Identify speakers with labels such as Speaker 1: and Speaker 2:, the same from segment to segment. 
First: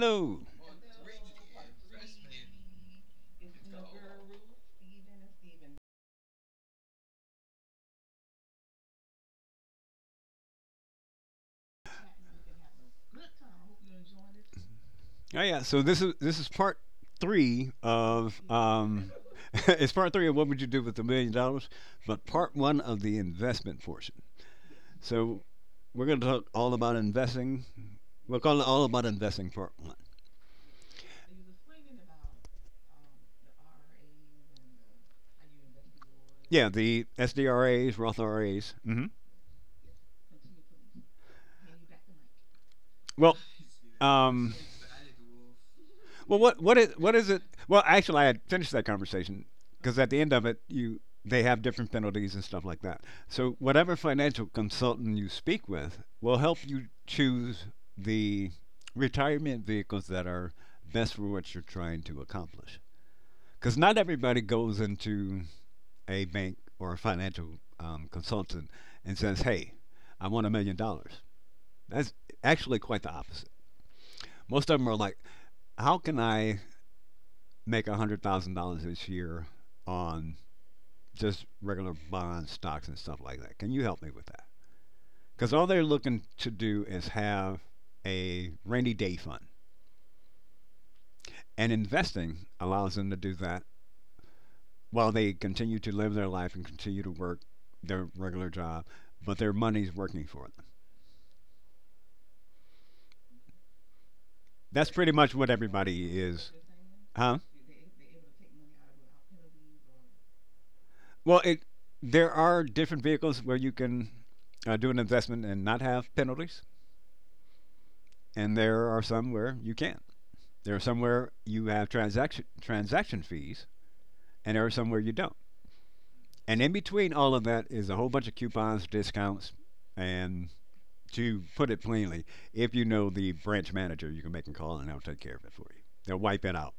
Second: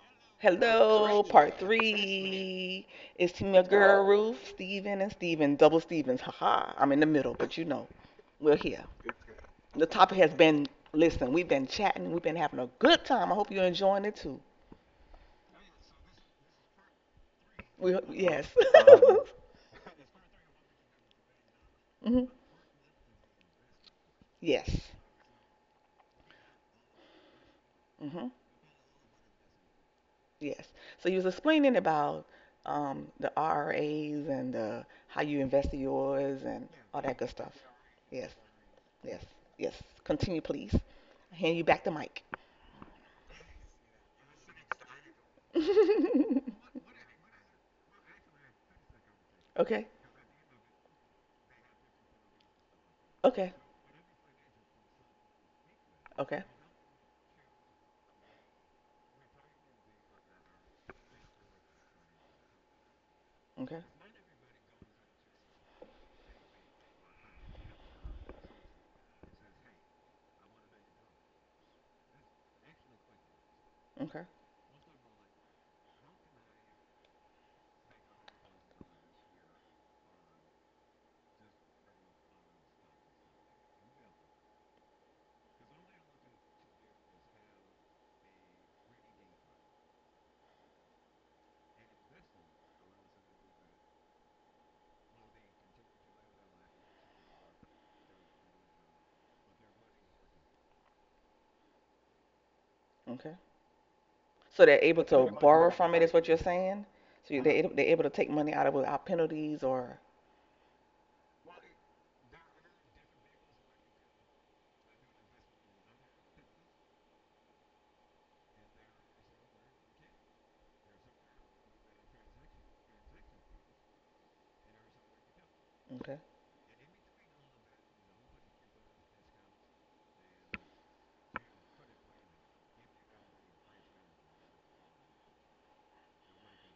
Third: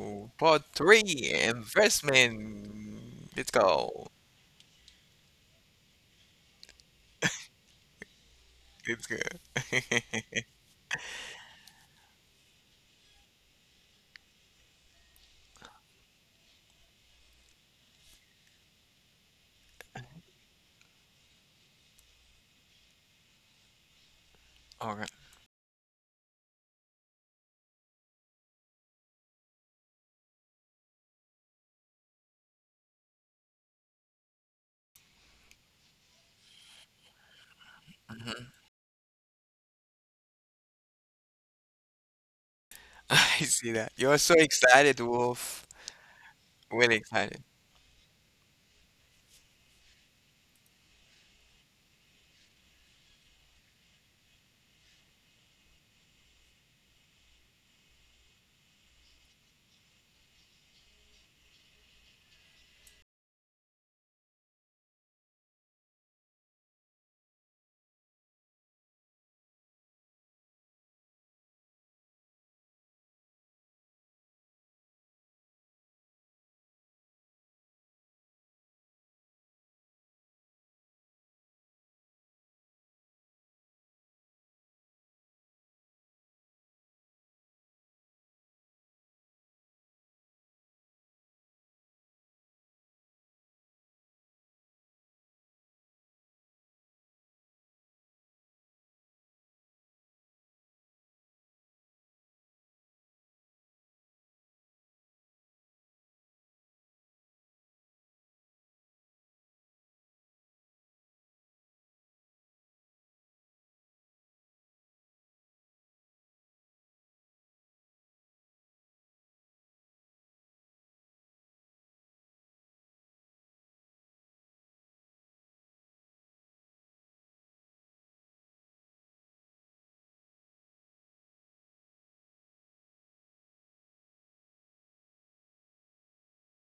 Speaker 1: Hello.
Speaker 2: Part
Speaker 3: Hello,
Speaker 2: three,
Speaker 3: part three.
Speaker 2: investment.
Speaker 3: It's
Speaker 2: Let's
Speaker 3: Team Your Girl
Speaker 2: go.
Speaker 3: Ruth, Steven, and Steven. Double Stevens. Haha. I'm in the middle, but we're here.
Speaker 2: Let's go.
Speaker 3: The topic has been. Listen, we've been chatting, we've been having a good time. I hope you're enjoying it too.
Speaker 1: Oh yeah. So this is part three of
Speaker 3: Yes.
Speaker 1: it's part three of what would you do with $1 million, but
Speaker 3: Mhm.
Speaker 1: part one of the investment portion.
Speaker 3: Yes.
Speaker 2: Okay.
Speaker 1: So we're going to talk all about investing.
Speaker 3: Hmm.
Speaker 1: We'll call it all about investing part one.
Speaker 3: Yes. So you was explaining about the RRAs and how you invested yours
Speaker 1: Yeah,
Speaker 3: and all
Speaker 1: the
Speaker 3: that good stuff.
Speaker 1: SDRAs, Roth
Speaker 3: Yes,
Speaker 2: hmm
Speaker 1: RAs.
Speaker 3: yes, yes. Continue, please. I hand you back the mic.
Speaker 1: Well,
Speaker 2: I see that. You're so
Speaker 1: um,
Speaker 2: excited, Wolf.
Speaker 1: Well,
Speaker 2: Really
Speaker 1: what is
Speaker 2: excited.
Speaker 1: it? Well, actually, I had finished that conversation
Speaker 3: Okay,
Speaker 1: because at the end of it, you they have different penalties and stuff like that. So
Speaker 3: okay,
Speaker 1: whatever financial consultant you speak with will
Speaker 3: okay,
Speaker 1: help you choose the retirement vehicles that are best for what you're trying to accomplish. Because
Speaker 3: okay,
Speaker 1: not everybody goes into a bank or a financial consultant and says, "Hey, I want $1 million." That's actually quite the opposite.
Speaker 3: okay,
Speaker 1: Most of them are like, "How can I make $100,000 this year on just regular bonds, stocks, and stuff like that. Can you help me with that?" Because all they're looking to do is have a rainy day fund. And investing allows them to do that while they continue to live their life and continue to work their regular job, but their money's working for them.
Speaker 3: okay. So they're
Speaker 1: That's
Speaker 3: able
Speaker 1: pretty
Speaker 3: to
Speaker 1: much what
Speaker 3: borrow from it, is
Speaker 1: everybody
Speaker 3: what you're
Speaker 1: is,
Speaker 3: saying? So
Speaker 1: huh?
Speaker 3: you- they're able, they're able to take money out of it without penalties or
Speaker 1: Well, it there are different vehicles where you can do an investment and not have penalties, and there are some where you can't. There are somewhere you have transaction fees, and there are somewhere you don't.
Speaker 3: okay,
Speaker 1: And in between all of that is a whole bunch of coupons, discounts, and to put it plainly, if you know the branch manager, you can make a call and they'll take care of it for you. They'll wipe it out.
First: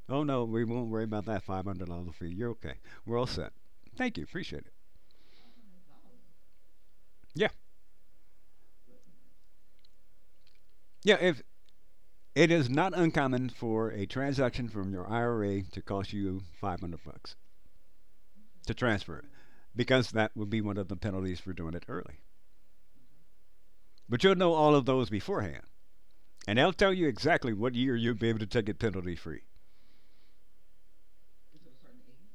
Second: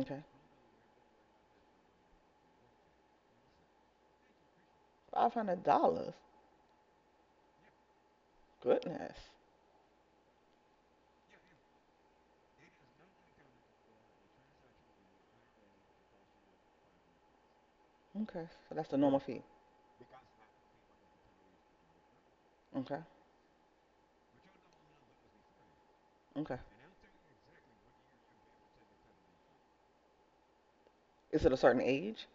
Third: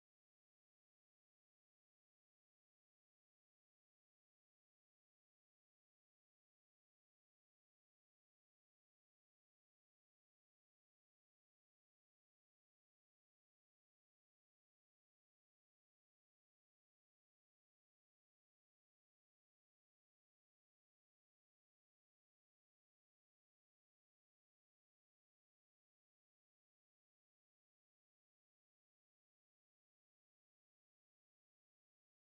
Speaker 3: okay.
Speaker 1: Oh no, we won't worry about that $500 fee. You're okay. We're all set. Thank you. Appreciate it.
Speaker 3: $500.
Speaker 1: Yeah,
Speaker 3: Goodness.
Speaker 1: yeah. If it is not uncommon for a transaction from your IRA to cost you 500 bucks
Speaker 3: Okay,
Speaker 1: to
Speaker 3: so that's the
Speaker 1: transfer
Speaker 3: normal
Speaker 1: it,
Speaker 3: fee.
Speaker 1: because that would be one of the penalties for doing it early.
Speaker 3: Okay,
Speaker 1: But you'll know all of those beforehand, and
Speaker 3: okay.
Speaker 1: they'll tell you exactly what year you'll be able to take it penalty free.
Speaker 3: Is it a certain age?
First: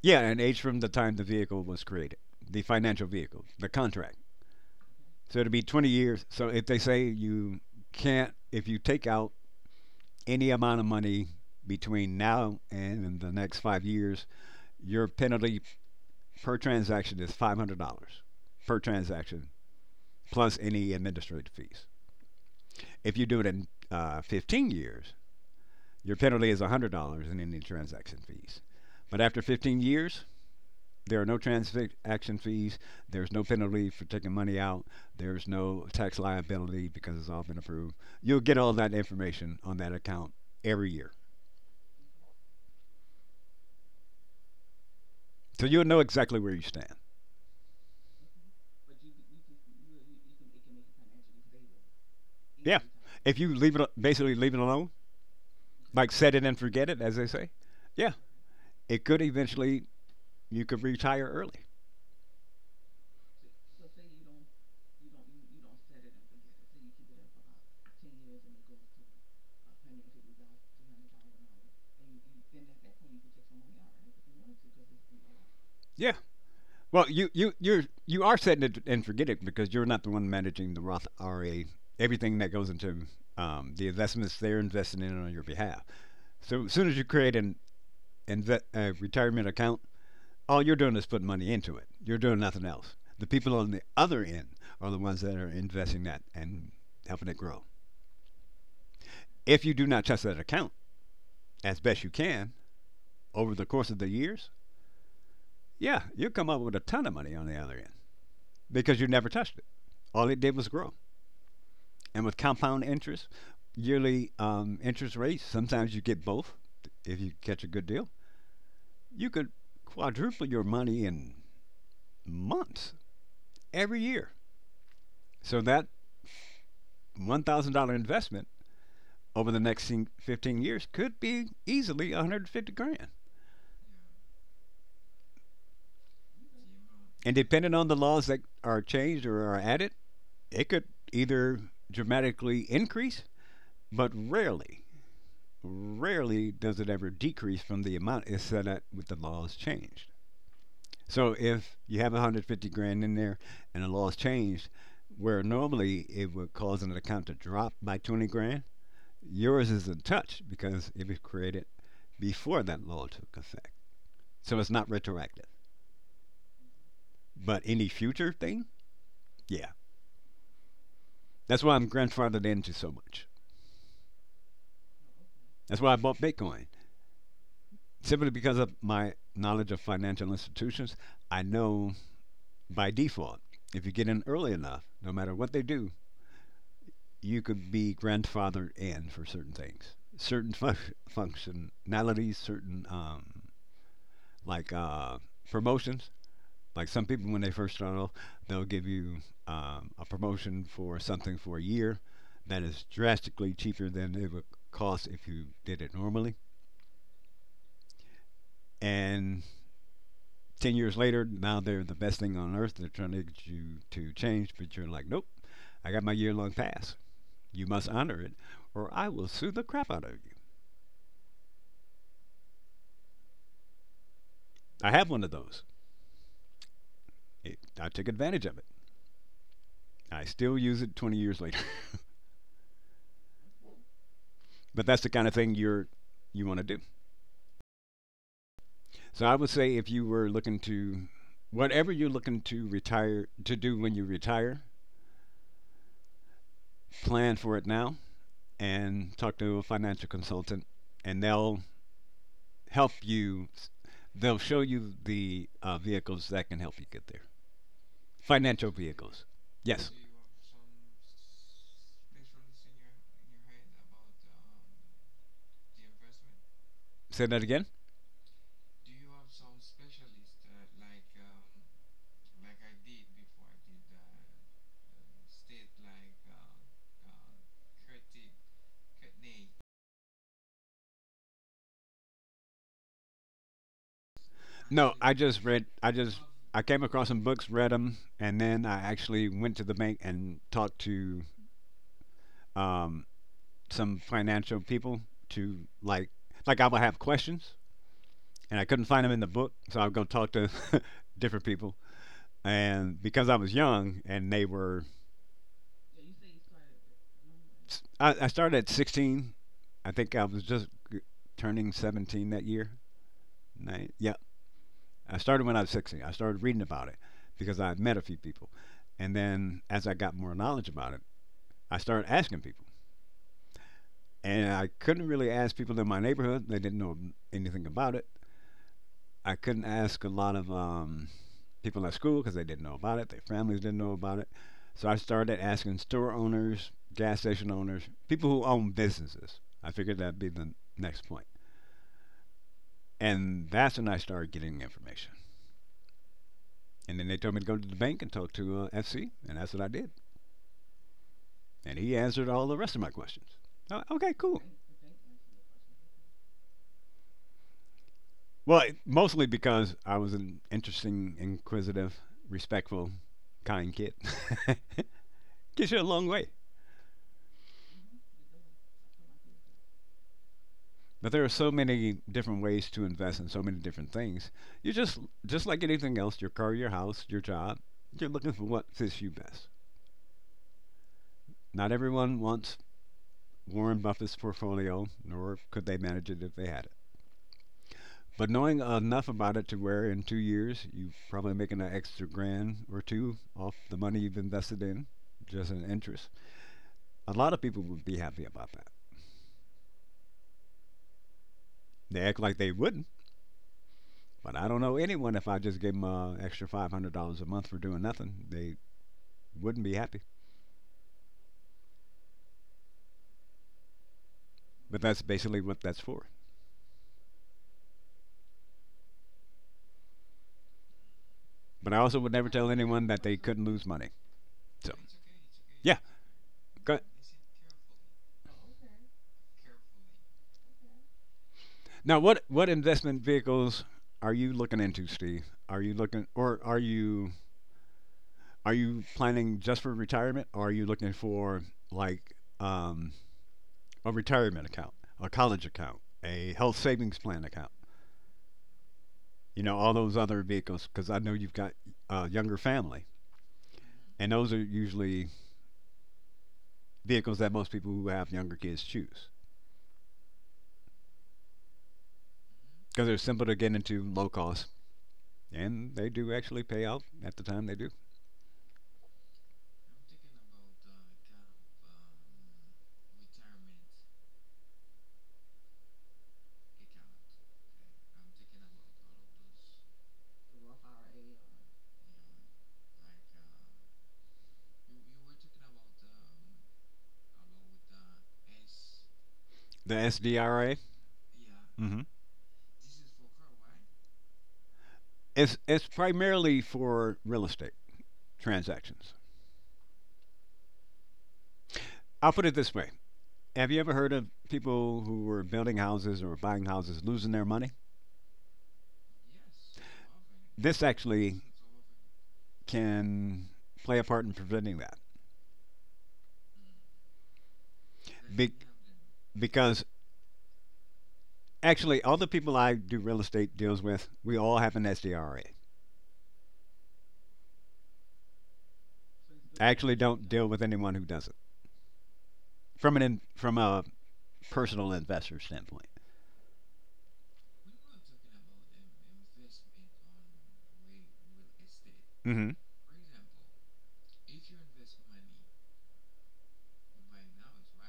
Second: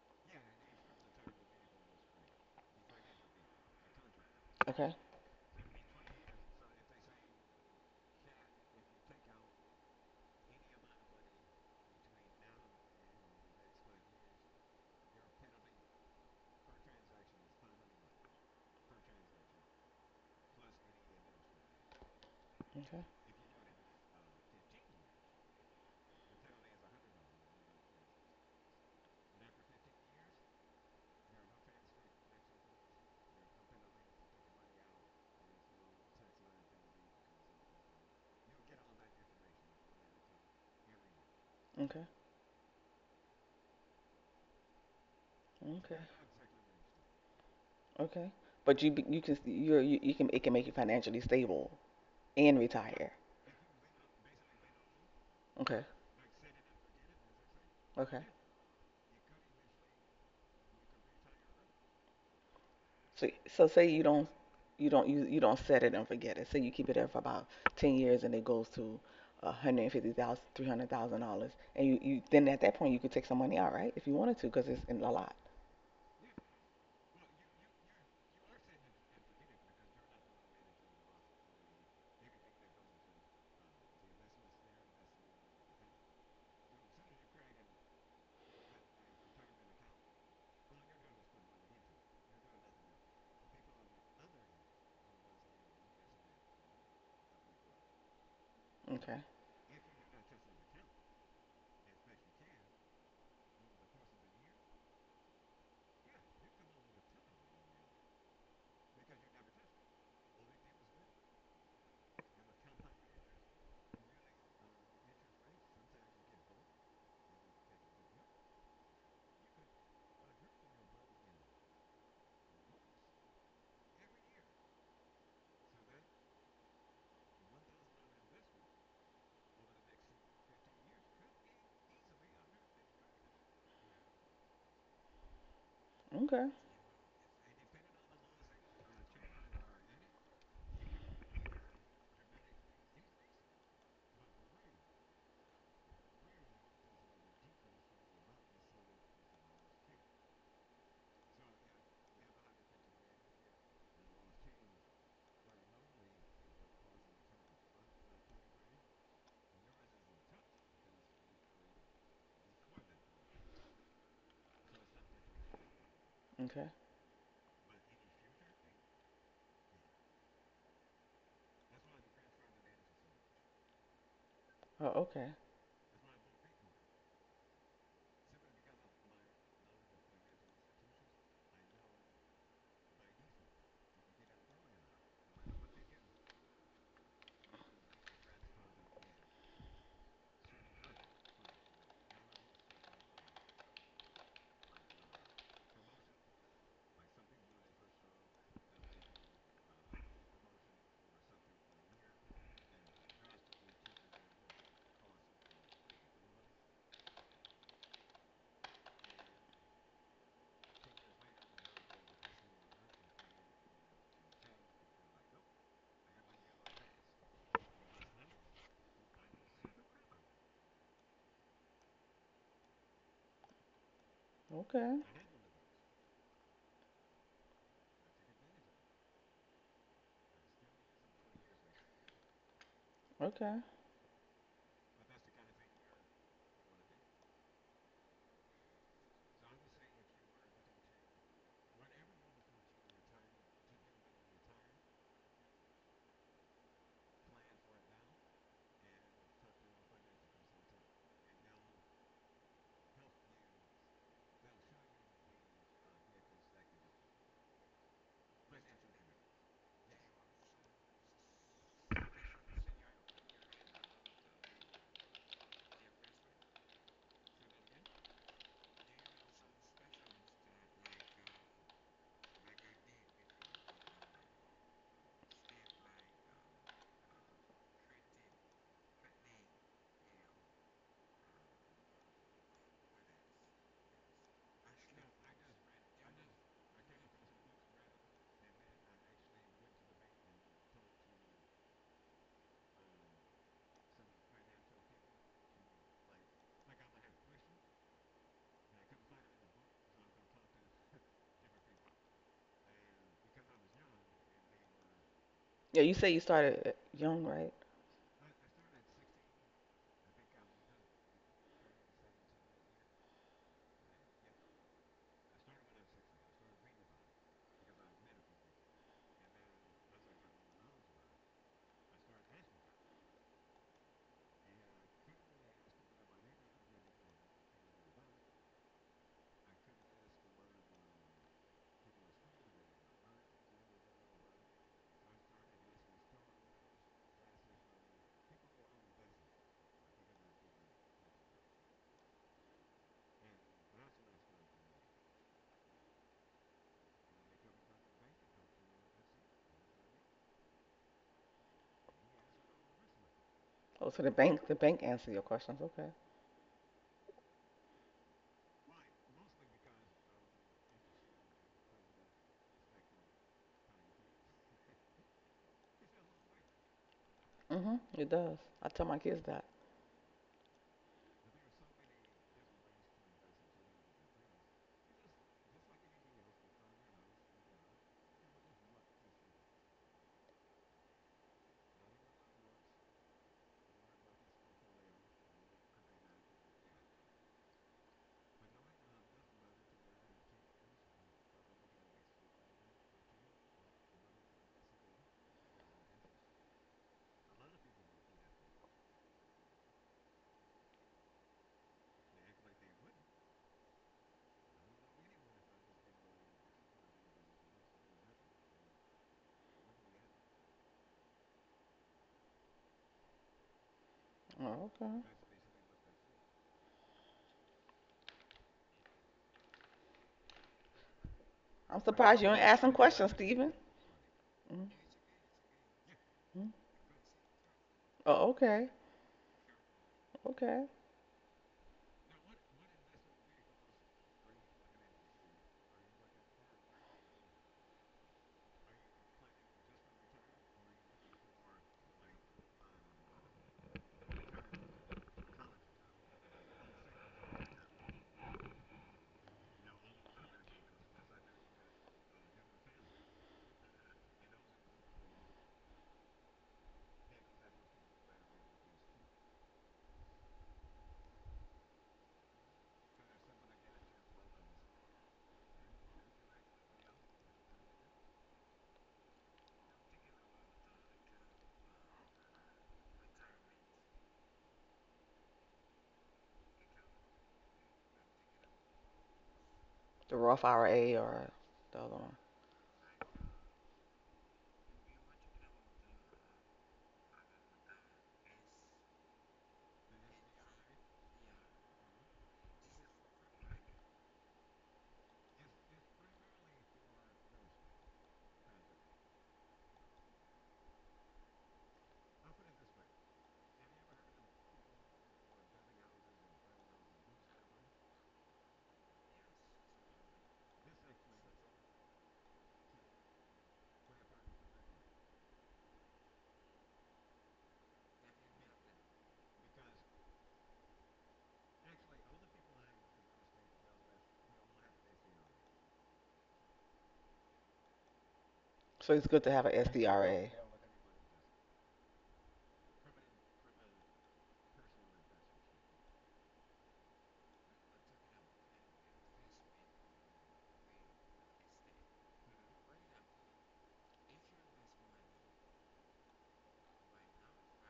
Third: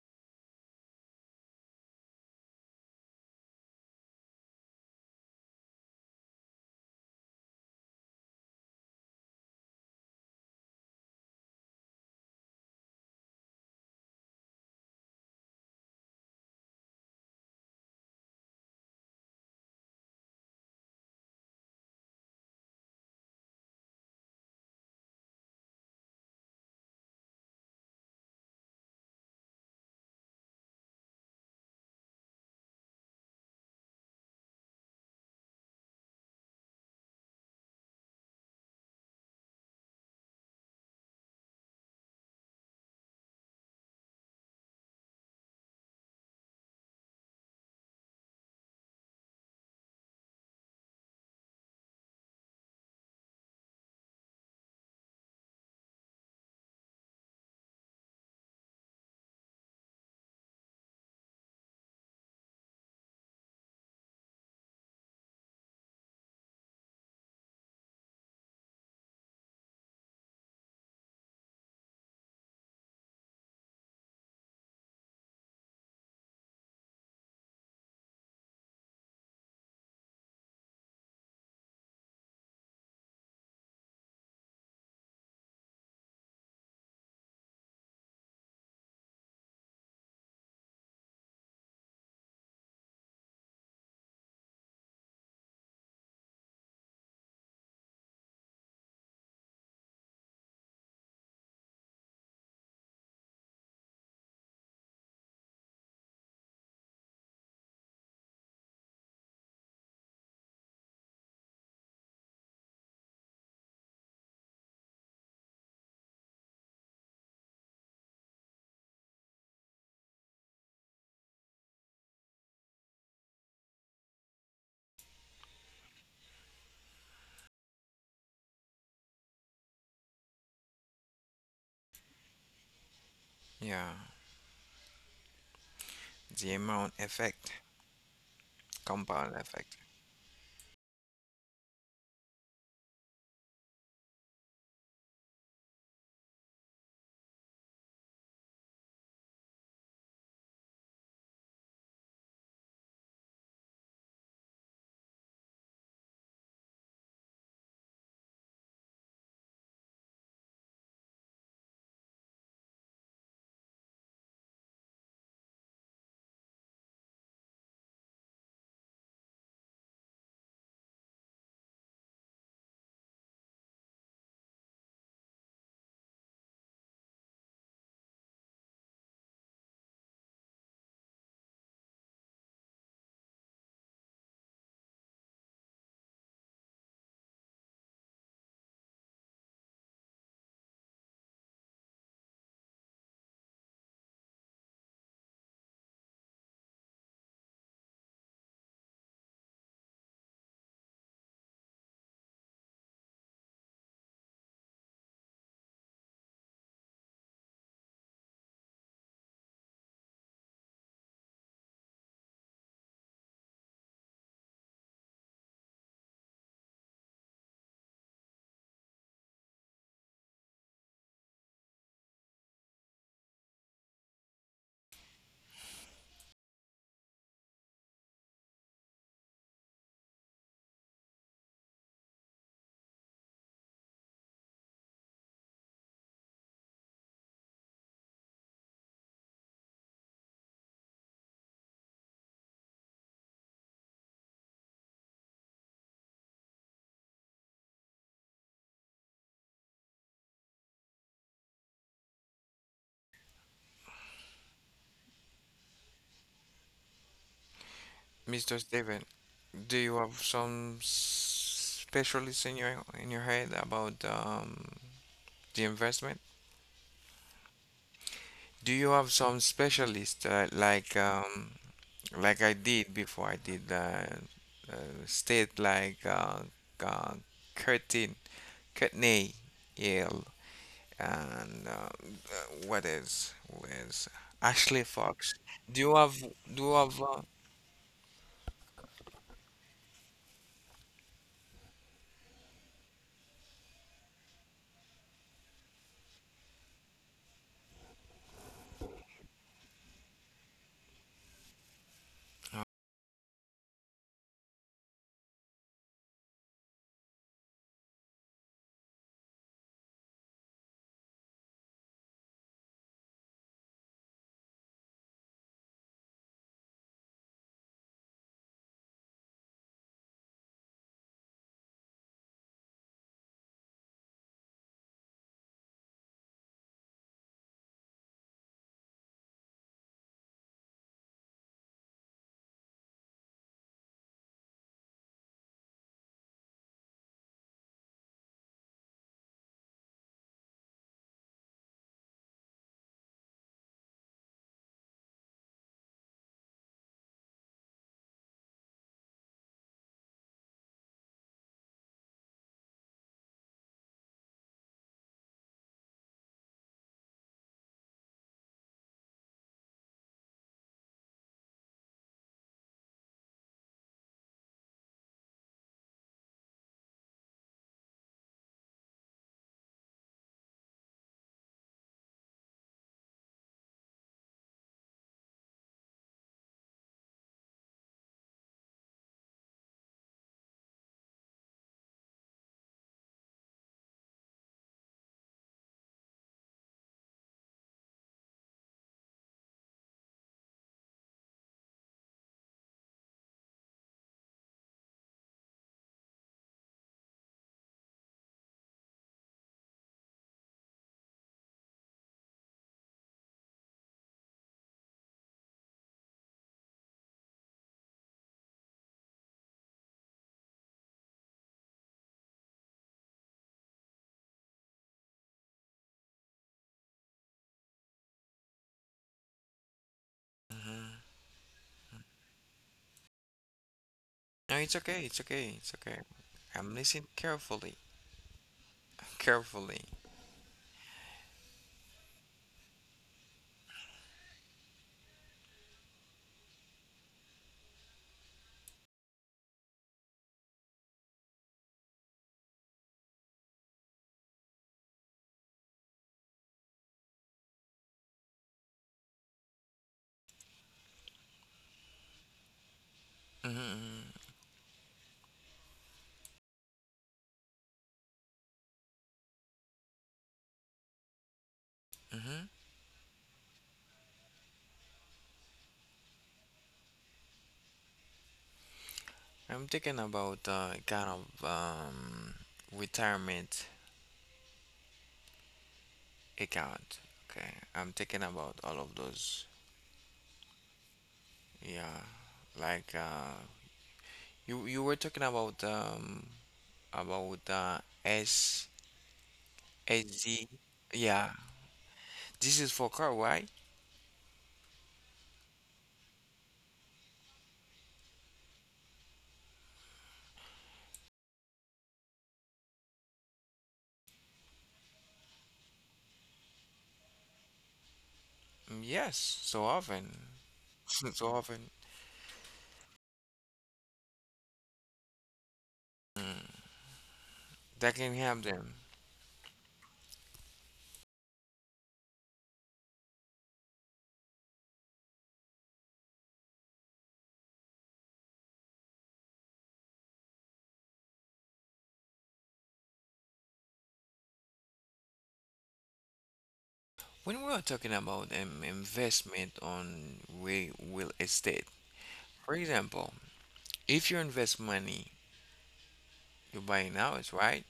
Speaker 1: Yeah, and age from the time the vehicle was created, the financial vehicle, the contract.
Speaker 3: Okay.
Speaker 1: So it'll be 20 years. So if they say you can't, if you take out any amount of money between now and in the next 5 years, your penalty per transaction is $500 per transaction, plus any administrative fees.
Speaker 3: Okay.
Speaker 1: If you do it in 15 years, your penalty is $100 in any transaction fees. But after 15 years, there are no transaction fees. There's no penalty for taking money out. There's no tax liability because it's all been approved. You'll get all that information on that account every year.
Speaker 3: Okay.
Speaker 1: So you'll
Speaker 3: Okay.
Speaker 1: know exactly where you stand.
Speaker 3: Okay. But you be- you can you're, you can it can make you financially stable and
Speaker 1: Yeah.
Speaker 3: retire.
Speaker 1: If you leave it, basically leave it alone,
Speaker 3: Okay.
Speaker 1: like set it and forget it, as they say, yeah,
Speaker 3: Okay.
Speaker 1: it could eventually, you could retire early.
Speaker 3: So so say you don't set it and forget it. Say you keep it there for about 10 years and it goes to 150,000, $300,000, and you then at that point you could take some money out, right? If you wanted to, because it's in a lot.
Speaker 1: Yeah. Well, you are setting it and forget it because you're not the one managing the Roth IRA. Everything that goes into the investments they're investing in on your behalf. So as soon as you create a retirement account, all you're doing is putting money into it. You're doing nothing else. The people on the other end are the ones that are investing that and helping it grow.
Speaker 3: Okay.
Speaker 1: If you do not touch that account as best you can over the course of the years, yeah, you'll come up with a ton of money on the other end because you never touched it. All it did was grow. And with compound interest, yearly interest rates, sometimes you get both if you catch a good deal. You could quadruple your money in months every year. So that $1,000 investment over the next 15 years could be easily 150 grand.
Speaker 2: Yeah,
Speaker 3: Okay.
Speaker 2: the amount
Speaker 1: And
Speaker 2: effect,
Speaker 1: depending on the laws that are changed
Speaker 2: compound
Speaker 1: or are
Speaker 2: effect.
Speaker 1: added, it could either dramatically increase, but rarely, rarely does it ever decrease from the amount it's set at with the laws changed. So if you have 150 grand in there and the law's changed, where normally it would cause an account to drop by 20 grand, yours isn't touched because it was created before that law took effect. So it's not retroactive.
Speaker 3: Okay.
Speaker 1: But any future thing, yeah. That's why I'm grandfathered into so much.
Speaker 3: Oh, okay.
Speaker 1: That's why I bought Bitcoin. Simply because of my knowledge of financial institutions, I know by default, if you get in early enough, no matter what they do, you could be grandfathered in for certain things, certain functionalities, certain like promotions. Like some people, when they first start off, they'll give you a promotion for something for a year that is drastically cheaper than it would cost if you did it normally. And 10 years later, now they're the best thing on earth. They're trying to get you to change, but you're like, nope, I got my year long pass. You must honor it, or I will sue the crap out of you. I
Speaker 3: Okay.
Speaker 1: have one of those. I took advantage of it. I still use it 20 years later.
Speaker 3: Okay.
Speaker 1: But that's the kind of thing you want to do. So I would say if you were looking to whatever you're looking to retire to do when you retire, plan for it now and talk to a financial consultant and help you they'll show you the vehicles that can help you get there.
Speaker 2: Mr.
Speaker 1: Financial
Speaker 2: Steven,
Speaker 1: vehicles.
Speaker 2: do
Speaker 1: Yes.
Speaker 2: you have some specialist in your head about the investment?
Speaker 1: Say that again.
Speaker 2: Do you have some specialist like I did before I did uh, state like uh, curtain, Courtney Yale and what is was Ashley
Speaker 1: No, I
Speaker 2: Fox.
Speaker 1: just read.
Speaker 2: Do you have
Speaker 1: I
Speaker 2: do you
Speaker 1: came
Speaker 2: have
Speaker 1: across some
Speaker 2: uh,
Speaker 1: books, read them, and then I actually went to the bank and talked to um, some financial people to like I would have questions, and I couldn't find them in the book, so I would go talk to different people. And because I was young, and they were,
Speaker 3: Yeah, you say you started young, right?
Speaker 1: I started at 16. I think I was just turning 17 that year. Yeah, I started when I was 16. I started reading about it because I had met a few people. And then as I got more knowledge about it, I started asking people. And I couldn't really ask people in my neighborhood, they didn't know anything about it. I couldn't ask a lot of people at school because they didn't know about it, their families didn't know about it. So I started asking store owners, gas station owners, people who own businesses. I figured that'd be the next point. And that's when I started getting information. And then they told me to go to the bank and talk to FC, and that's what I did. And he answered all the rest of my questions.
Speaker 3: Oh, so the
Speaker 1: Okay, cool.
Speaker 3: bank, the bank answer your questions. Okay.
Speaker 1: Well, mostly because I was an interesting, inquisitive, respectful, kind kid. Gets you a long way.
Speaker 3: Mhm. It does. I tell my kids that.
Speaker 1: But there are so many different ways to invest in so many different things. You just like anything else, your car, your house, your job, you're looking for what fits you best. Not everyone wants Warren Buffett's portfolio, nor could they manage it if they had it. But knowing enough about it to where in 2 years you're probably making an extra grand or two off the money you've invested in, just in interest. A lot of people would be happy about that. They act like they wouldn't, but I don't know anyone if I just gave them an extra $500 a month for doing nothing, they wouldn't be happy.
Speaker 3: Oh,
Speaker 1: But
Speaker 3: okay.
Speaker 1: that's basically what that's for.
Speaker 2: mhm.
Speaker 1: But I
Speaker 3: I'm
Speaker 1: also would
Speaker 3: surprised
Speaker 1: never
Speaker 3: you ain't
Speaker 1: tell
Speaker 3: asking
Speaker 1: anyone that
Speaker 3: questions,
Speaker 1: they couldn't
Speaker 3: Stephen.
Speaker 1: lose money.
Speaker 2: No,
Speaker 3: Mm-hmm.
Speaker 1: So,
Speaker 2: it's okay, it's okay, it's
Speaker 1: yeah.
Speaker 2: okay.
Speaker 1: Go
Speaker 2: I'm
Speaker 1: ahead.
Speaker 2: listening carefully,
Speaker 3: Oh, okay.
Speaker 2: carefully.
Speaker 3: Okay.
Speaker 1: Now, what investment vehicles are you looking into, Steve? Are you looking, or are you planning just for retirement, or are you looking for like a retirement account, a college account, a health savings plan account? You know, all those other vehicles, because I know you've got a younger family,
Speaker 2: Mm-hmm, mm-hmm.
Speaker 1: and those are usually vehicles that most people who have younger kids choose
Speaker 2: Mm-hmm.
Speaker 1: because they're simple to get into, low cost, and they do actually pay out at the time they do.
Speaker 2: I'm thinking about kind of retirement account. Okay, I'm thinking about all of those.
Speaker 3: The Roth IRA or the other
Speaker 2: Yeah,
Speaker 3: one.
Speaker 2: like you you were talking about S
Speaker 1: The
Speaker 2: S D.
Speaker 1: SDRA,
Speaker 2: Yeah,
Speaker 1: hmm
Speaker 2: this is for car, right?
Speaker 1: it's primarily for real estate transactions. I'll put it this way: Have you ever heard of people who were building houses or buying houses losing their money?
Speaker 2: Yes, so often,
Speaker 1: This actually
Speaker 2: so often
Speaker 1: can play a part in preventing that.
Speaker 2: mm, that can
Speaker 1: Be-
Speaker 2: help them.
Speaker 1: because actually, all the people I do real estate deals with, we all have an SDRA.
Speaker 3: So it's good to
Speaker 1: I
Speaker 3: have an
Speaker 1: actually don't deal
Speaker 3: SDRA.
Speaker 1: with anyone who doesn't from a personal investor standpoint.
Speaker 2: When we are talking about investment on real estate,
Speaker 1: hmm
Speaker 2: for example, if you invest money, you buy an house, right?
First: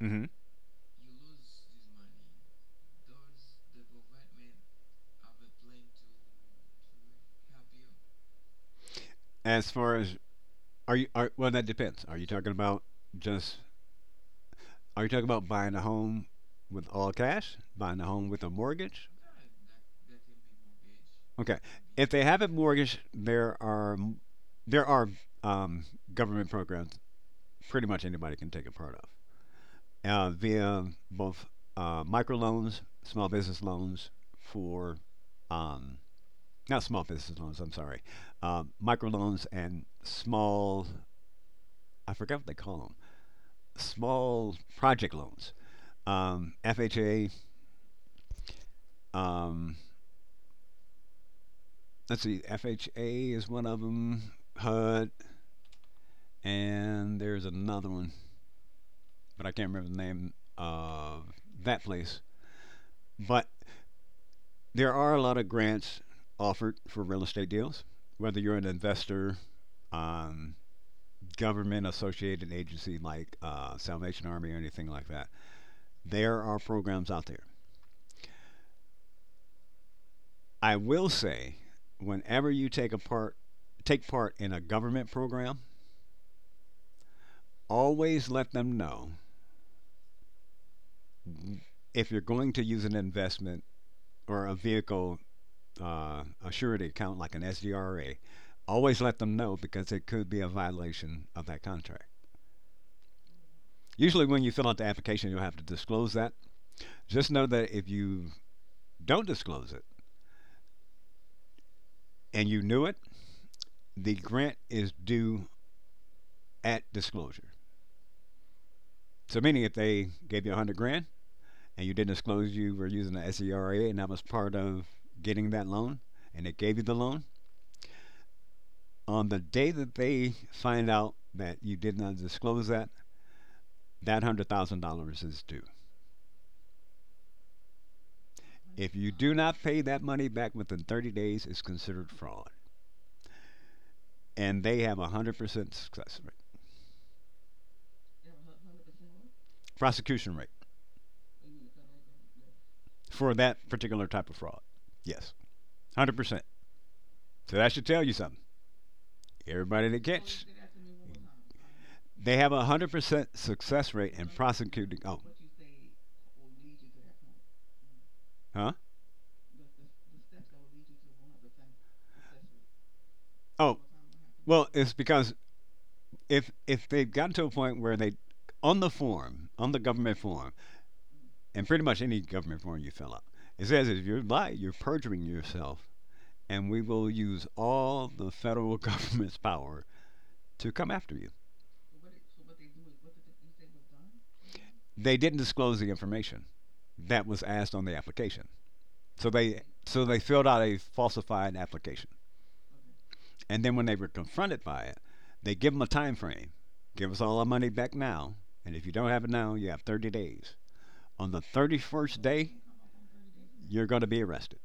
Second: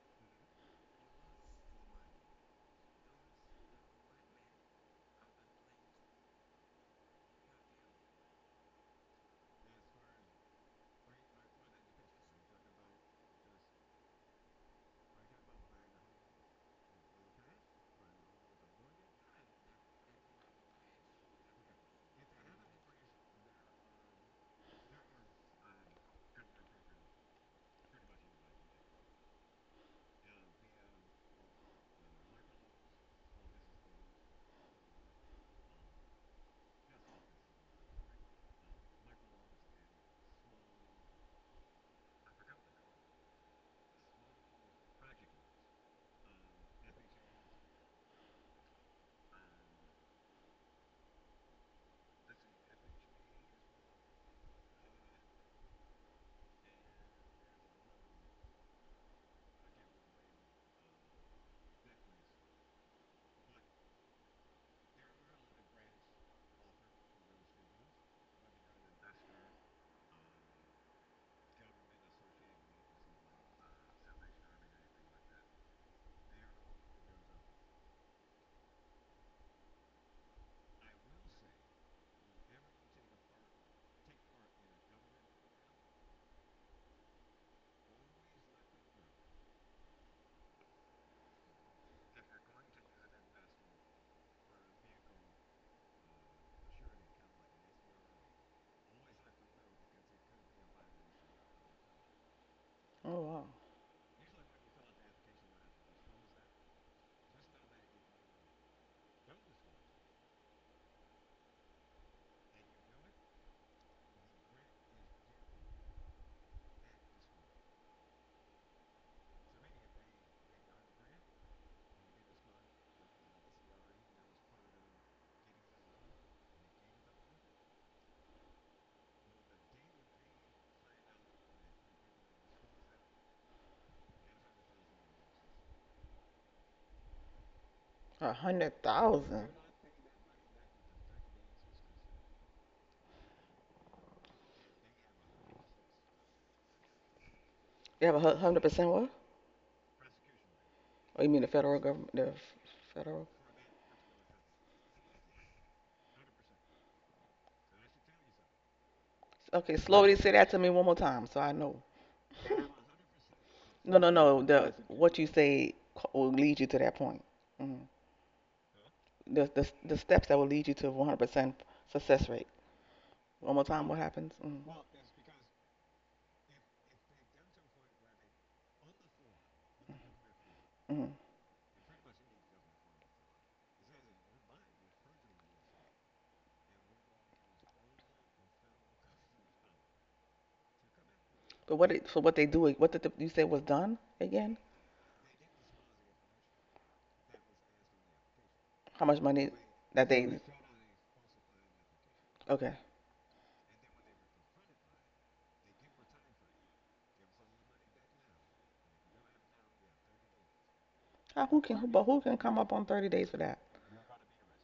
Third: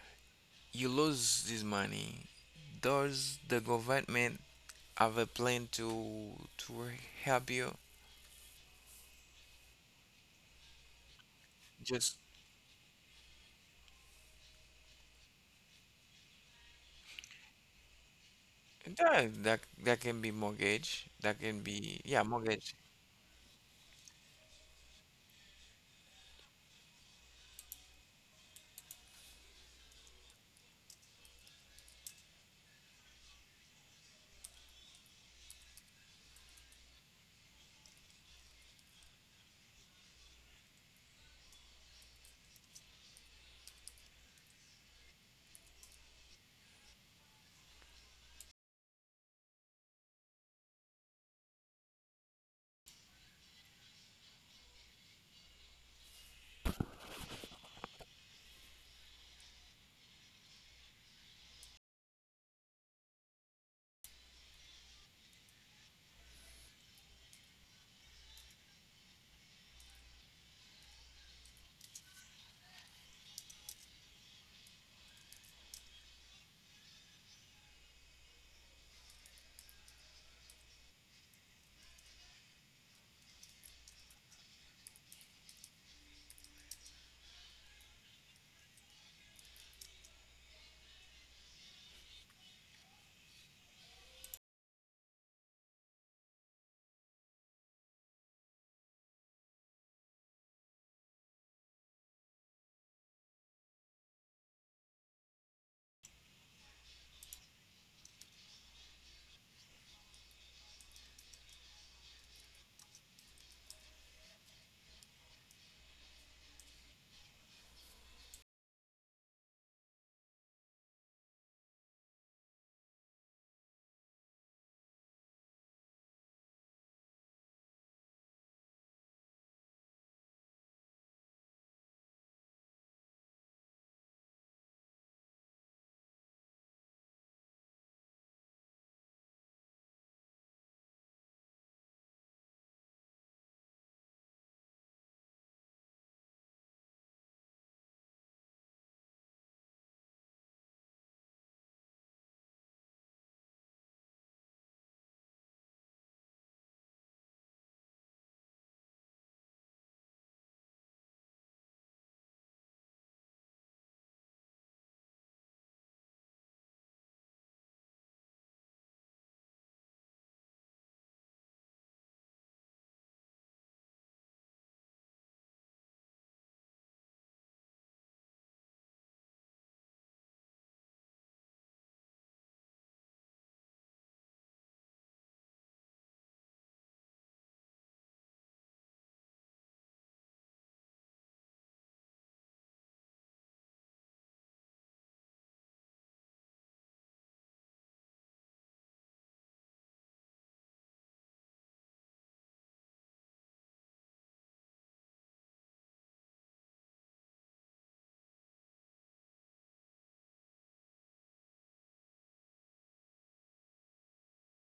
Speaker 1: hmm
Speaker 2: You lose this money. Does the government have a plan to help you
Speaker 1: As far as are you are well, that depends.
Speaker 2: just
Speaker 1: Just are you talking about buying a home with all cash, buying a home with a mortgage.
Speaker 2: that can be mortgage, that
Speaker 1: Okay.
Speaker 2: can be,
Speaker 1: If
Speaker 2: yeah,
Speaker 1: they have a
Speaker 2: mortgage.
Speaker 1: mortgage, there are there are um, government programs pretty much anybody can take a part of via both microloans, small business loans for um, not small business loans. I'm sorry, microloans and small I forgot what they call them small project loans. FHA. Um, let's see, FHA is one of them. HUD, and there's another one, but I can't remember the name of that place. But there are a lot of grants offered for real estate deals, whether you're an investor, um, government associated agency like Salvation Army or anything like that. There are programs out there. I will say, whenever you take a part, take part in a government program, always let them know if you're going to use an investment or a vehicle, a surety account like an SDRA. Always let them know because it could be a violation of that contract.
Speaker 3: Oh wow.
Speaker 1: Usually, when you fill out the application, you'll have to disclose that. Just know that if you don't disclose it and you knew it, the grant is due at disclosure. So, meaning if they gave you 100 grand and you didn't disclose you were using the SDRA and that was part of getting that loan, and they gave you the loan, on the day that they find out that you did not disclose that, that $100,000 is due.
Speaker 3: A hundred
Speaker 1: If you do
Speaker 3: thousand.
Speaker 1: not pay that money back within 30 days, it's considered fraud. And they have a 100% success rate,
Speaker 3: You have a 100% what?
Speaker 1: prosecution rate
Speaker 3: Oh, you mean the federal government? Federal.
Speaker 1: for that particular type of fraud. Yes, 100%. So that should tell you something.
Speaker 3: Okay.
Speaker 1: Everybody that
Speaker 3: Slowly say
Speaker 1: gets,
Speaker 3: that to me one more time, so I know.
Speaker 1: they have a 100% success
Speaker 3: No, no,
Speaker 1: rate in
Speaker 3: no. The
Speaker 1: prosecuting.
Speaker 3: what
Speaker 1: Oh,
Speaker 3: you say co- will lead you to that point. Mhm.
Speaker 1: huh?
Speaker 3: The steps that will lead you to 100% success rate. One more
Speaker 1: Oh,
Speaker 3: time, what happens? Mm,
Speaker 1: well, it's because if they've gotten to a point where they, on the form, on the government form,
Speaker 3: mm.
Speaker 1: and pretty much any government form you fill up, it says if you lie, you're perjuring yourself and we will use all the federal government's power to come after you.
Speaker 3: So what they do? You say was done again?
Speaker 1: They didn't disclose the information that was asked on the application.
Speaker 3: How much
Speaker 1: So
Speaker 3: money
Speaker 1: they so
Speaker 3: that
Speaker 1: they
Speaker 3: they?
Speaker 1: filled out a falsified application.
Speaker 3: Okay.
Speaker 1: And then when they were confronted by it, they give them a time frame. Give us all our money back now, and if you don't have it now, you have 30 days. On the
Speaker 3: How, who can who, but who
Speaker 1: 31st
Speaker 3: can
Speaker 1: day,
Speaker 3: come up on 30 days for that?
Speaker 1: you're going to be arrested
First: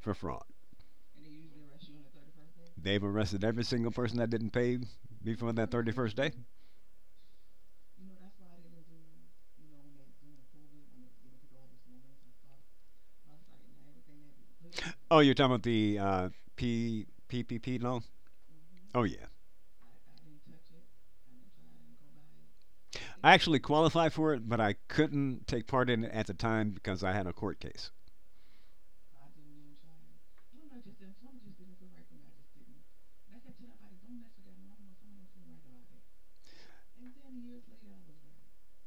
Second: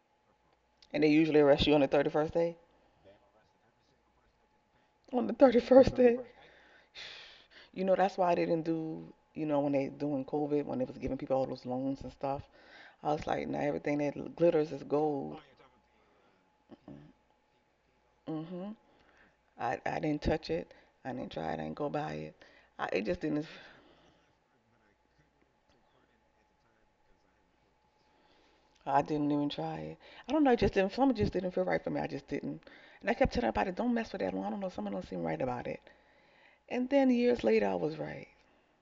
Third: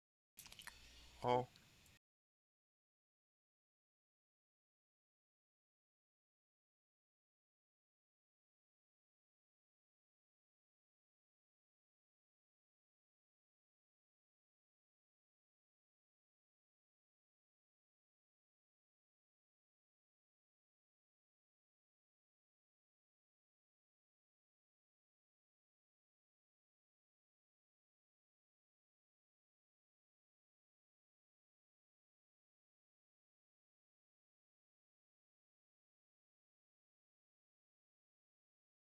Speaker 1: for fraud.
Speaker 3: And they usually
Speaker 2: Oh.
Speaker 3: arrest you on the 31st day.
Speaker 1: They've arrested every single person that didn't pay
Speaker 3: On the
Speaker 1: before that
Speaker 3: 31st
Speaker 1: 31st
Speaker 3: day.
Speaker 1: day.
Speaker 3: You know that's why they didn't do. You know when they doing COVID when they was giving people all those loans and stuff. I was like, now everything that glitters is
Speaker 1: Oh, you're
Speaker 3: gold.
Speaker 1: talking about the P, P P loan?
Speaker 3: hmm
Speaker 1: Oh, yeah.
Speaker 3: I didn't touch it. I didn't try it. I didn't go by it. It just
Speaker 1: I
Speaker 3: didn't.
Speaker 1: actually qualified for it, but I couldn't take part in it at the time because I had a court case.
Speaker 3: I didn't even try it. I don't know. It just didn't. Something just didn't feel right for me. I just didn't. And I kept telling everybody, don't mess with that one. I don't know. Something don't seem right about it. And then years later, I was right.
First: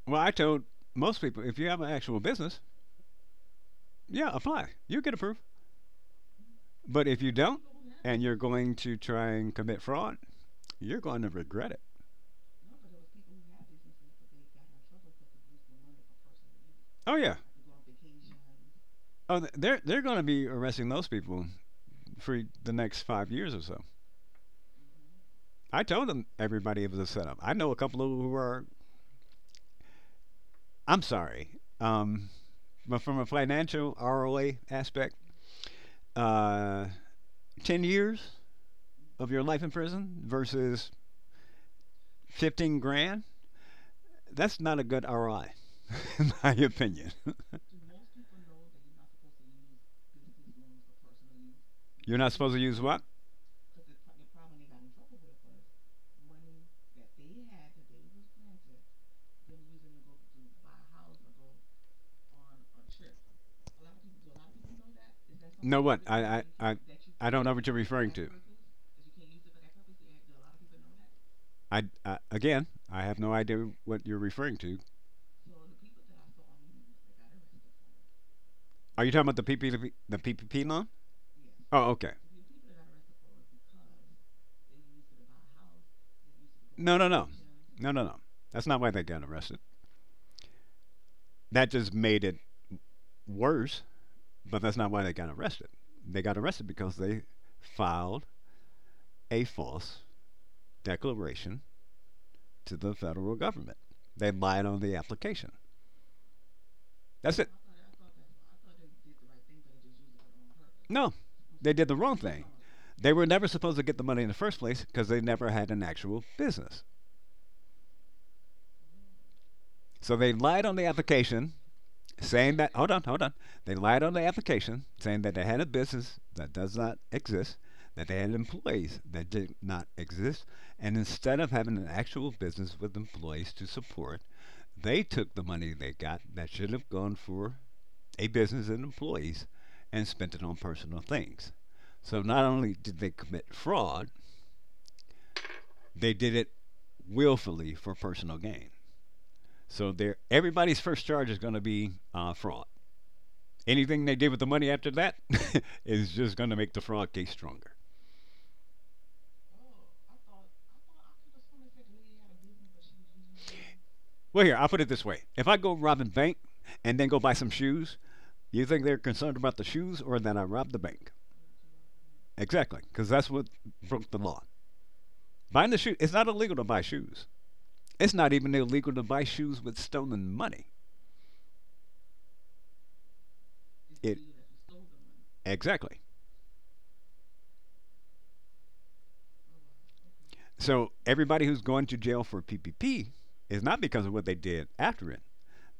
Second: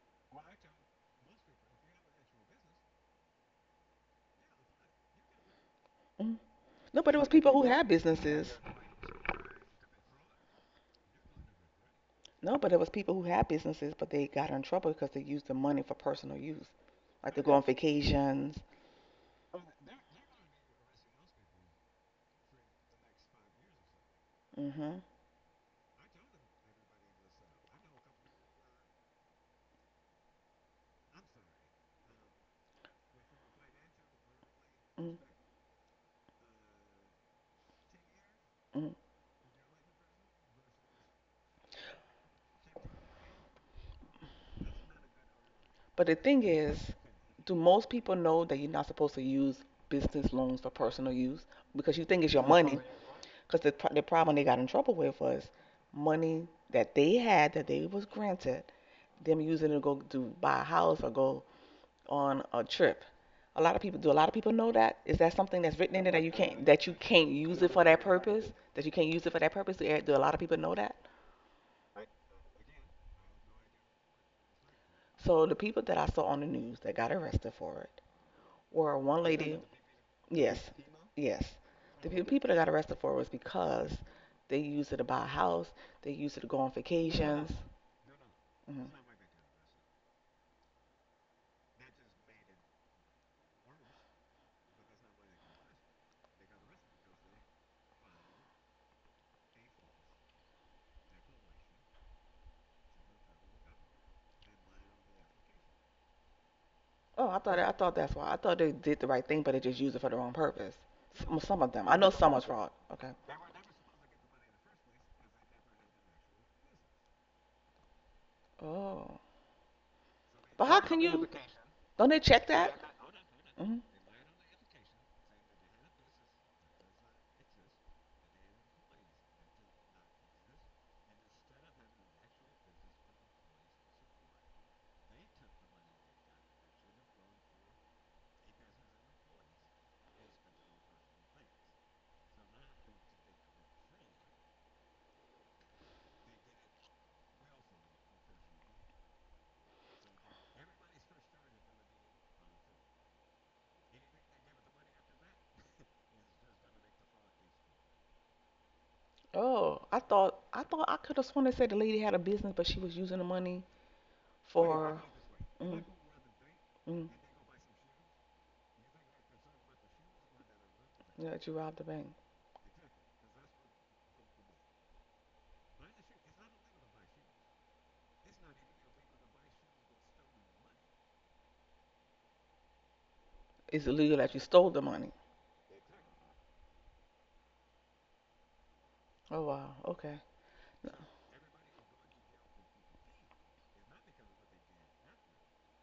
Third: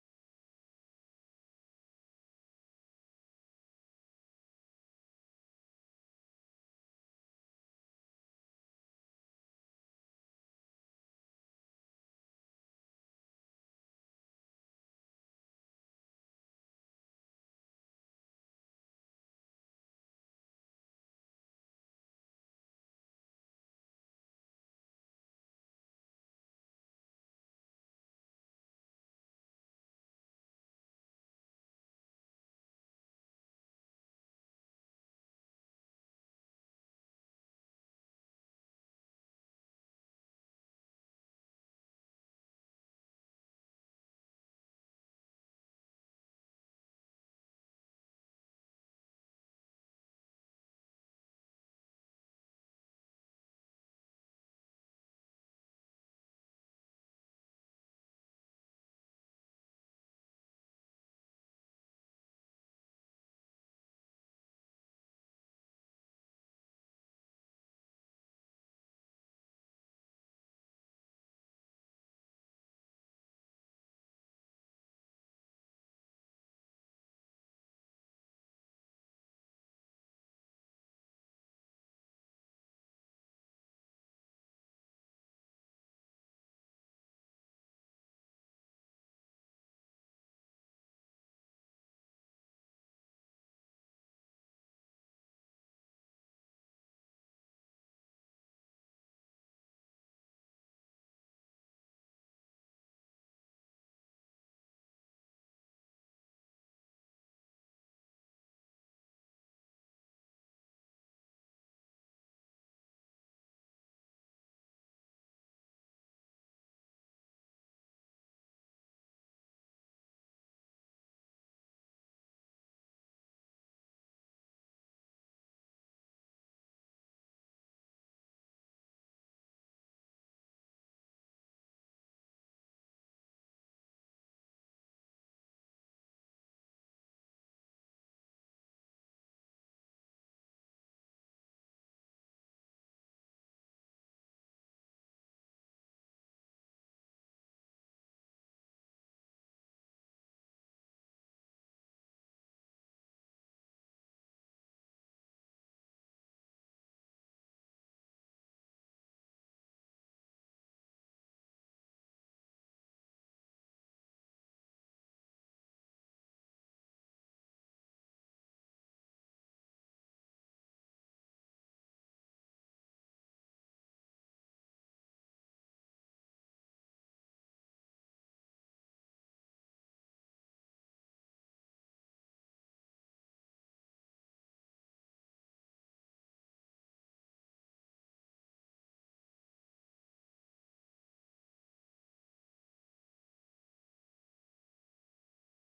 Speaker 1: Well, I told most people if you have an actual business, yeah, apply. You get approved.
Speaker 3: Mm. No,
Speaker 1: But
Speaker 3: but it
Speaker 1: if
Speaker 3: was
Speaker 1: you
Speaker 3: people
Speaker 1: don't
Speaker 3: who had
Speaker 1: and you're
Speaker 3: businesses.
Speaker 1: going to try and commit fraud, you're going to regret it.
Speaker 3: No, but it was people who had businesses, but they got in trouble because they used the money for personal use,
Speaker 1: Oh
Speaker 3: like
Speaker 1: yeah.
Speaker 3: to go on vacations.
Speaker 1: Oh, they're going to be arresting those people for the next 5 years or so.
Speaker 3: Mm-hmm.
Speaker 1: I told them everybody it was a setup. I know a couple of who are I'm sorry. Um but from a financial ROA aspect,
Speaker 3: Mm-hmm.
Speaker 1: uh 10 years of your life in prison versus 15 grand, that's not a good ROI,
Speaker 3: But the
Speaker 1: in
Speaker 3: thing
Speaker 1: my
Speaker 3: is,
Speaker 1: opinion.
Speaker 3: do most people know that you're not supposed to use business loans for personal use because you
Speaker 1: You're
Speaker 3: think
Speaker 1: not
Speaker 3: it's your
Speaker 1: supposed to
Speaker 3: money?
Speaker 1: use what?
Speaker 3: Because the problem they got in trouble with was money that they had that they was granted, them using it to go to buy a house or go on a trip. A lot of people do. A lot of people know that. Is that something that's
Speaker 1: No,
Speaker 3: written
Speaker 1: what?
Speaker 3: in there that you can't that you can't
Speaker 1: I don't know
Speaker 3: use
Speaker 1: what
Speaker 3: it
Speaker 1: you're
Speaker 3: for that
Speaker 1: referring to.
Speaker 3: purpose? That you can't use it for that purpose? Do a lot of people know that?
Speaker 1: I again, I have no idea what you're referring to.
Speaker 3: So the people that I saw on the news that got arrested for it or
Speaker 1: Are you talking
Speaker 3: one
Speaker 1: about the
Speaker 3: lady,
Speaker 1: PPP, the PPP
Speaker 3: yes,
Speaker 1: loan?
Speaker 3: yes,
Speaker 1: Oh,
Speaker 3: the
Speaker 1: okay.
Speaker 3: people that got arrested for it was because they used it to buy a house, they used it to go on
Speaker 1: No, no, no,
Speaker 3: vacations.
Speaker 1: no, no, no. That's
Speaker 3: Oh.
Speaker 1: not
Speaker 3: Mhm.
Speaker 1: why they got arrested. That just made it worse. But that's not why they got arrested. They got arrested because they filed a false declaration to the federal government. They lied on the application.
Speaker 3: Oh, I
Speaker 1: That's it.
Speaker 3: thought I thought that's why. I thought they did the right thing, but they just used it for the wrong purpose.
Speaker 1: No,
Speaker 3: Some of
Speaker 1: they
Speaker 3: them.
Speaker 1: did
Speaker 3: I
Speaker 1: the
Speaker 3: know
Speaker 1: wrong
Speaker 3: some was
Speaker 1: thing.
Speaker 3: fraud. Okay.
Speaker 1: They were never supposed to get the money in the first place because they never had an actual business.
Speaker 3: Oh,
Speaker 1: So they
Speaker 3: but
Speaker 1: lied on
Speaker 3: how
Speaker 1: the
Speaker 3: can no you?
Speaker 1: application,
Speaker 3: Don't they check,
Speaker 1: saying
Speaker 3: yeah, that?
Speaker 1: that, hold on, hold on.
Speaker 3: hmm
Speaker 1: They lied on the application, saying that they had a business that does not exist, that they had employees that did not exist, and instead of having an actual business with employees to support, they took the money they got that should have gone for a business and employees and spent it on personal things. So not only did they commit fraud, they did it willfully for personal gain. So there, everybody's first charge is going to be fraud. Anything they did with the money after that is just going to make the fraud case stronger.
Speaker 3: Oh, I thought I could have sworn they said the lady had a business, but she was using the money. Oh
Speaker 1: Well,
Speaker 3: yeah,
Speaker 1: here,
Speaker 3: for.
Speaker 1: I'll put it
Speaker 3: Know it.
Speaker 1: this way: if I go
Speaker 3: Mm,
Speaker 1: rob a bank and
Speaker 3: mm.
Speaker 1: then go buy some shoes, you think they're concerned about the shoes or that I robbed the bank?
Speaker 3: Yeah, yeah, she robbed the bank.
Speaker 1: Exactly, because that's what broke the law. Buying the shoe, it's not illegal to buy shoes. It's not even illegal to buy shoes with stolen money.
Speaker 3: It's illegal
Speaker 1: It
Speaker 3: that you stole the money.
Speaker 1: exactly.
Speaker 3: Oh wow. Okay.
Speaker 1: So everybody who's going to jail for PPP is not because of what they did after it.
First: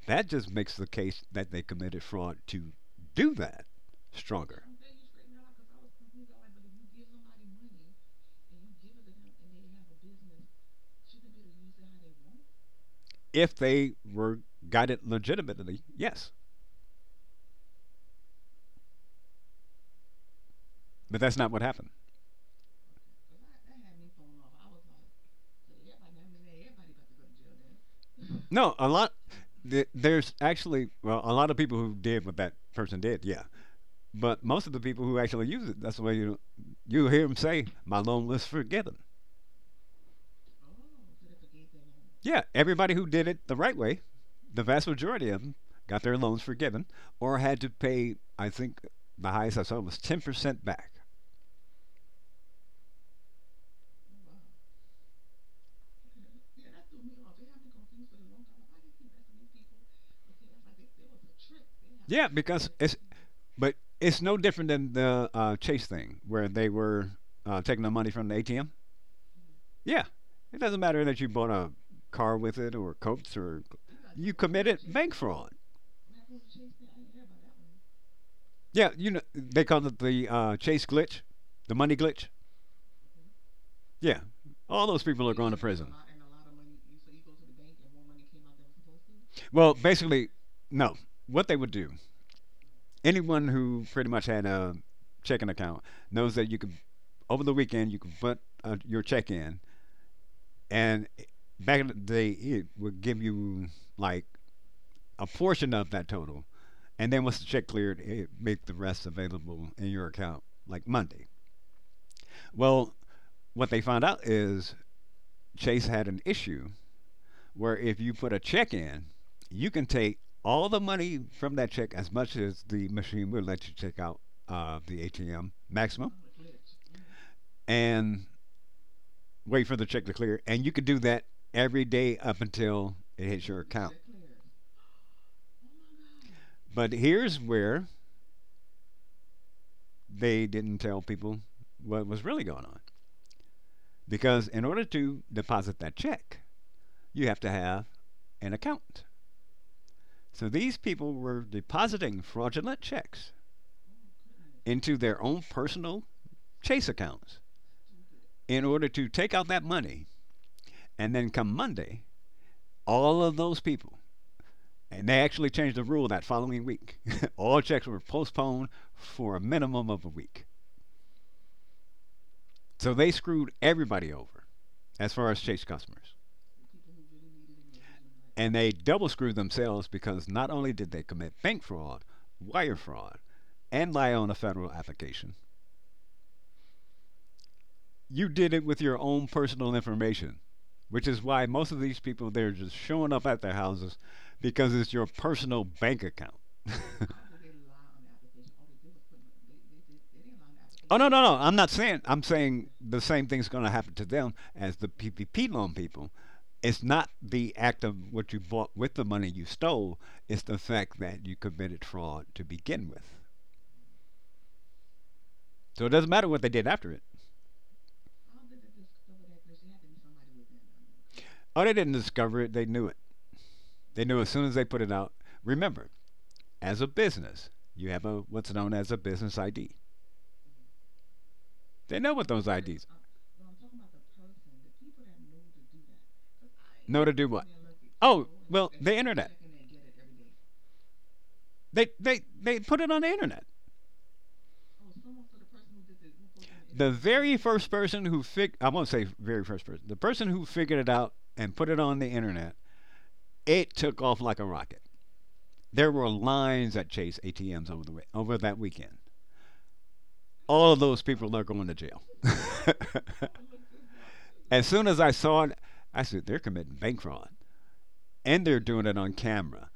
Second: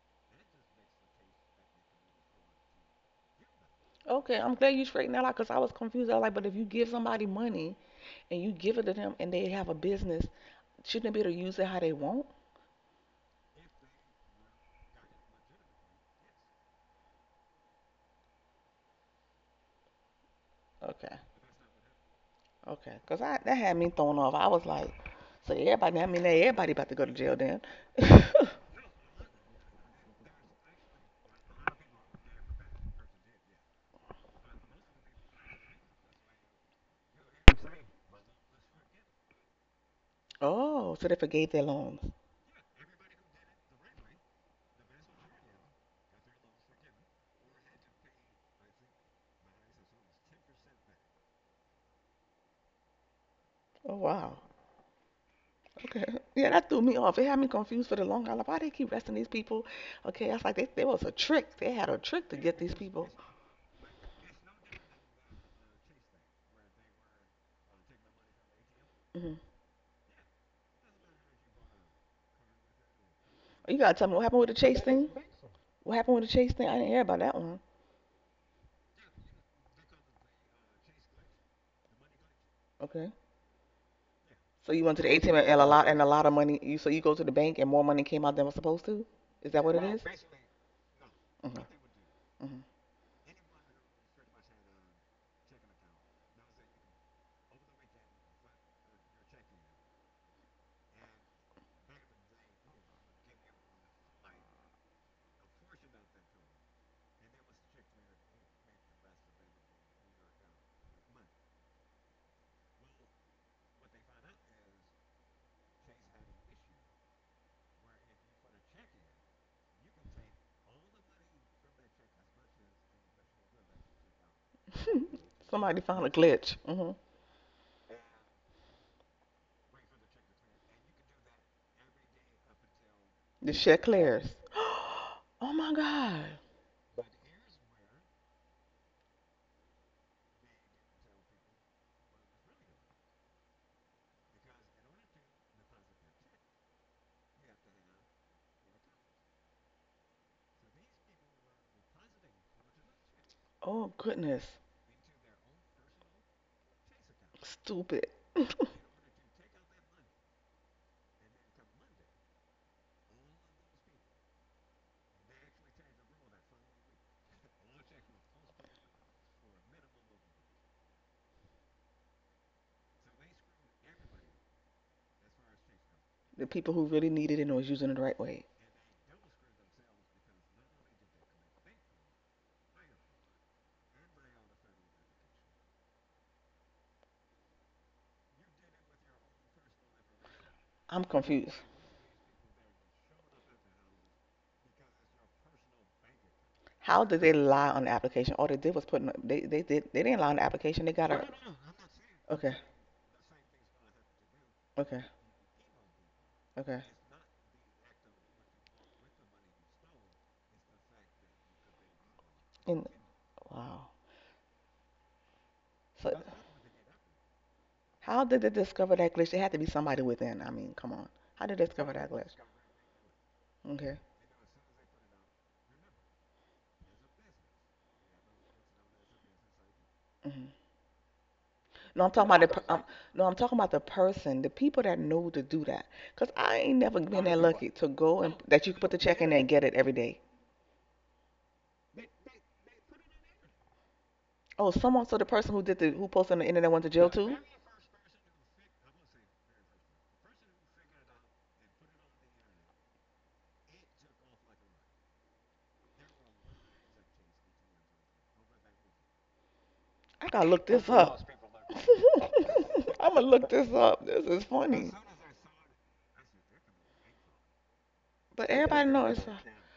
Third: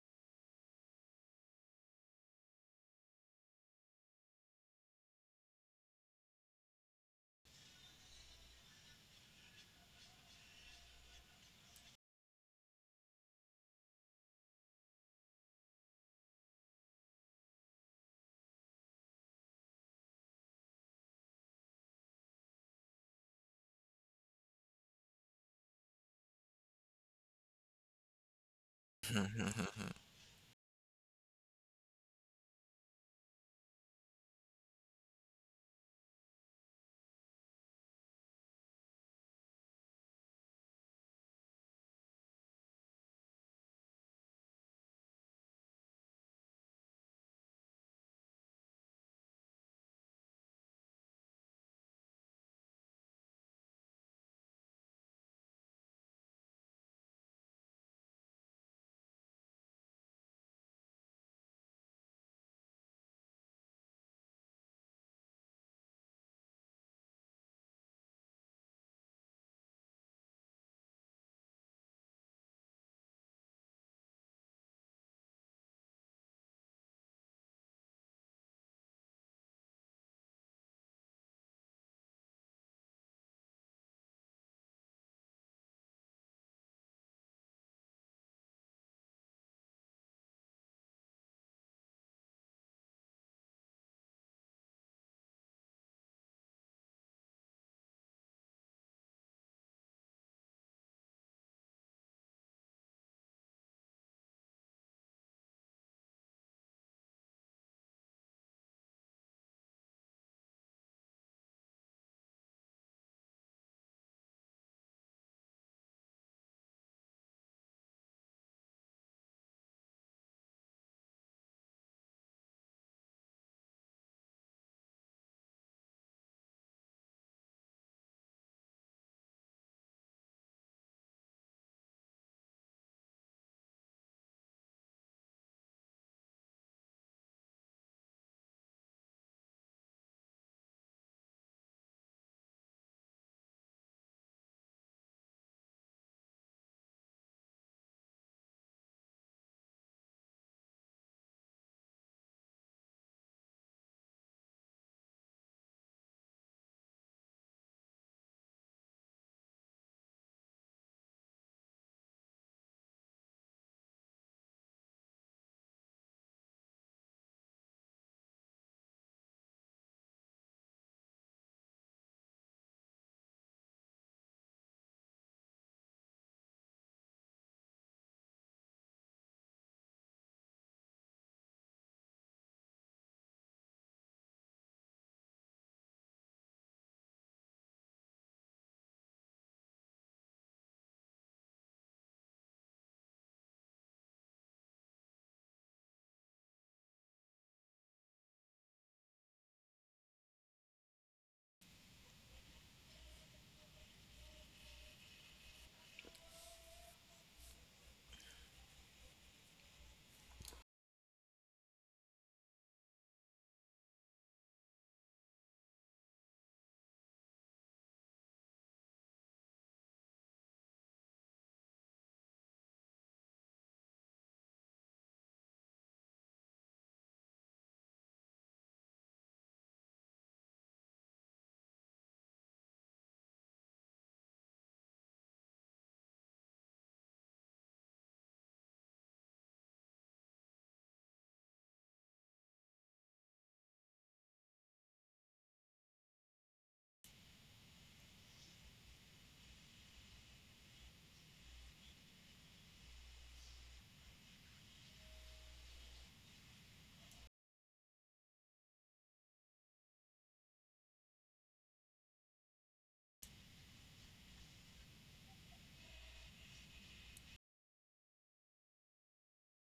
Speaker 1: That just makes the case that they committed fraud to do that
Speaker 3: Okay, I'm
Speaker 1: stronger.
Speaker 3: glad you straightened that out because I was confused. I was like, but if you give somebody money and you give it to them and they have a business, shouldn't they be able to use it how they want?
Speaker 1: If they were got it legitimately, yes,
Speaker 3: Okay,
Speaker 1: but that's not what happened.
Speaker 3: okay, because I that had me thrown off. I was like, so everybody, I mean, everybody about to go to jail then.
Speaker 1: No, a lot.
Speaker 2: Yeah,
Speaker 1: There's actually, well, a lot of people who did what that person did. Yeah, but most of the people who actually use it, that's the way you hear them say, "My loan was forgiven."
Speaker 3: Oh, so they forgave their loans.
Speaker 1: Yeah, everybody who did it the right way, the vast majority of them got their loans forgiven or had to pay. I think the highest I saw was 10% back.
Speaker 3: Oh wow. Okay. Yeah, that threw me off. It had me confused for the long haul. Like, why they keep arresting these people? Okay, I was like, there was a trick. They had a
Speaker 1: Yeah,
Speaker 3: trick to get
Speaker 1: because
Speaker 3: these
Speaker 1: it's
Speaker 3: people.
Speaker 1: but it's no different than the Chase thing where they were taking the money from the ATM.
Speaker 3: hmm
Speaker 1: Yeah, it doesn't matter that you bought a car with it or coats, or
Speaker 3: You gotta tell me what
Speaker 1: you
Speaker 3: happened with the
Speaker 1: committed
Speaker 3: chase
Speaker 1: bank
Speaker 3: thing.
Speaker 1: fraud.
Speaker 3: What happened with the chase thing? I didn't hear about that one.
Speaker 1: Yeah, you know they call it the Chase glitch, the money glitch.
Speaker 3: Okay.
Speaker 1: Yeah,
Speaker 3: So you
Speaker 1: all
Speaker 3: went
Speaker 1: those
Speaker 3: to the
Speaker 1: people are
Speaker 3: ATM
Speaker 1: going to prison.
Speaker 3: and a lot of money. You go to the bank and more money came out than was supposed to.
Speaker 1: To.
Speaker 3: Is that
Speaker 1: Well,
Speaker 3: what it is?
Speaker 1: basically, no. What they
Speaker 3: Mhm.
Speaker 1: would do,
Speaker 3: Mhm.
Speaker 1: anyone who pretty much had a checking account knows that you could, over the weekend, you could put your check in, and back in the day, it would give you like a portion of that total, and then once the check cleared, it make the rest available in your account like Monday. Well, what they found out is Chase had an issue where if you put a check in, you can take all the money from that check as much as the machine will let you take out, the ATM
Speaker 3: Somebody found a
Speaker 1: maximum,
Speaker 3: glitch. Mhm.
Speaker 1: and wait for the check to clear. And you could do that every day up until it hits
Speaker 3: The
Speaker 1: your
Speaker 3: check
Speaker 1: account.
Speaker 3: clears. Oh my god.
Speaker 1: But here's where they didn't tell people what was really going on. Because in order to deposit that check, you have to have an account. So these people were depositing fraudulent checks
Speaker 3: Oh goodness.
Speaker 1: into their own personal Chase accounts
Speaker 3: Stupid.
Speaker 1: in order to take out that money. And then come Monday, all of those people, and they actually changed the rule that following week, all checks were postponed for a minimum of a week. So they screwed everybody over as far as Chase customers.
Speaker 3: The people who really needed it and was using it the right way.
Speaker 1: And they double screwed themselves because not only did they commit bank fraud, wire fraud, and lie on a federal application, you did it with your own personal information,
Speaker 3: I'm
Speaker 1: which is why
Speaker 3: confused.
Speaker 1: most of these people they're just showing up at their houses because it's your personal bank account.
Speaker 3: How did they lie on the application? All they did was put in, they didn't lie on the application. They
Speaker 1: Oh no,
Speaker 3: got
Speaker 1: no,
Speaker 3: a
Speaker 1: no! I'm not saying I'm
Speaker 3: Okay,
Speaker 1: saying the same thing's going to happen to them as the
Speaker 3: okay,
Speaker 1: PPP loan people.
Speaker 3: okay.
Speaker 1: It's not the act of what you bought with the money you stole. It's the fact that you committed fraud to
Speaker 3: And
Speaker 1: begin with.
Speaker 3: wow.
Speaker 1: So it doesn't
Speaker 3: So
Speaker 1: matter what they did after it.
Speaker 3: how did they discover that glitch? It had to be somebody within. I mean, come on. How did
Speaker 1: Oh,
Speaker 3: they
Speaker 1: they
Speaker 3: discover
Speaker 1: didn't
Speaker 3: that glitch?
Speaker 1: discover it. They knew it.
Speaker 3: Okay.
Speaker 1: They knew as soon as they put it out. Remember, as a business, you have a what's known as a business ID.
Speaker 3: hmm No,
Speaker 1: They
Speaker 3: I'm talking
Speaker 1: know
Speaker 3: about
Speaker 1: what
Speaker 3: the.
Speaker 1: those
Speaker 3: Per-
Speaker 1: IDs
Speaker 3: um, no, I'm talking about the person, the people that know to do that. Cause I ain't never
Speaker 1: know to
Speaker 3: been
Speaker 1: do
Speaker 3: that
Speaker 1: what.
Speaker 3: lucky to go
Speaker 1: Oh,
Speaker 3: and that
Speaker 1: well,
Speaker 3: you put
Speaker 1: the
Speaker 3: the check in
Speaker 1: internet.
Speaker 3: there and get it every day.
Speaker 1: They put it on the internet.
Speaker 3: Oh, someone. So the person who posted on the internet went
Speaker 1: The
Speaker 3: to jail
Speaker 1: very
Speaker 3: too.
Speaker 1: first person who fig I won't say very first person. The person who figured it out and put it on the internet, it took off like a rocket. There were lines at Chase ATMs over that weekend.
Speaker 3: I gotta look
Speaker 1: All of
Speaker 3: this
Speaker 1: those
Speaker 3: up.
Speaker 1: people are going to jail.
Speaker 3: I'm gonna look this up. This is
Speaker 1: As soon
Speaker 3: funny.
Speaker 1: as I saw it, I said they're committing bank fraud and
Speaker 3: But
Speaker 1: they're doing
Speaker 3: everybody
Speaker 1: it on
Speaker 3: knows.
Speaker 1: camera,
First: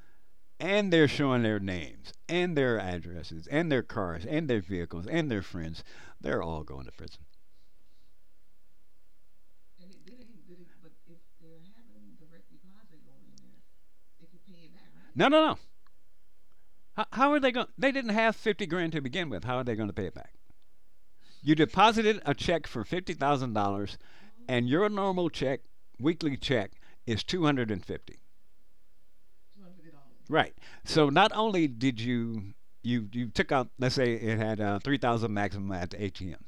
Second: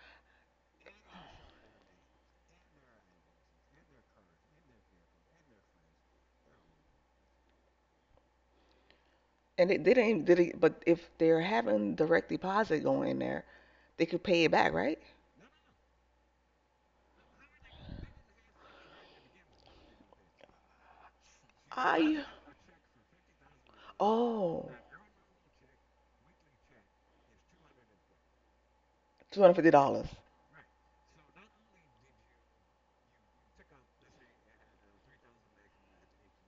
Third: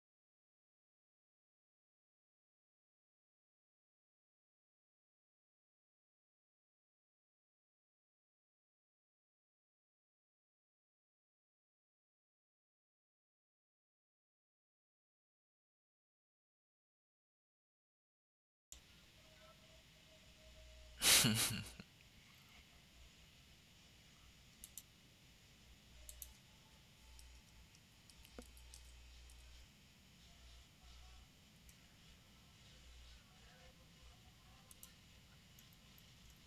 Speaker 1: and they're showing their names and their addresses and their cars and their vehicles and their friends. They're all going to prison.
Speaker 3: And it didn't even, did it, but if they're having direct deposit going in there, they could pay it back, right?
Speaker 1: No, no, no. How are they going? They didn't have 50 grand to begin with. How are they going to pay it back? You deposited
Speaker 3: I,
Speaker 1: a check for $50,000 and
Speaker 3: oh,
Speaker 1: your normal check, weekly check is 250.
Speaker 3: $250.
Speaker 1: Right. So not only did you took out, let's say it had 3000 maximum at the ATM,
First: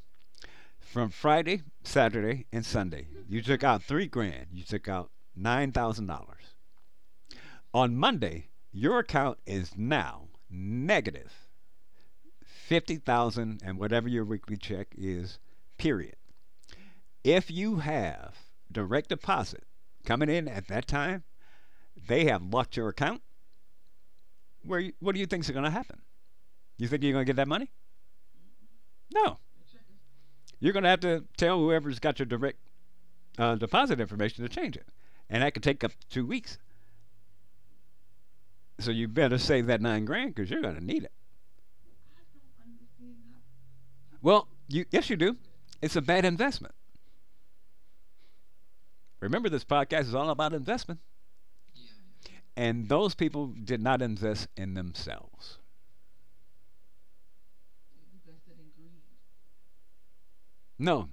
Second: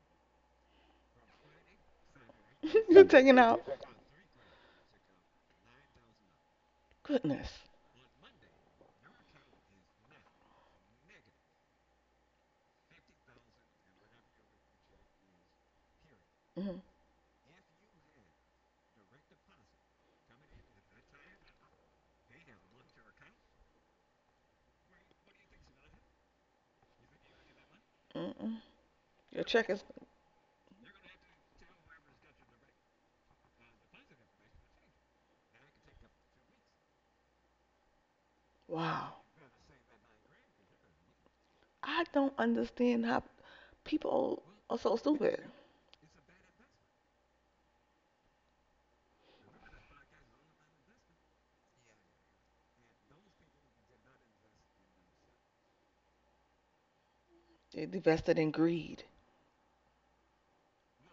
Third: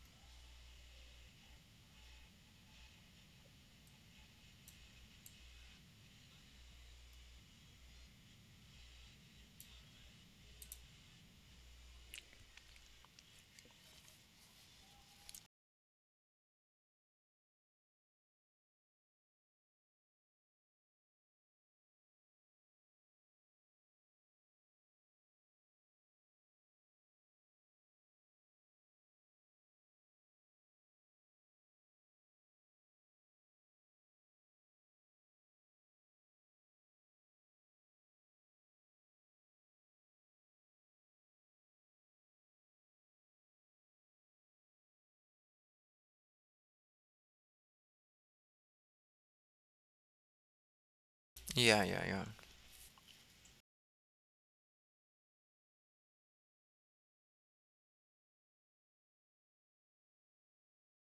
Speaker 1: from Friday, Saturday, and
Speaker 3: You're
Speaker 1: Sunday.
Speaker 3: taking
Speaker 1: You
Speaker 3: out,
Speaker 1: took out 3 grand. You took out $9,000.
Speaker 3: goodness.
Speaker 1: On Monday, your account is now negative 50,000 and whatever your weekly check is. Period.
Speaker 3: Mm,
Speaker 1: If you have direct deposit coming in at that time, they have locked your account. What do you think is going to happen? You think you're going to get that money?
Speaker 3: mm-mm.
Speaker 1: No.
Speaker 3: Your check is,
Speaker 1: You're going to have to tell whoever's got your direct deposit information to change it, and that could take up to 2 weeks. So you
Speaker 3: wow.
Speaker 1: better save that 9 grand because you're going to need it.
Speaker 3: I don't understand how people
Speaker 1: Well,
Speaker 3: are so
Speaker 1: yes, you do.
Speaker 3: stupid.
Speaker 1: It's a bad investment. Remember, this podcast is all about investment.
Speaker 2: yeah, yeah.
Speaker 1: And those people did not invest in themselves.
Speaker 3: They invested in greed.
Speaker 1: No,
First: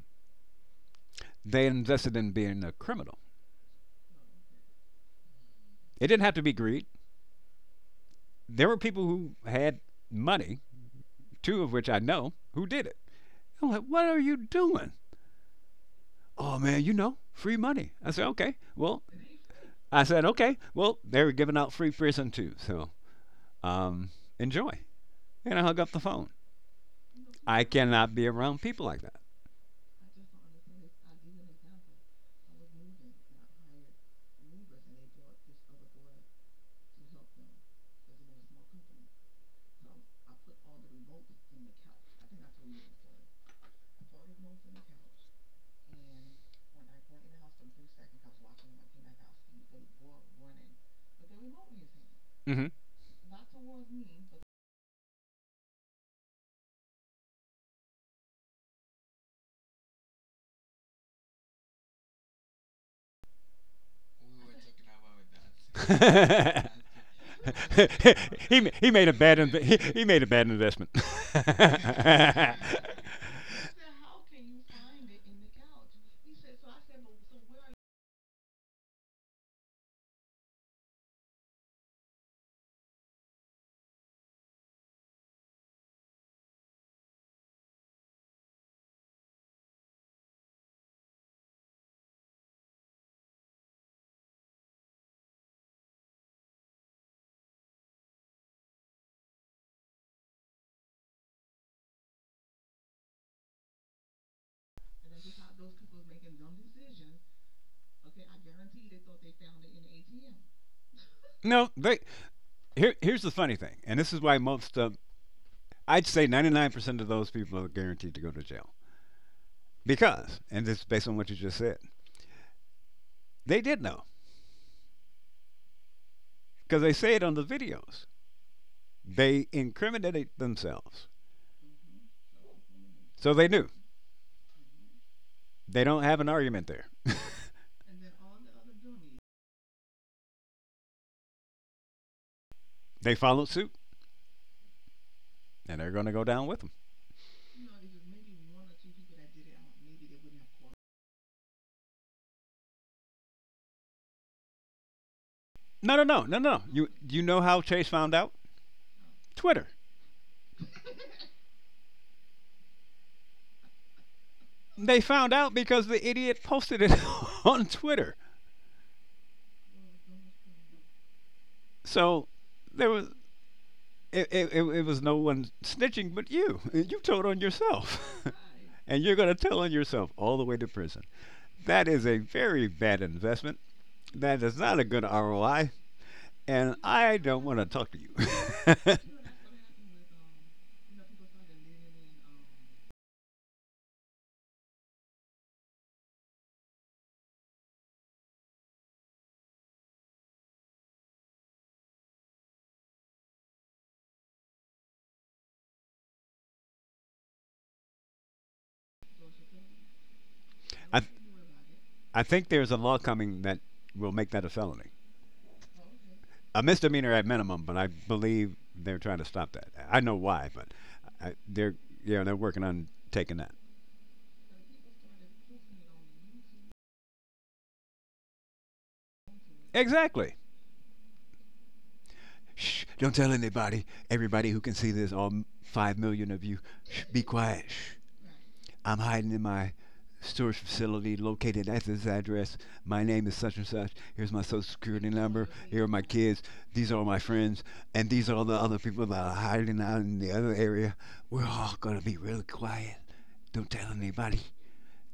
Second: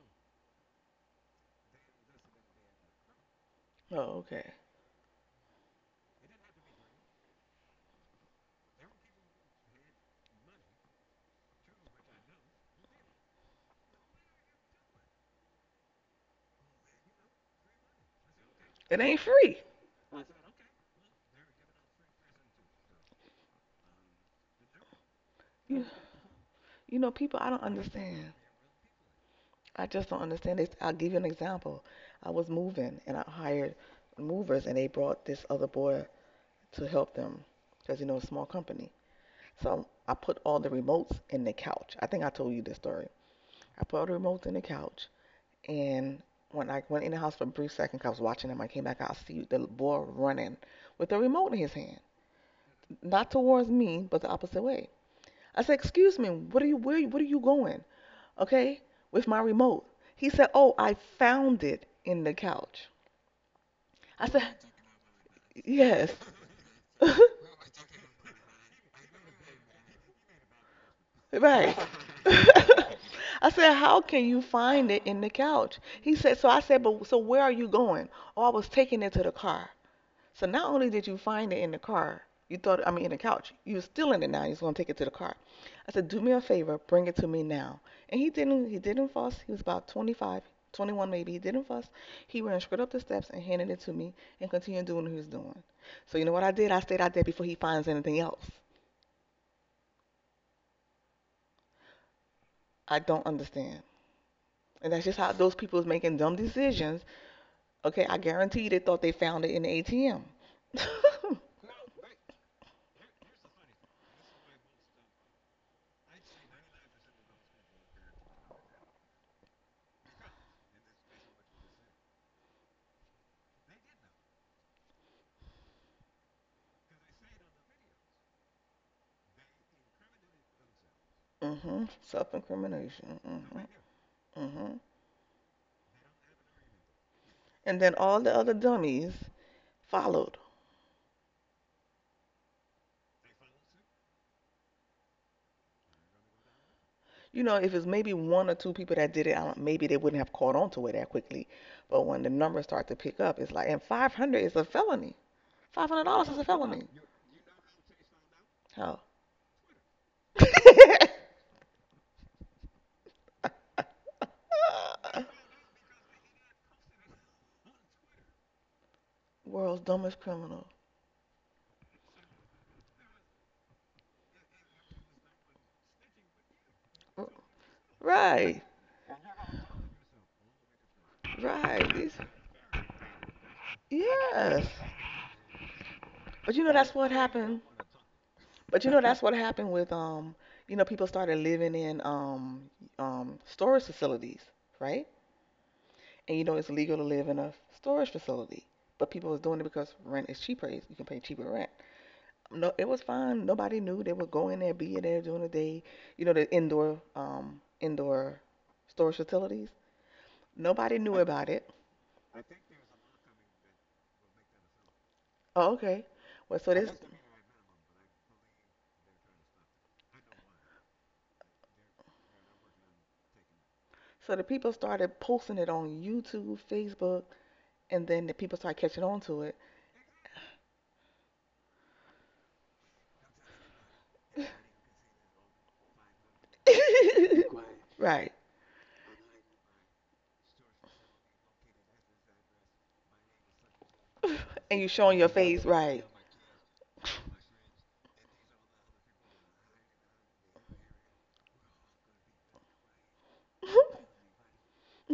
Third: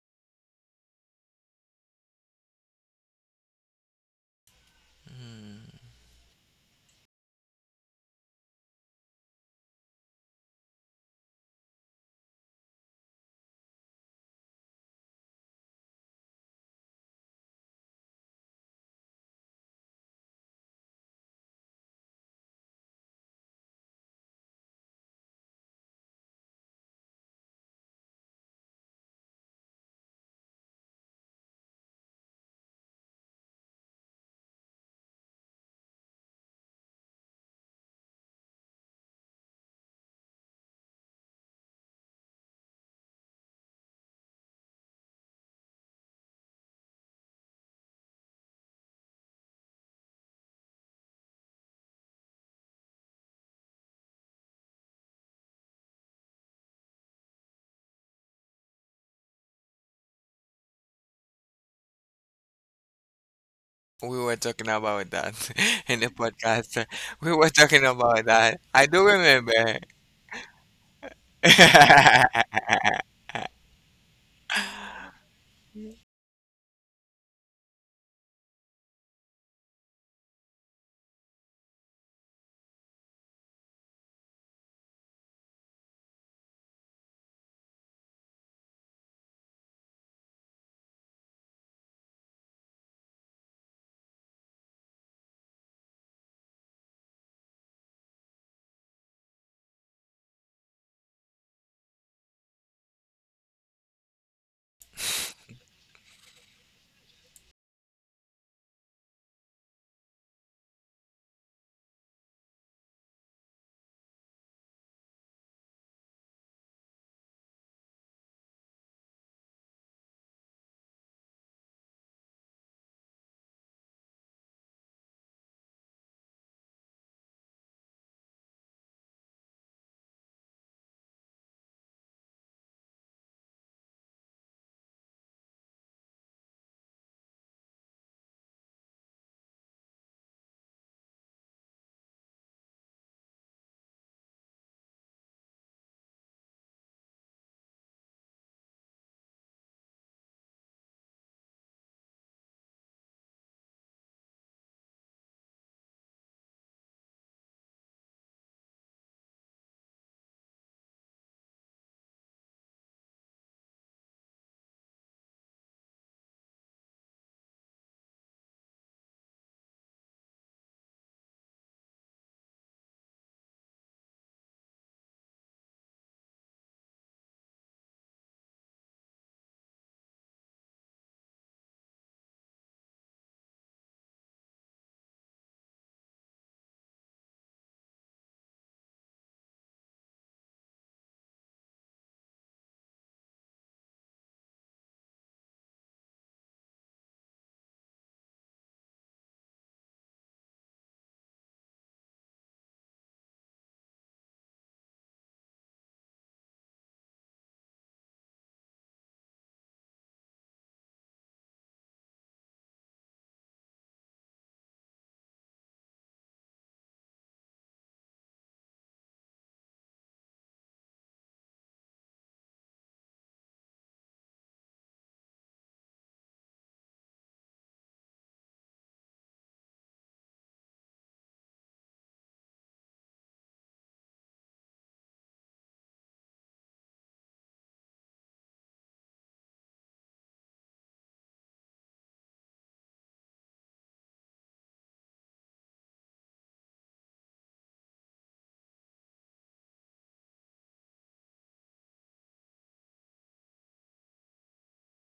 Speaker 1: they invested in being a criminal.
Speaker 3: Oh, okay.
Speaker 2: Hmm.
Speaker 1: It didn't have to be greed. There were people who had money, two of which I know, who did it. I'm like, what are you doing? Oh, man, free money. I said, okay.
Speaker 3: It
Speaker 1: Well,
Speaker 3: ain't free.
Speaker 1: I said, okay. Well, they were giving out free prison too. So um, enjoy. And I hung
Speaker 3: You,
Speaker 1: up the phone.
Speaker 3: you know, people, I
Speaker 1: I
Speaker 3: don't
Speaker 1: cannot be
Speaker 3: understand.
Speaker 1: around people like
Speaker 3: I just don't understand this. I'll give you an example. I was moving and I hired movers and they brought this other boy to help them because it's a small company. So I put all the remotes in the couch. I think I told you this story. I put all the remotes in the couch, and when I went in the house for a brief second, cause I was watching him. I came back out, I see the boy running with the remote in his hand,
Speaker 1: that. Hmm.
Speaker 3: not towards me, but the opposite way. I said, "Excuse me, what are you? Where? What are you going? Okay, with my remote." He said, "Oh, I found it in the couch."
Speaker 2: We
Speaker 3: I
Speaker 2: were
Speaker 3: said,
Speaker 2: talking about that, in the
Speaker 3: yes.
Speaker 2: podcast, we were talking about that,
Speaker 1: he
Speaker 2: I
Speaker 1: he
Speaker 2: do
Speaker 1: made a bad inve- he,
Speaker 2: remember.
Speaker 1: he made a bad investment.
Speaker 3: Right.
Speaker 2: I
Speaker 3: I said, how can you find it in the couch? He said, so I said, but so where are you going? Oh, I was taking it to the car. So not only did you find it in the car, you thought, I mean, in the couch, you were stealing it now. You was gonna take it to the car. I said, do me a favor, bring it to me now. And he didn't. He didn't fuss. He was about 25, 21 maybe. He didn't fuss. He ran straight up the steps and handed it to me and continued doing what he was doing. So you know what I did? I stayed out there before he finds anything else. I don't understand. And that's just how those people is making dumb decisions. Okay, I guarantee they thought they found it in the ATM. Mm.
Speaker 1: No, they here here's the funny thing, and this is why most of I'd say 99% of those people are guaranteed to go to jail because, and this is based on what you just said, they did know because they say it on the videos. They incriminated themselves,
Speaker 3: Mhm. Self incrimination.
Speaker 1: so they knew.
Speaker 3: Mhm. Mhm.
Speaker 1: They don't have an argument there.
Speaker 3: And then all the other dummies followed.
Speaker 1: They followed suit, and they're going to go down with them.
Speaker 3: You know, if it's maybe one or two people that did it, I don't, maybe they wouldn't have caught on to it that quickly. But when the numbers start to pick up, it's like, and 500 is a felony.
Speaker 1: No, no, no,
Speaker 3: $500 is
Speaker 1: no,
Speaker 3: a
Speaker 1: no.
Speaker 3: felony.
Speaker 1: You know how Chase found out?
Speaker 3: How?
Speaker 1: Twitter.
Speaker 3: Oh.
Speaker 1: They found out because the idiot posted it on Twitter.
Speaker 3: World's dumbest criminal.
Speaker 1: So there was it, it, it it was no one snitching but you. You told on yourself.
Speaker 3: Right,
Speaker 1: And you're going to tell on yourself all the way to prison. That
Speaker 3: right.
Speaker 1: is a very bad investment. That is
Speaker 3: Yes.
Speaker 1: not a good ROI,
Speaker 3: But
Speaker 1: and
Speaker 3: that's what
Speaker 1: I don't
Speaker 3: happened.
Speaker 1: want to talk to
Speaker 3: But
Speaker 1: you.
Speaker 3: that's what happened with people started living in storage facilities, right? And you know it's legal to live in a storage facility, but people was doing it because rent is cheaper. You can pay cheaper rent. No, it was fine. Nobody knew they were going there, being there during the day. You know the indoor storage facilities. Nobody
Speaker 1: I
Speaker 3: knew about it.
Speaker 1: I think there's a law coming that will make that a felony.
Speaker 3: Oh, okay. Well,
Speaker 1: A misdemeanor at minimum, but I believe they're trying to stop that. I know why, but I, they're yeah, they're working on taking that.
Speaker 3: so the people started posting it on YouTube, Facebook, and then the people started catching on to it.
Speaker 1: Exactly. Shh! Don't tell anybody. Everybody who can see this, all 5 million of you, shh, be quiet. Shh.
Speaker 3: Right.
Speaker 1: I'm hiding in my storage facility located at this address. My name is such and such. Here's my social
Speaker 3: And you
Speaker 1: security
Speaker 3: showing your
Speaker 1: number.
Speaker 3: face,
Speaker 1: Here are
Speaker 3: right.
Speaker 1: my kids. These are all my friends, and these are all the other people that are hiding out in the other area. We're all gonna be really quiet. Don't tell anybody.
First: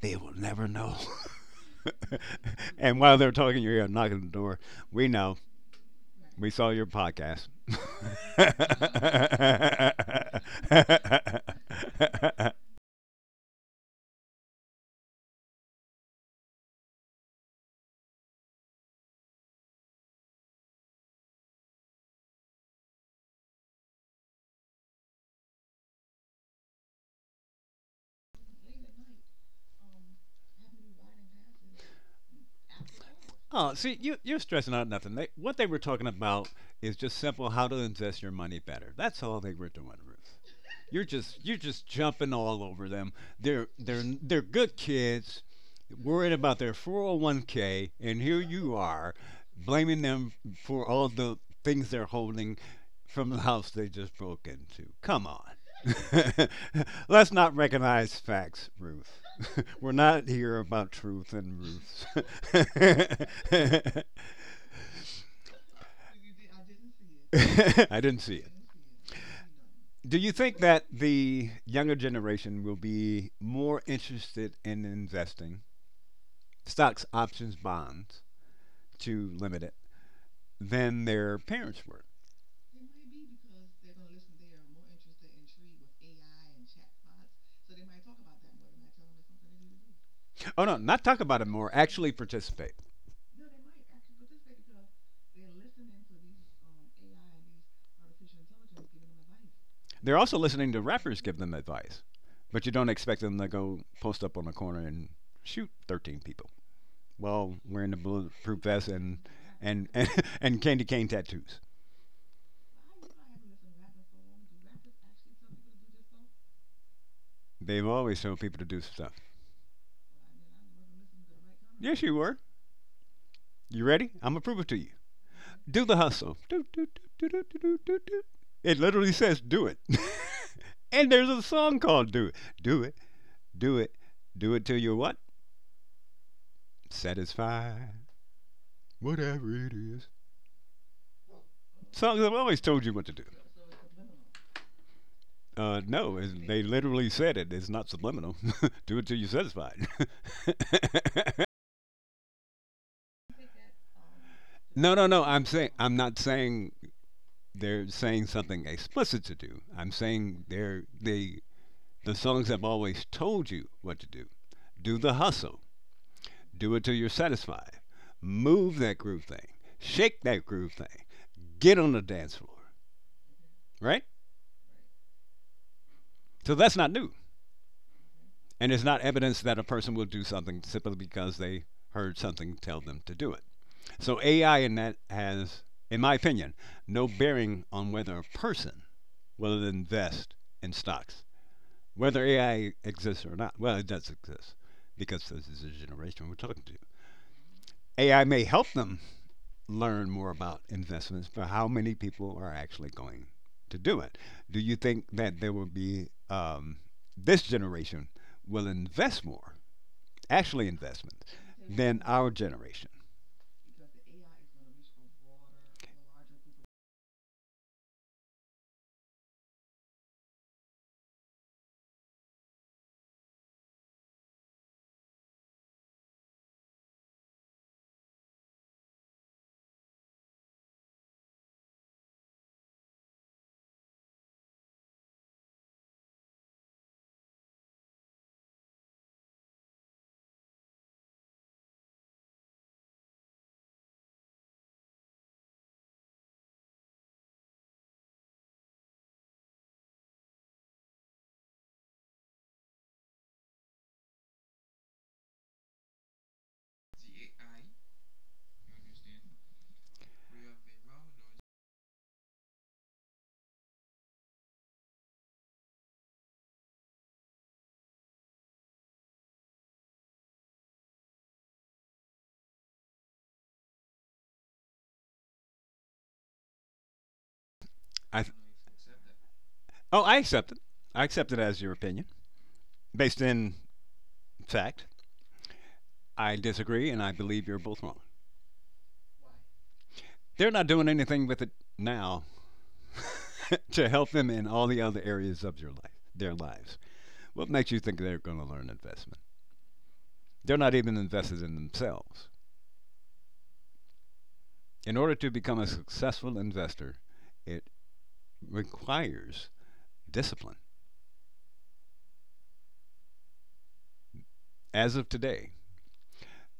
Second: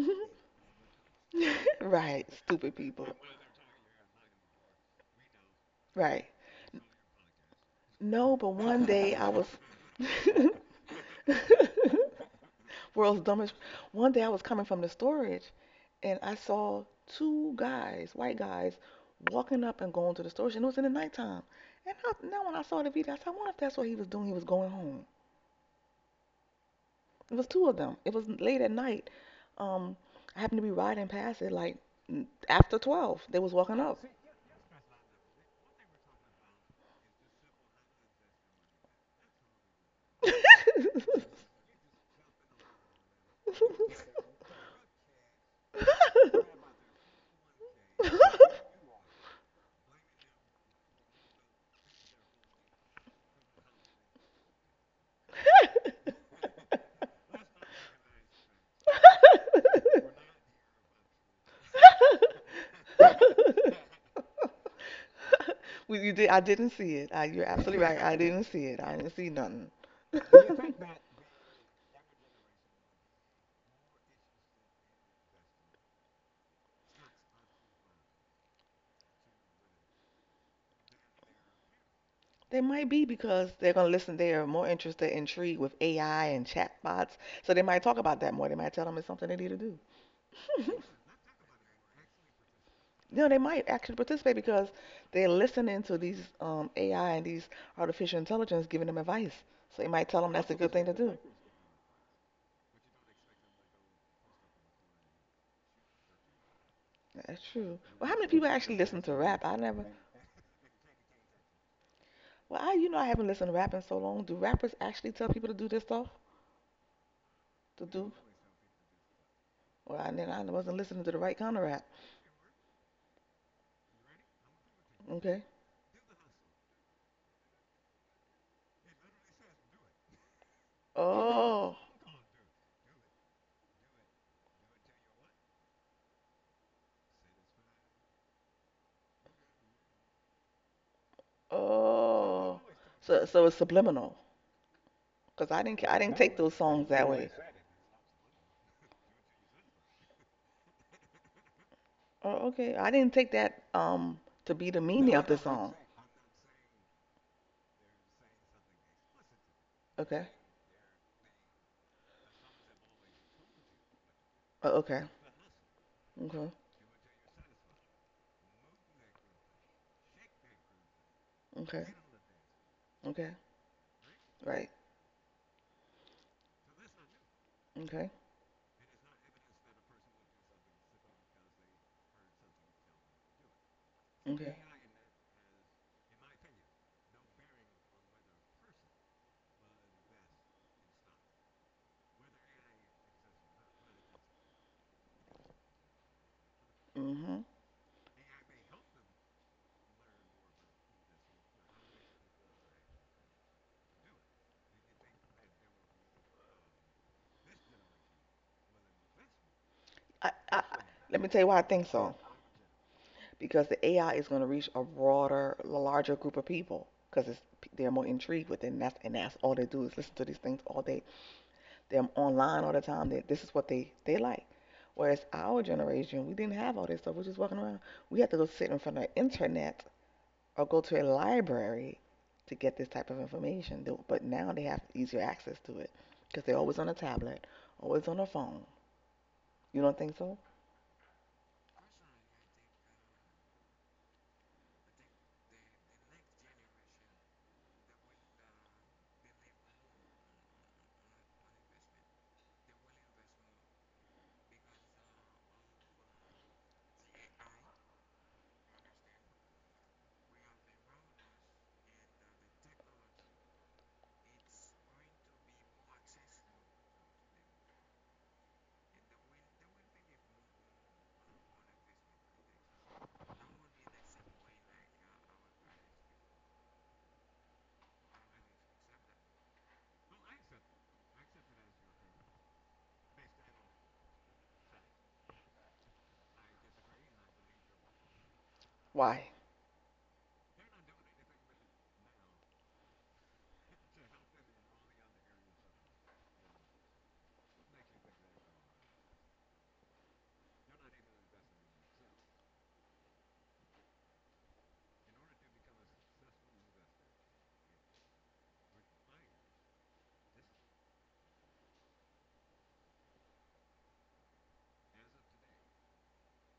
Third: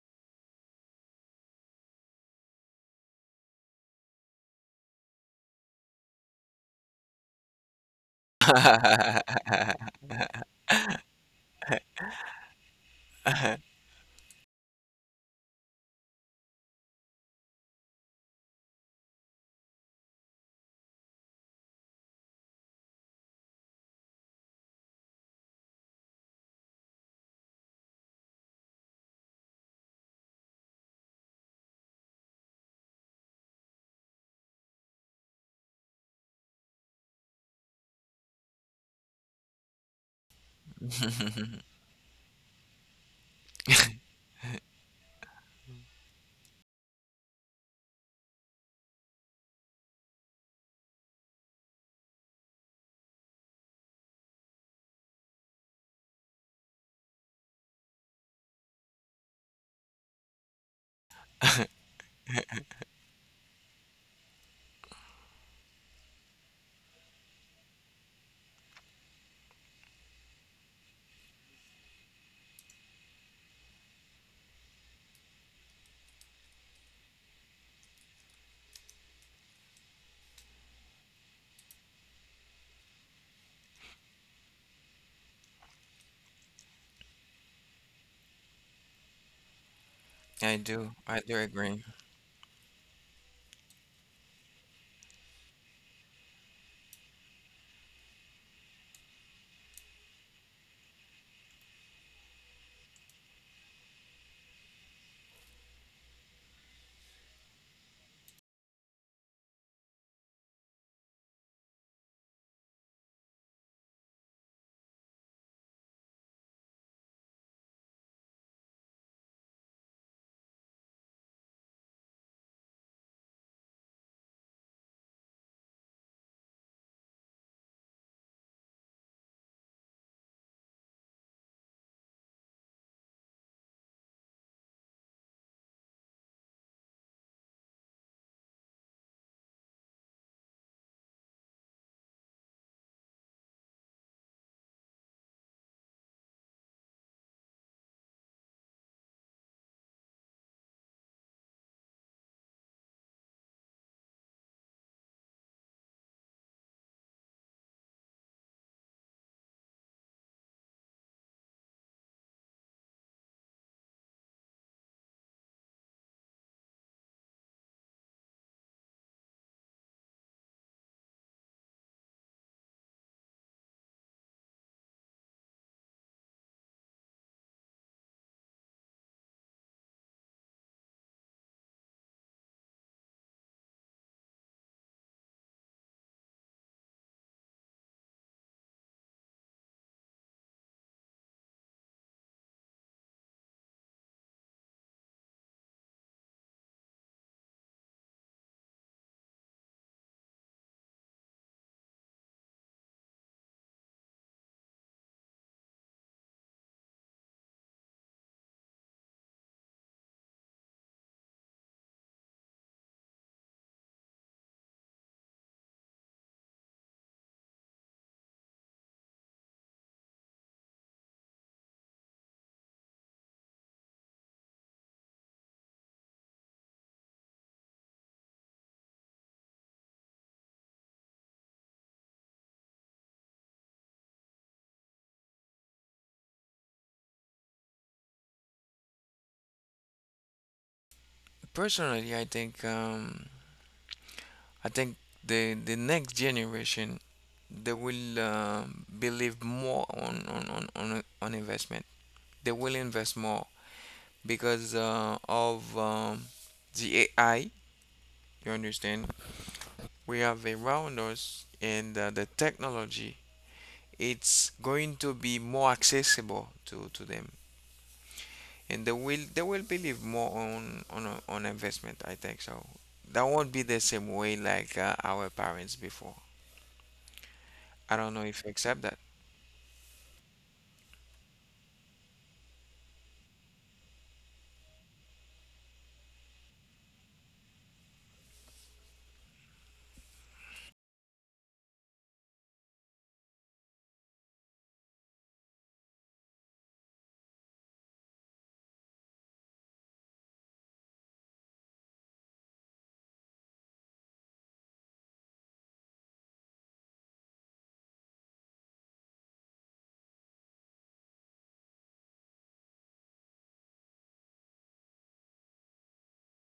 Speaker 1: They will never know.
Speaker 3: Right. Stupid
Speaker 1: And
Speaker 3: people.
Speaker 1: while they're talking, you're here knocking the door. We know.
Speaker 3: Right.
Speaker 1: We saw your podcast.
Speaker 3: No, but one day I was world's dumbest. One day I was coming from the storage and I saw two guys, white guys, walking up and going to the storage and it was in the nighttime. Now when I saw the video, I said, I wonder if that's what he was doing. He was going home. It was two of them. It was late at night. Um, I happened to be riding past it like after 12. They was
Speaker 1: Oh,
Speaker 3: walking
Speaker 1: see,
Speaker 3: up.
Speaker 1: you're stressing out nothing. What they were talking about is just simple how to invest your money better. That's all they were doing, Ruth. You're just jumping all over them. They're they're they're good kids, worried about their 401(k), and here you are, blaming them for all the things they're holding from the house they just broke into. Come on. Let's not recognize facts, Ruth. We're not here about truth and Ruths.
Speaker 3: You did, I didn't see it. You're absolutely right.
Speaker 1: I
Speaker 3: I
Speaker 1: didn't see
Speaker 3: didn't
Speaker 1: it.
Speaker 3: see it. I didn't see nothing.
Speaker 1: Do you think that the younger generation will be more interested in investing stocks, options, bonds to limit it than their parents were?
Speaker 3: They might be because they're going to listen. They are more interested, intrigued with AI and chatbots. So they might talk about that more. They might tell them it's something they need to do.
Speaker 1: Oh, no, not
Speaker 2: I
Speaker 1: talk
Speaker 2: do
Speaker 1: about it more,
Speaker 2: agree.
Speaker 1: actually participate.
Speaker 3: No, they might actually participate because they're listening to these AI and these artificial intelligence giving them advice. So they might
Speaker 1: They're
Speaker 3: tell them
Speaker 1: also
Speaker 3: that's a
Speaker 1: listening
Speaker 3: good
Speaker 1: to
Speaker 3: thing to do.
Speaker 1: rappers give them advice, but you don't expect them to go post up on a corner and shoot 13 people.
Speaker 3: That's
Speaker 1: Well,
Speaker 3: true.
Speaker 1: wearing the
Speaker 3: Well, how many people
Speaker 1: bulletproof
Speaker 3: actually
Speaker 1: vest
Speaker 3: listen to
Speaker 1: and
Speaker 3: rap? I never.
Speaker 1: and and, and candy cane tattoos.
Speaker 3: Well, I you know I haven't listened to rap in so long. Do rappers actually tell people to do this stuff?
Speaker 1: They've
Speaker 3: To do.
Speaker 1: always told people to do stuff.
Speaker 3: Well, then I wasn't listening to the right kind of rap.
Speaker 1: Yes, you were. You ready? I'm gonna prove it to you.
Speaker 3: Okay.
Speaker 1: Do the hustle. Do, do, do, do, do, do, do, do. It literally says do it. And there's a
Speaker 3: Oh,
Speaker 1: song called Do It. Do it. Do it. Do it till you're what? Satisfied. Whatever it is. Songs have always
Speaker 3: oh.
Speaker 1: told you what to do.
Speaker 3: So, it's subliminal because I didn't, I
Speaker 1: No,
Speaker 3: didn't take those
Speaker 1: they
Speaker 3: songs that
Speaker 1: literally
Speaker 3: way.
Speaker 1: said it. It's not subliminal. Do it till you're satisfied.
Speaker 3: Oh, okay. I didn't take that to be the
Speaker 1: No, no,
Speaker 3: meaning
Speaker 1: no.
Speaker 3: of the song.
Speaker 1: I'm not saying they're saying something explicit to do. I'm
Speaker 3: Okay.
Speaker 1: saying the songs have always told you what to do.
Speaker 3: Oh,
Speaker 1: Do
Speaker 3: okay.
Speaker 1: the hustle.
Speaker 3: Okay.
Speaker 1: Do it till you're satisfied. Move that groove thing. Shake that groove thing. Get on
Speaker 3: Okay.
Speaker 1: the dance floor.
Speaker 3: Okay.
Speaker 1: Right.
Speaker 3: Right.
Speaker 1: So that's not new.
Speaker 3: Okay.
Speaker 1: And it's not evidence that a person will do something simply because they heard something tell them to do it. So
Speaker 3: Okay.
Speaker 1: AI in that has, in my opinion, no bearing on whether a person will invest in stocks, whether AI exists or not. Well, it does exist because this is the generation we're talking to.
Speaker 3: Mhm.
Speaker 1: AI may help them learn more about investments, but how many people are actually going to do it? Do you think that there will be this generation will invest more
Speaker 3: I, I,
Speaker 1: actually
Speaker 3: I- Let
Speaker 1: investment
Speaker 3: me tell you why I think
Speaker 1: than
Speaker 3: so.
Speaker 1: our generation.
Speaker 3: Because the AI is going to reach a broader, larger group of people because it's they're more intrigued with it, and that's all they do is listen to these things all day, them online all the time that this is what they like. Whereas our generation, we didn't have all this stuff. We're just walking around. We had to go sit in front of the internet or go to a library to get this type of information. But now they have easier access to it because they're always on a tablet, always on a phone. You don't think so?
Speaker 2: Personally, I think the next generation, they will believe more on on investment. They will invest more because of the AI. You understand? We have around us and the technology. It's going to be more accessible to them, and they will believe more on on investment. I think so. That won't be the same way like our parents before. I don't
Speaker 1: I
Speaker 2: know
Speaker 1: th-
Speaker 2: if you accept that,
Speaker 1: oh, I accept it. I accept it as your opinion based in fact. I disagree, and I believe you're both wrong.
Speaker 3: Why?
Speaker 1: They're not doing anything with it now to help them in all the other areas of your life, their lives. What makes you think they're going to learn investment? They're not even invested in themselves. In order to become a successful investor, it requires discipline. As of today,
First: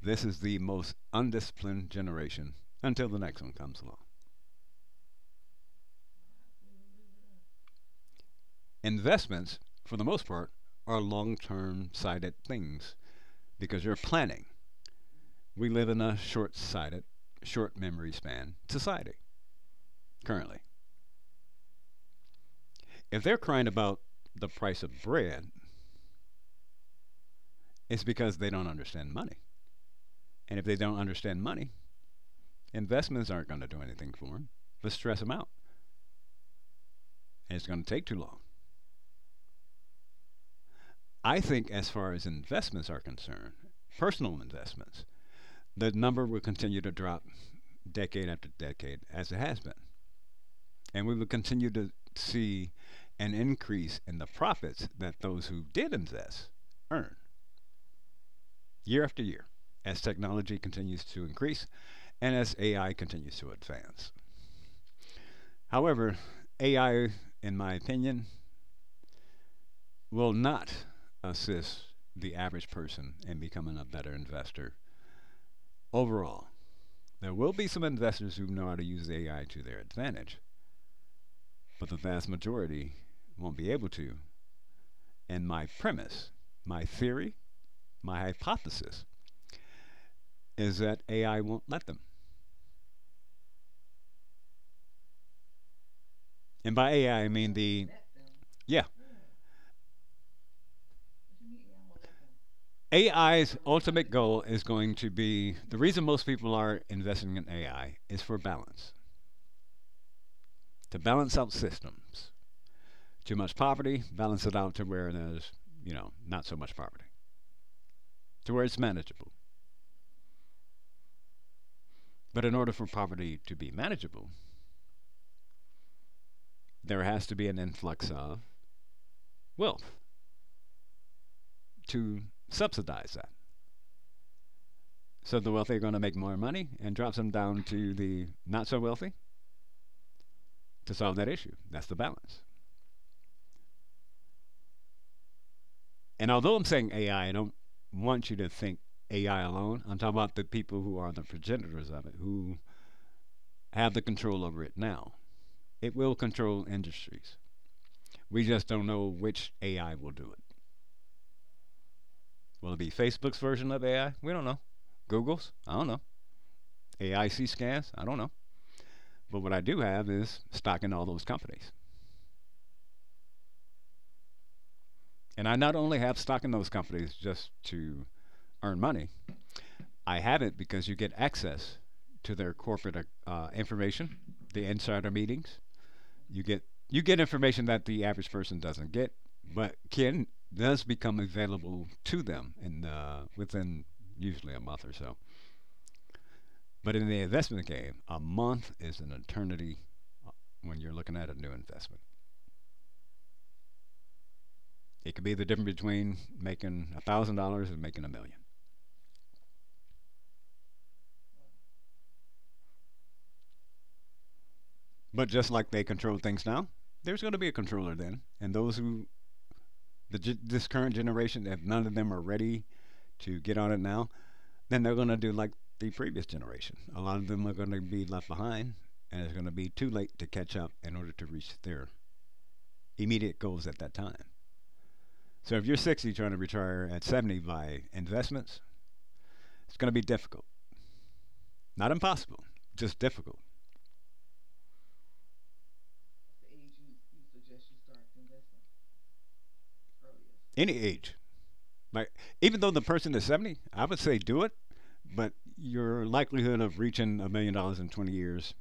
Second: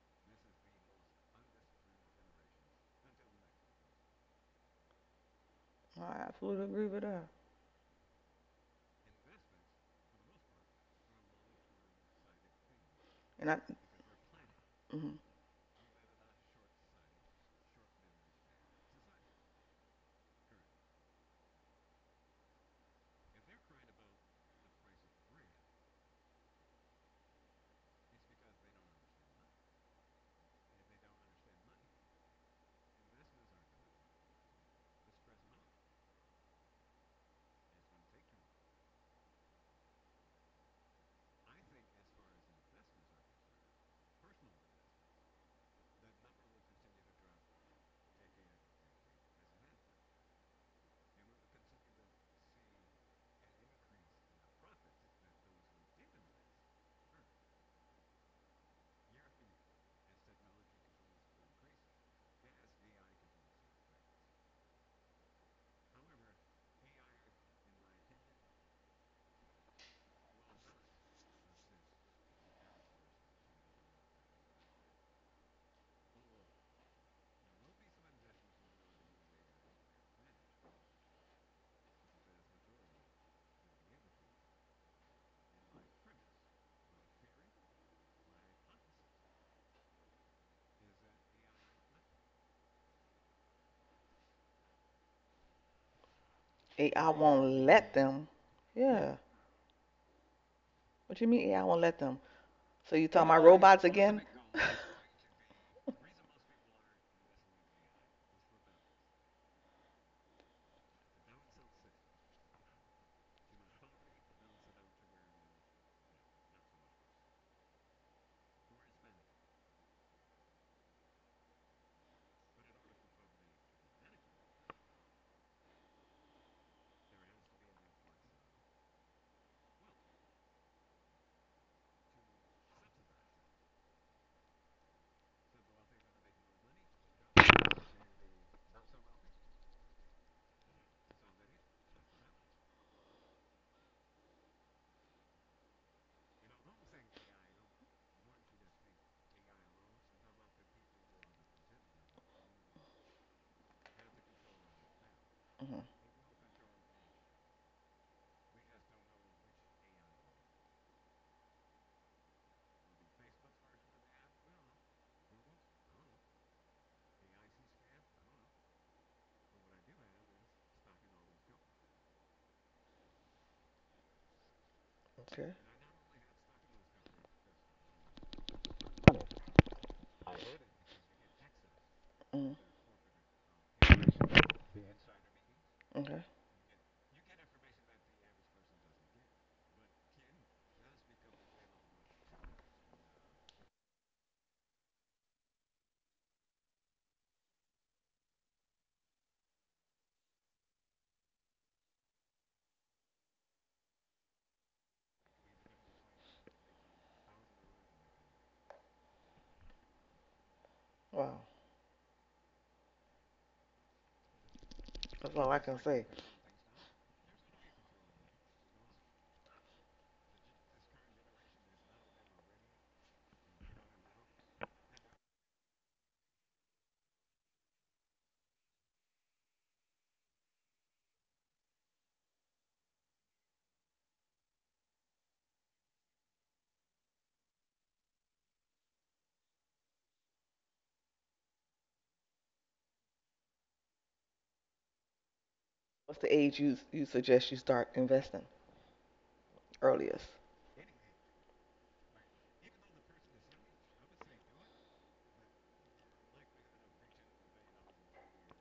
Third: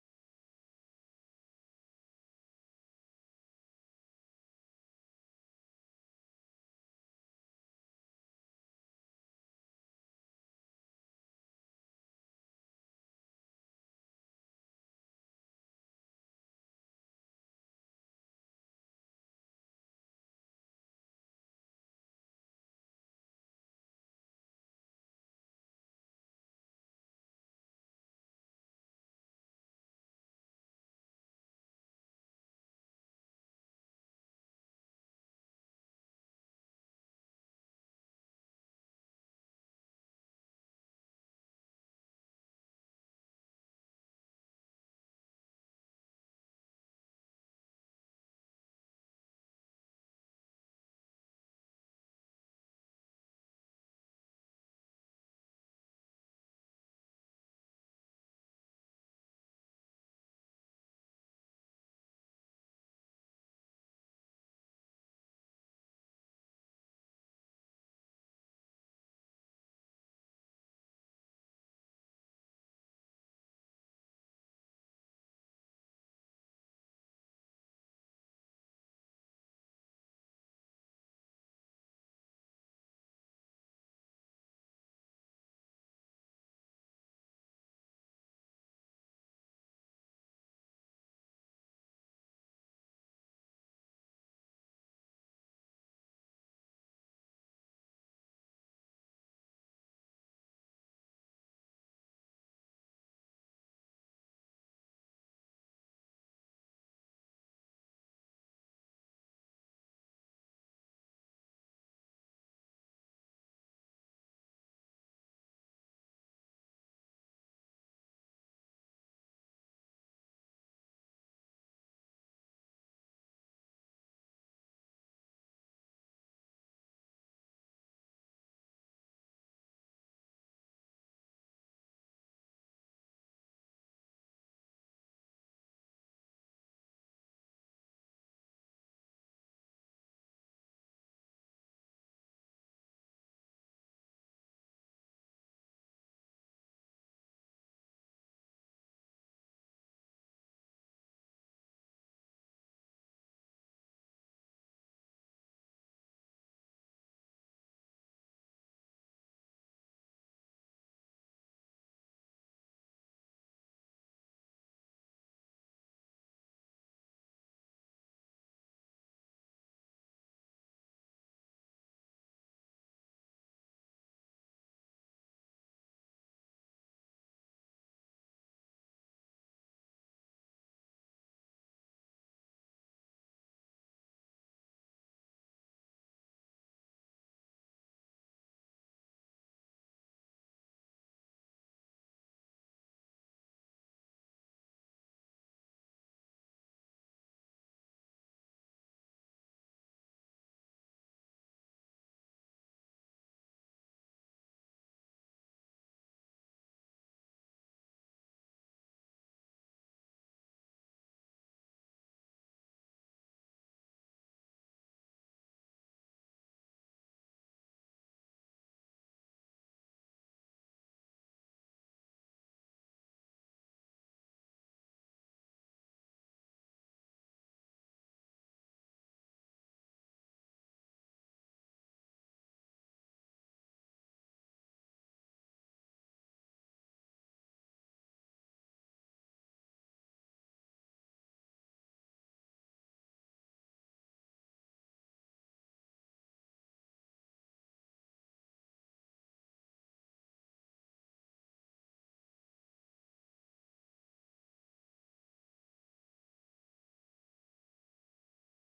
Speaker 1: this is the most undisciplined generation until the next one comes along.
Speaker 3: I absolutely agree with that.
Speaker 1: Investments, for the most part, are long term sighted things
Speaker 3: And I,
Speaker 1: because you're planning.
Speaker 3: mm,
Speaker 1: We live in a short sighted, short memory span society currently. If they're crying about the price of bread, it's because they don't understand money. And if they don't understand money, investments aren't going to do anything for them but stress them out. And it's going to take too long. I think, as far as investments are concerned, personal investments, the number will continue to drop decade after decade, as it has been. And we will continue to see an increase in the profits that those who did invest earn year after year as technology continues to increase and as AI continues to advance. However, AI, in my opinion, will not assist the average person in becoming a better investor overall. There will be some investors who know how to use AI to their advantage, but the vast majority won't be able to. And my premise, my theory, my hypothesis is that AI won't let them. And by
Speaker 3: AI
Speaker 1: AI, I mean
Speaker 3: won't
Speaker 1: the,
Speaker 3: let them.
Speaker 1: yeah.
Speaker 3: Yeah. What you mean AI won't let them? So you talking about
Speaker 1: AI's
Speaker 3: robots
Speaker 1: ultimate
Speaker 3: again?
Speaker 1: goal is going to be the reason most people are investing in AI is for balance, to balance out systems. Too much poverty, balance it out to where there's not so much poverty, to where it's manageable. But in order for poverty to be manageable, there has to be an influx of wealth to subsidize that. So the wealthy are going to make more money and drops them down to the not so wealthy to solve that issue. That's the balance. And although I'm saying AI, I don't want you to think AI alone. I'm talking about the people who are the progenitors of it, who have the control over it now.
Speaker 3: Mhm.
Speaker 1: It will control industries. We just don't know which AI will do it. Will it be Facebook's version of AI? We don't know. Google's? I don't know. AIC scans? I don't know. But what I do have is stock in all those companies. And
Speaker 3: Okay.
Speaker 1: I not only have stock in those companies just to earn money. I haven't because you get access to
Speaker 3: Mhm.
Speaker 1: their corporate information, the insider meetings.
Speaker 3: Okay.
Speaker 1: You get you get information that the average person doesn't get, but can does become available to them in within usually a month or so. But in the investment game, a month is an eternity uh, when you're looking at a new investment. It could be the difference between making $1,000 and making a million.
Speaker 3: Wow.
Speaker 1: But
Speaker 3: That's
Speaker 1: just
Speaker 3: all I
Speaker 1: like
Speaker 3: can
Speaker 1: they
Speaker 3: say.
Speaker 1: control things now, there's going to be a controller then, and those who the ge- this current generation, if none of them are ready to get on it now, then they're going to do like the previous generation. A lot of them are going to be left behind, and it's going to be too late to catch up in order to reach their immediate goals at that time. So if you're 60 trying to retire at 70 by investments, it's going to be difficult. Not impossible, just difficult.
Speaker 3: What's the age you suggest you start investing earliest?
Speaker 1: Any age. Like even though the person is 70, I would say do it, but your likelihood of reaching $1 million in 20 years.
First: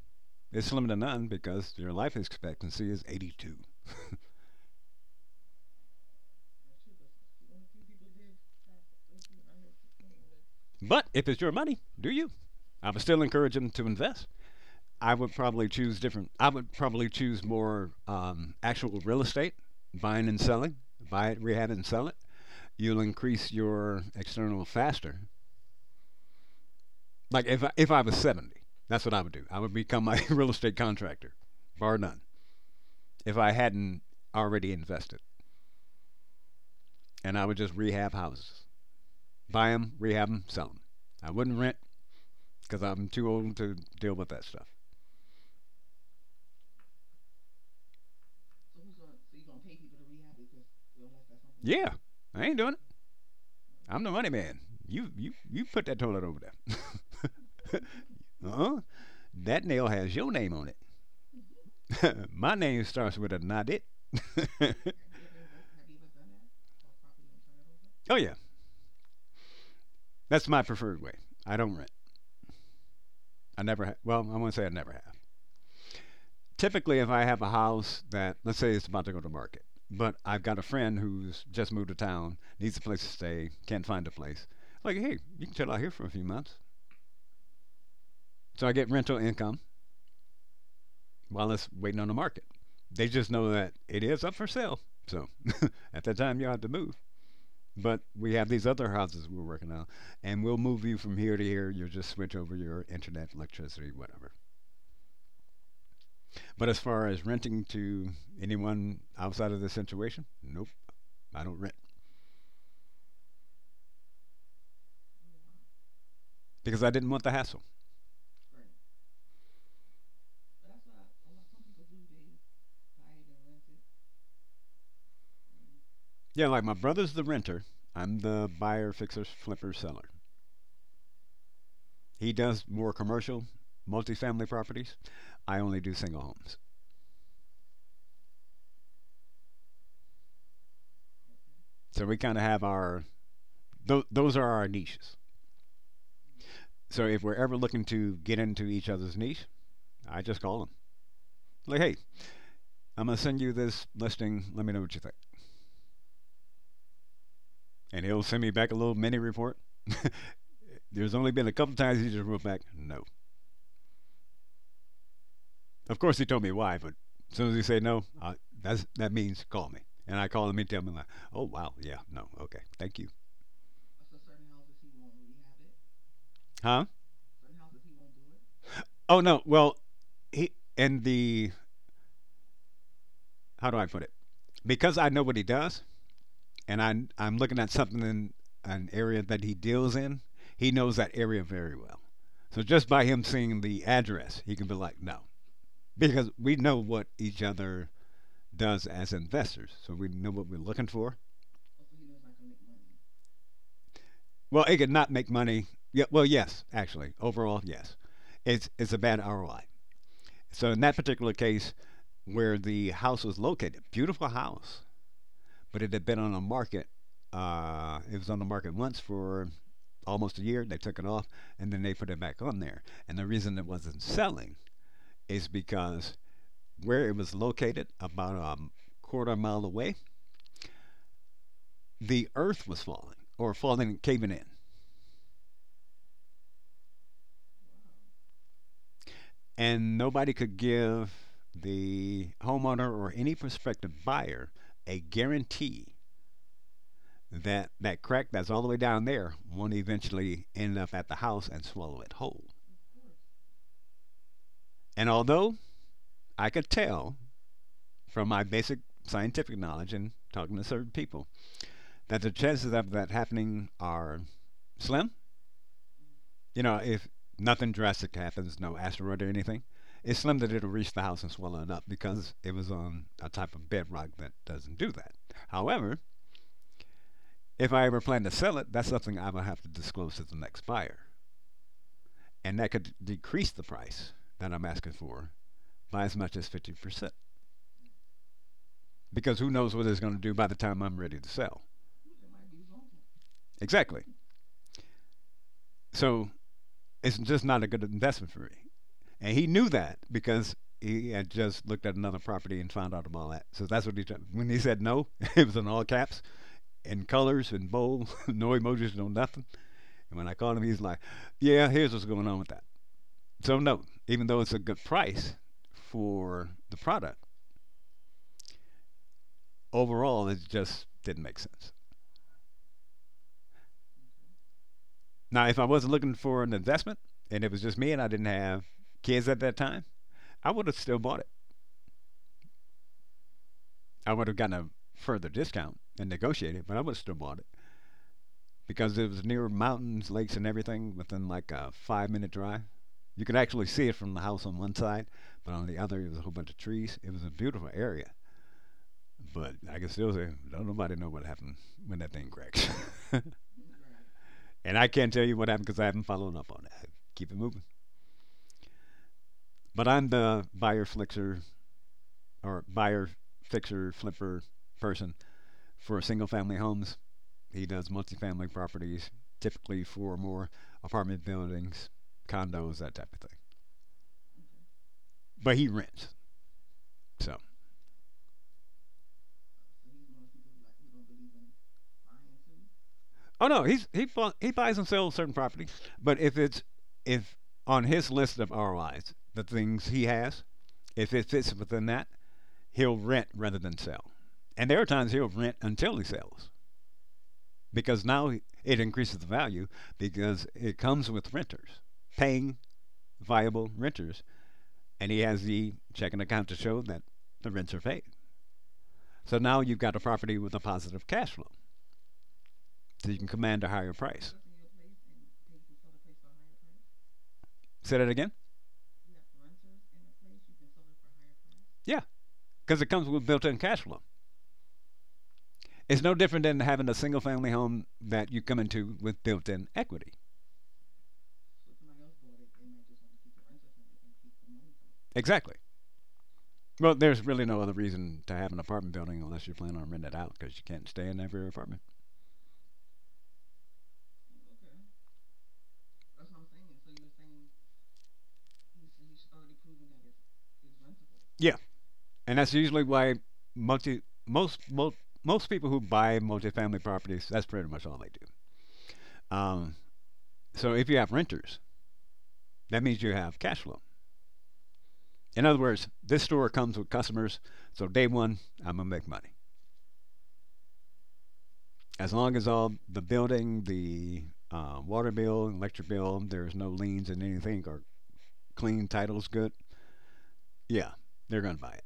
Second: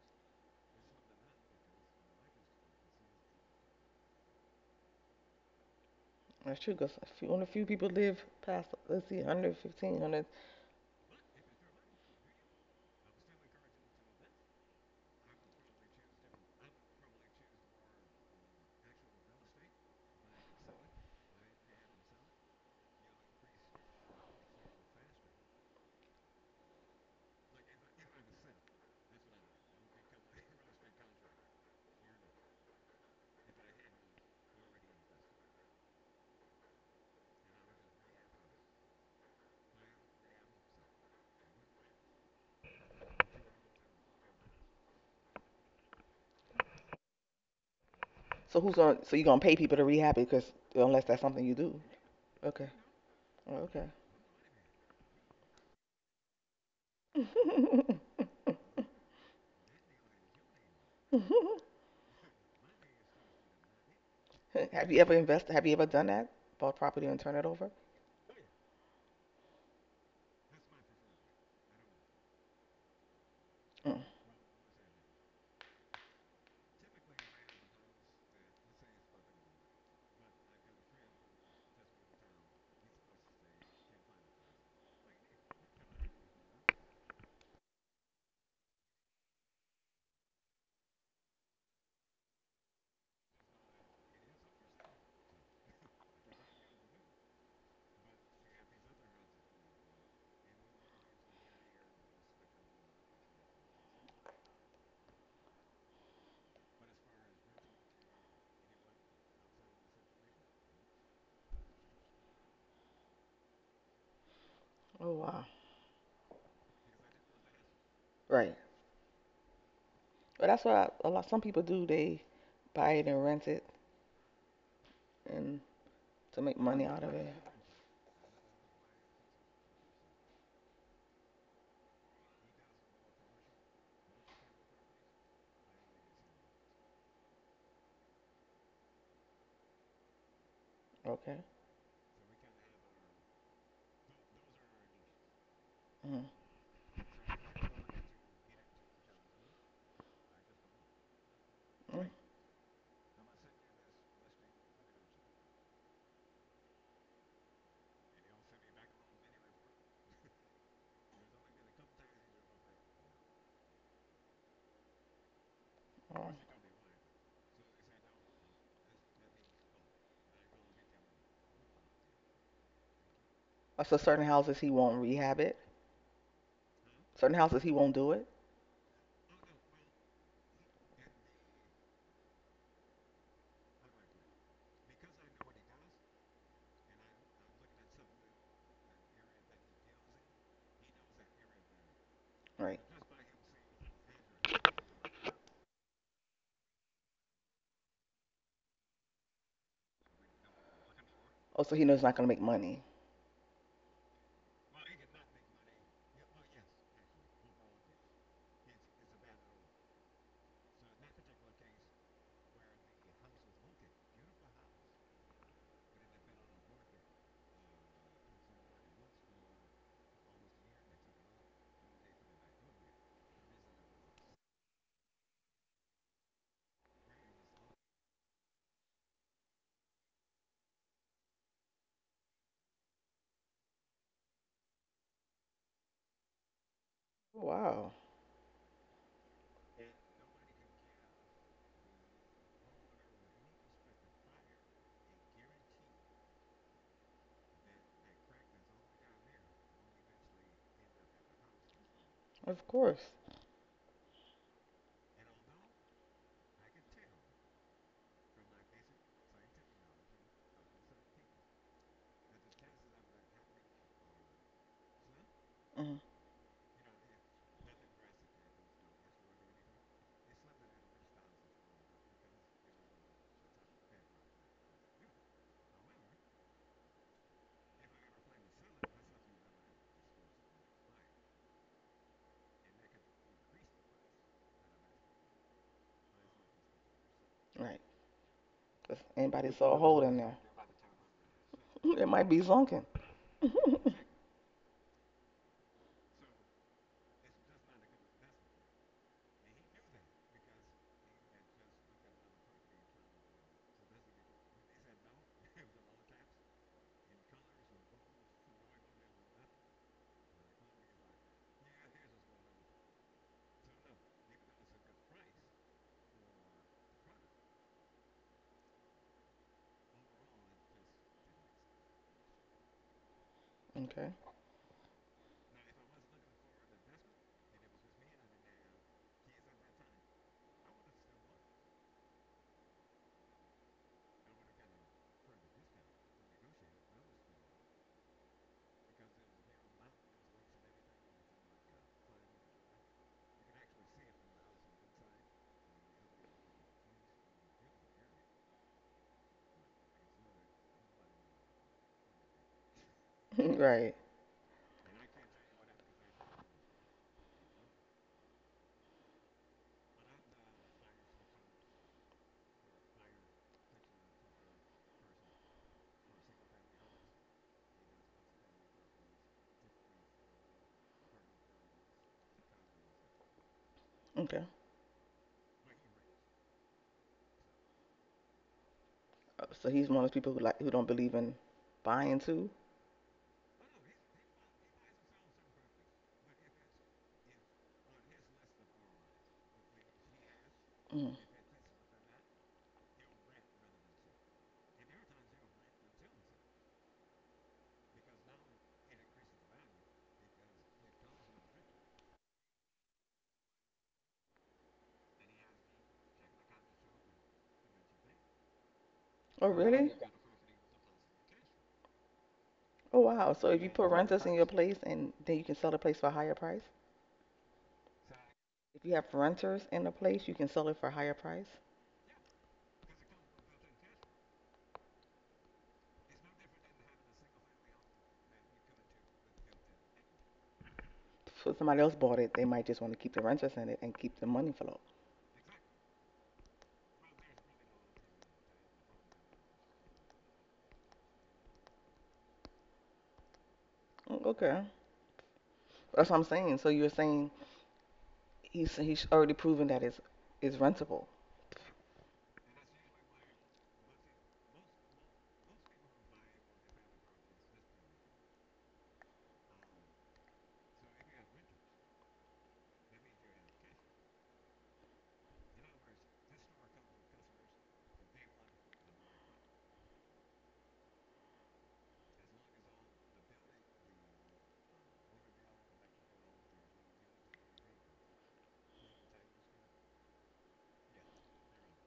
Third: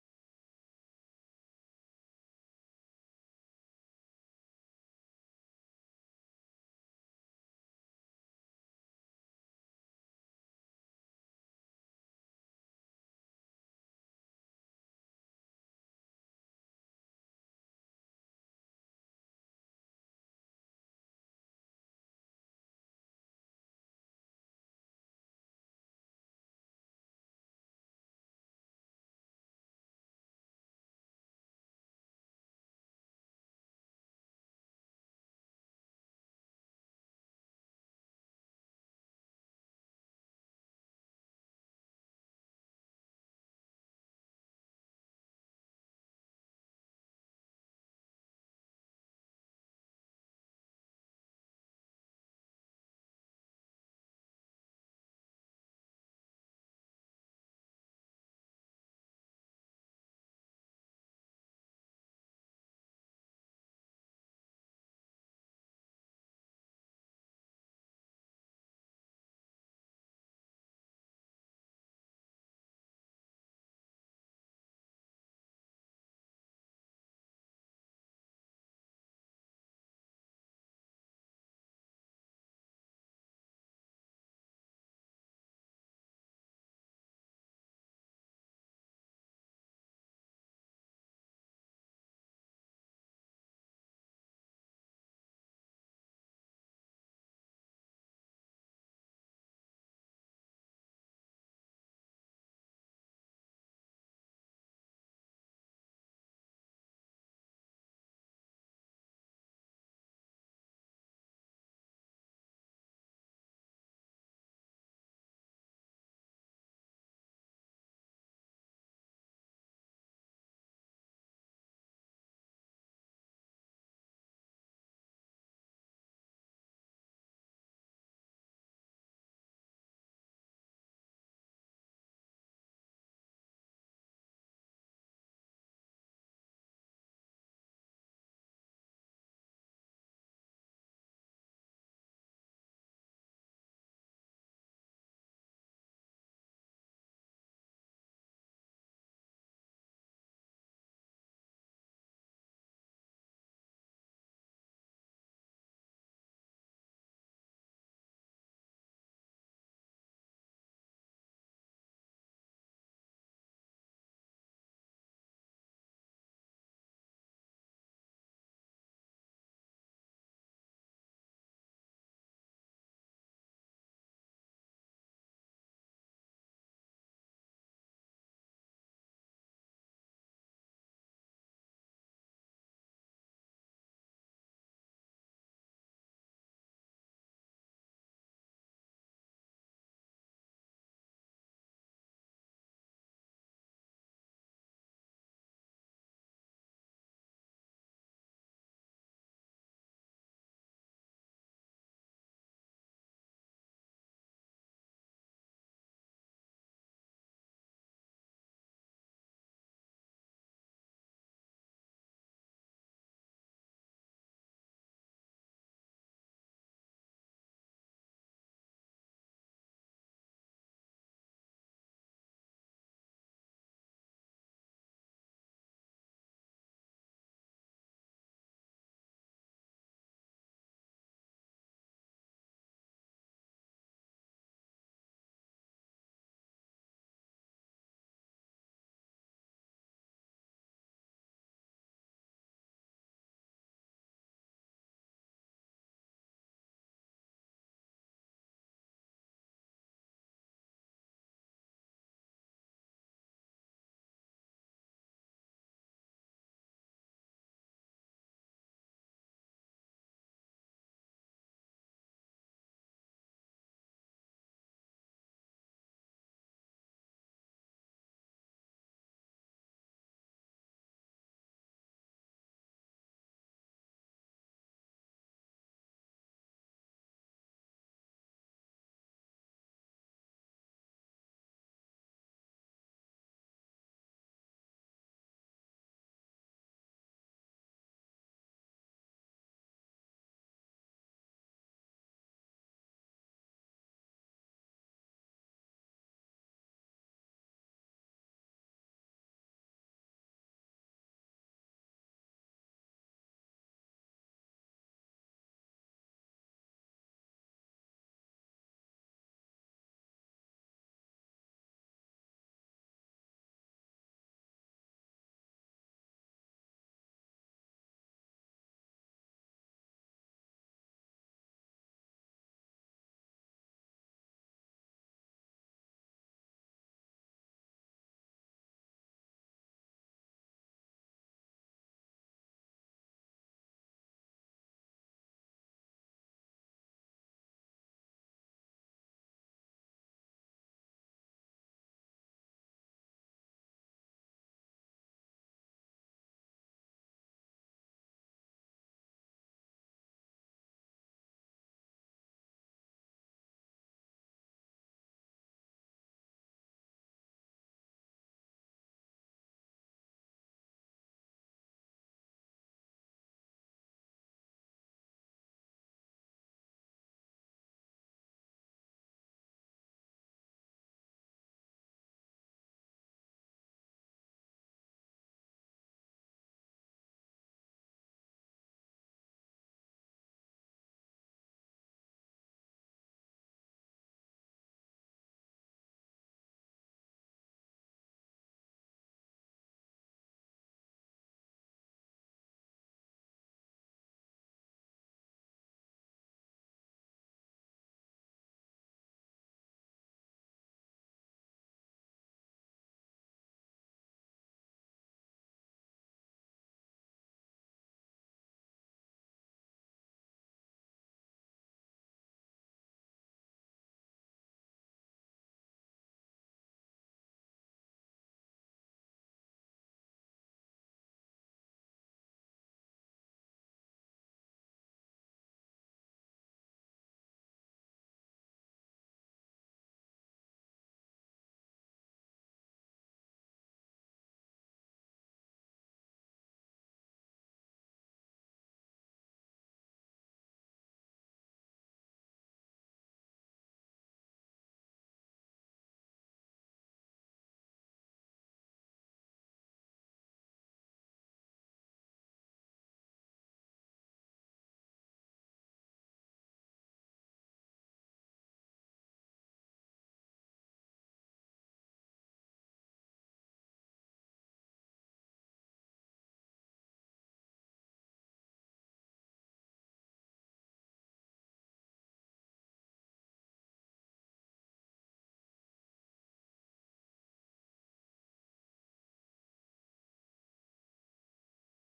Speaker 1: It's slim to none because your life expectancy is 82.
Speaker 3: That's true, because only a few people live past, let's see, 100, 100.
Speaker 1: But if it's your money, do you? I would still encourage them to invest. I would probably choose different. I would probably choose more actual real estate, buying and selling, buy it, rehab it, and sell it. You'll increase your external faster. Like if I was 70, that's what I would do. I would become a real estate contractor, bar none. If I hadn't already invested, and I would just rehab houses, buy them, rehab them, sell them. I wouldn't rent, because I'm too old to deal with that stuff.
Speaker 3: So you going to pay people to rehab it? Cause unless that's something you do.
Speaker 1: Yeah, I ain't
Speaker 3: Okay.
Speaker 1: doing it.
Speaker 3: Oh, okay.
Speaker 1: I'm the money man. You put that toilet over there. Uh-huh. That nail has your name on it. My name starts with a not it.
Speaker 3: Have you ever done that? Bought property and turn it over?
Speaker 1: Oh yeah, that's my preferred way. I don't rent. I never
Speaker 3: Mm.
Speaker 1: well, I won't say I never have. Typically if I have a house that, let's say it's about to go to market, but I've got a friend who's just moved to town, needs a place to stay, can't find a place. Like, hey, you can chill out here for a few months. So I get rental income while it's waiting on the market. They just know that it is up for sale. So at that time you have to move. But we have these other houses we're working on, and we'll move you from here to here. You'll just switch over your internet, electricity, whatever. But as far as renting to anyone outside of this situation, nope, I don't rent,
Speaker 3: Oh, wow.
Speaker 1: because I didn't want the hassle.
Speaker 3: Right. But that's what some people do. They buy it and rent it and to
Speaker 1: Yeah,
Speaker 3: make
Speaker 1: like my
Speaker 3: money out
Speaker 1: brother's
Speaker 3: of
Speaker 1: the
Speaker 3: it.
Speaker 1: renter. I'm the buyer, fixer, flipper, seller. He does more commercial, multifamily properties. I only do single homes.
Speaker 3: Okay.
Speaker 1: So we kind of have our those are our niches.
Speaker 3: Mm. Mm.
Speaker 1: So if we're ever looking to get into each other's niche, I just call him. Like, hey,
Speaker 3: All
Speaker 1: I'm gonna send you this listing. Let me know what you think. And he'll send me back a little mini report. There's only been a couple times he just wrote back, no. Of course he told me
Speaker 3: right.
Speaker 1: why, but as soon as he say no, that's, that means call me. And I call him and tell him, like, oh, wow, yeah, no, okay, thank you.
Speaker 3: So certain houses he won't rehab it.
Speaker 1: Huh?
Speaker 3: Certain houses he won't do it.
Speaker 1: Oh, no, well, he, and the, how do I put it? Because I know what he does, and I'm looking at something in an area that he deals in. He knows that area very well. So
Speaker 3: Right.
Speaker 1: just by him seeing the address, he can be like, no. Because we know what each other does as investors. So we know what we're looking for.
Speaker 3: Oh, so he knows it's not going to make money.
Speaker 1: Well, it could not make money. Yeah, well, yes, actually, overall, yes, it's a bad ROI. So in that particular case, where the house was located, beautiful house, but it had been on the market. It was on the market once for almost a year. They took it off, and then they put it back on there. And the reason it wasn't selling is because where it was located, about a quarter mile away, the earth was falling or falling, and caving in.
Speaker 3: Wow.
Speaker 1: And nobody could give the homeowner or any prospective buyer a guarantee that that crack that's all the way down there won't eventually end up at the house and swallow it whole.
Speaker 3: Of course.
Speaker 1: And although I could tell from my basic scientific knowledge and talking to certain people that the chances of that happening are slim,
Speaker 3: Mm,
Speaker 1: you know, if nothing drastic happens, no asteroid or anything, it's slim that it'll reach the house and swallow it up because it was on a type of bedrock that doesn't do that. However, if I ever plan to sell it, that's something I would have to disclose to the next buyer. And that could decrease the price that I'm asking for by as much as 50%.
Speaker 3: right. 'Cause
Speaker 1: Because who
Speaker 3: anybody
Speaker 1: knows
Speaker 3: saw a
Speaker 1: what it's
Speaker 3: hole
Speaker 1: going
Speaker 3: in
Speaker 1: to do
Speaker 3: there,
Speaker 1: by the time I'm ready to sell.
Speaker 3: it might be zonking.
Speaker 1: Exactly. So it's just not a good investment for me. And he knew that because he had just looked at another property and found out about all that. So that's what he did. When he said no, it was in all caps, in colors, in bold, no emojis, no nothing. And when I called him, he's like, "Yeah, here's what's going on with that." So no, even though it's a good price for the product, overall it just didn't make sense.
Speaker 3: Okay.
Speaker 1: Now, if I wasn't looking for an investment and it was just me and I didn't have kids at that time, I would have still bought it. I would have gotten a further discount and negotiated, but I would have still bought it, because it was near mountains, lakes, and everything within like a 5 minute drive. You could actually see it from the house on one side, but on the other, it was a whole bunch of trees. It was a beautiful area. But I can still say, don't nobody know what happened when that thing cracks.
Speaker 3: Right.
Speaker 1: And I can't tell you what happened because I haven't followed up on it. I keep it moving. But I'm the buyer fixer or buyer fixer flipper person for single family homes. He does multifamily properties, typically four or more apartment buildings, condos, that type of thing,
Speaker 3: Okay.
Speaker 1: but he rents. So
Speaker 3: So he's one of those people who like who don't believe in buying too.
Speaker 1: oh no, he he buys and sells certain property. But if on his list of ROIs, the things he has, if
Speaker 3: Mm.
Speaker 1: it fits within that, he'll rent rather than sell. And there are times he'll rent until he sells because now it increases the value because it comes with renters paying, viable renters, and he has the checking account to show that the rents are paid. So
Speaker 3: Oh,
Speaker 1: now you've
Speaker 3: really?
Speaker 1: got a property with a positive cash flow.
Speaker 3: Oh,
Speaker 1: So you can
Speaker 3: wow. So if
Speaker 1: command a
Speaker 3: you put
Speaker 1: higher
Speaker 3: renters in
Speaker 1: price.
Speaker 3: your place and then you can sell the place for a higher price?
Speaker 1: Say that again?
Speaker 3: If you have renters in the place, you can sell it for a higher price.
Speaker 1: Yeah, because it comes with built in cash flow. It's no different than having a single family home that you come into with built in equity.
Speaker 3: So if somebody else bought it, they might just want to keep the renters in it and keep the money flow.
Speaker 1: Exactly. Well, there's really no other reason to have an apartment building unless you're planning on renting it out because you can't stay in every apartment.
Speaker 3: Mm, okay. That's what I'm saying. So you're saying he's already proven that it's rentable.
Speaker 1: Yeah, and that's usually why multi most most most people who buy multifamily properties, that's pretty much all they do. Um, so if you have renters, that means you have cash flow. In other words, this store comes with customers, so day one, I'm gonna make money. As long as all the building, the water bill, electric bill, there's no liens and anything, or clean title's good, yeah, they're gonna buy it.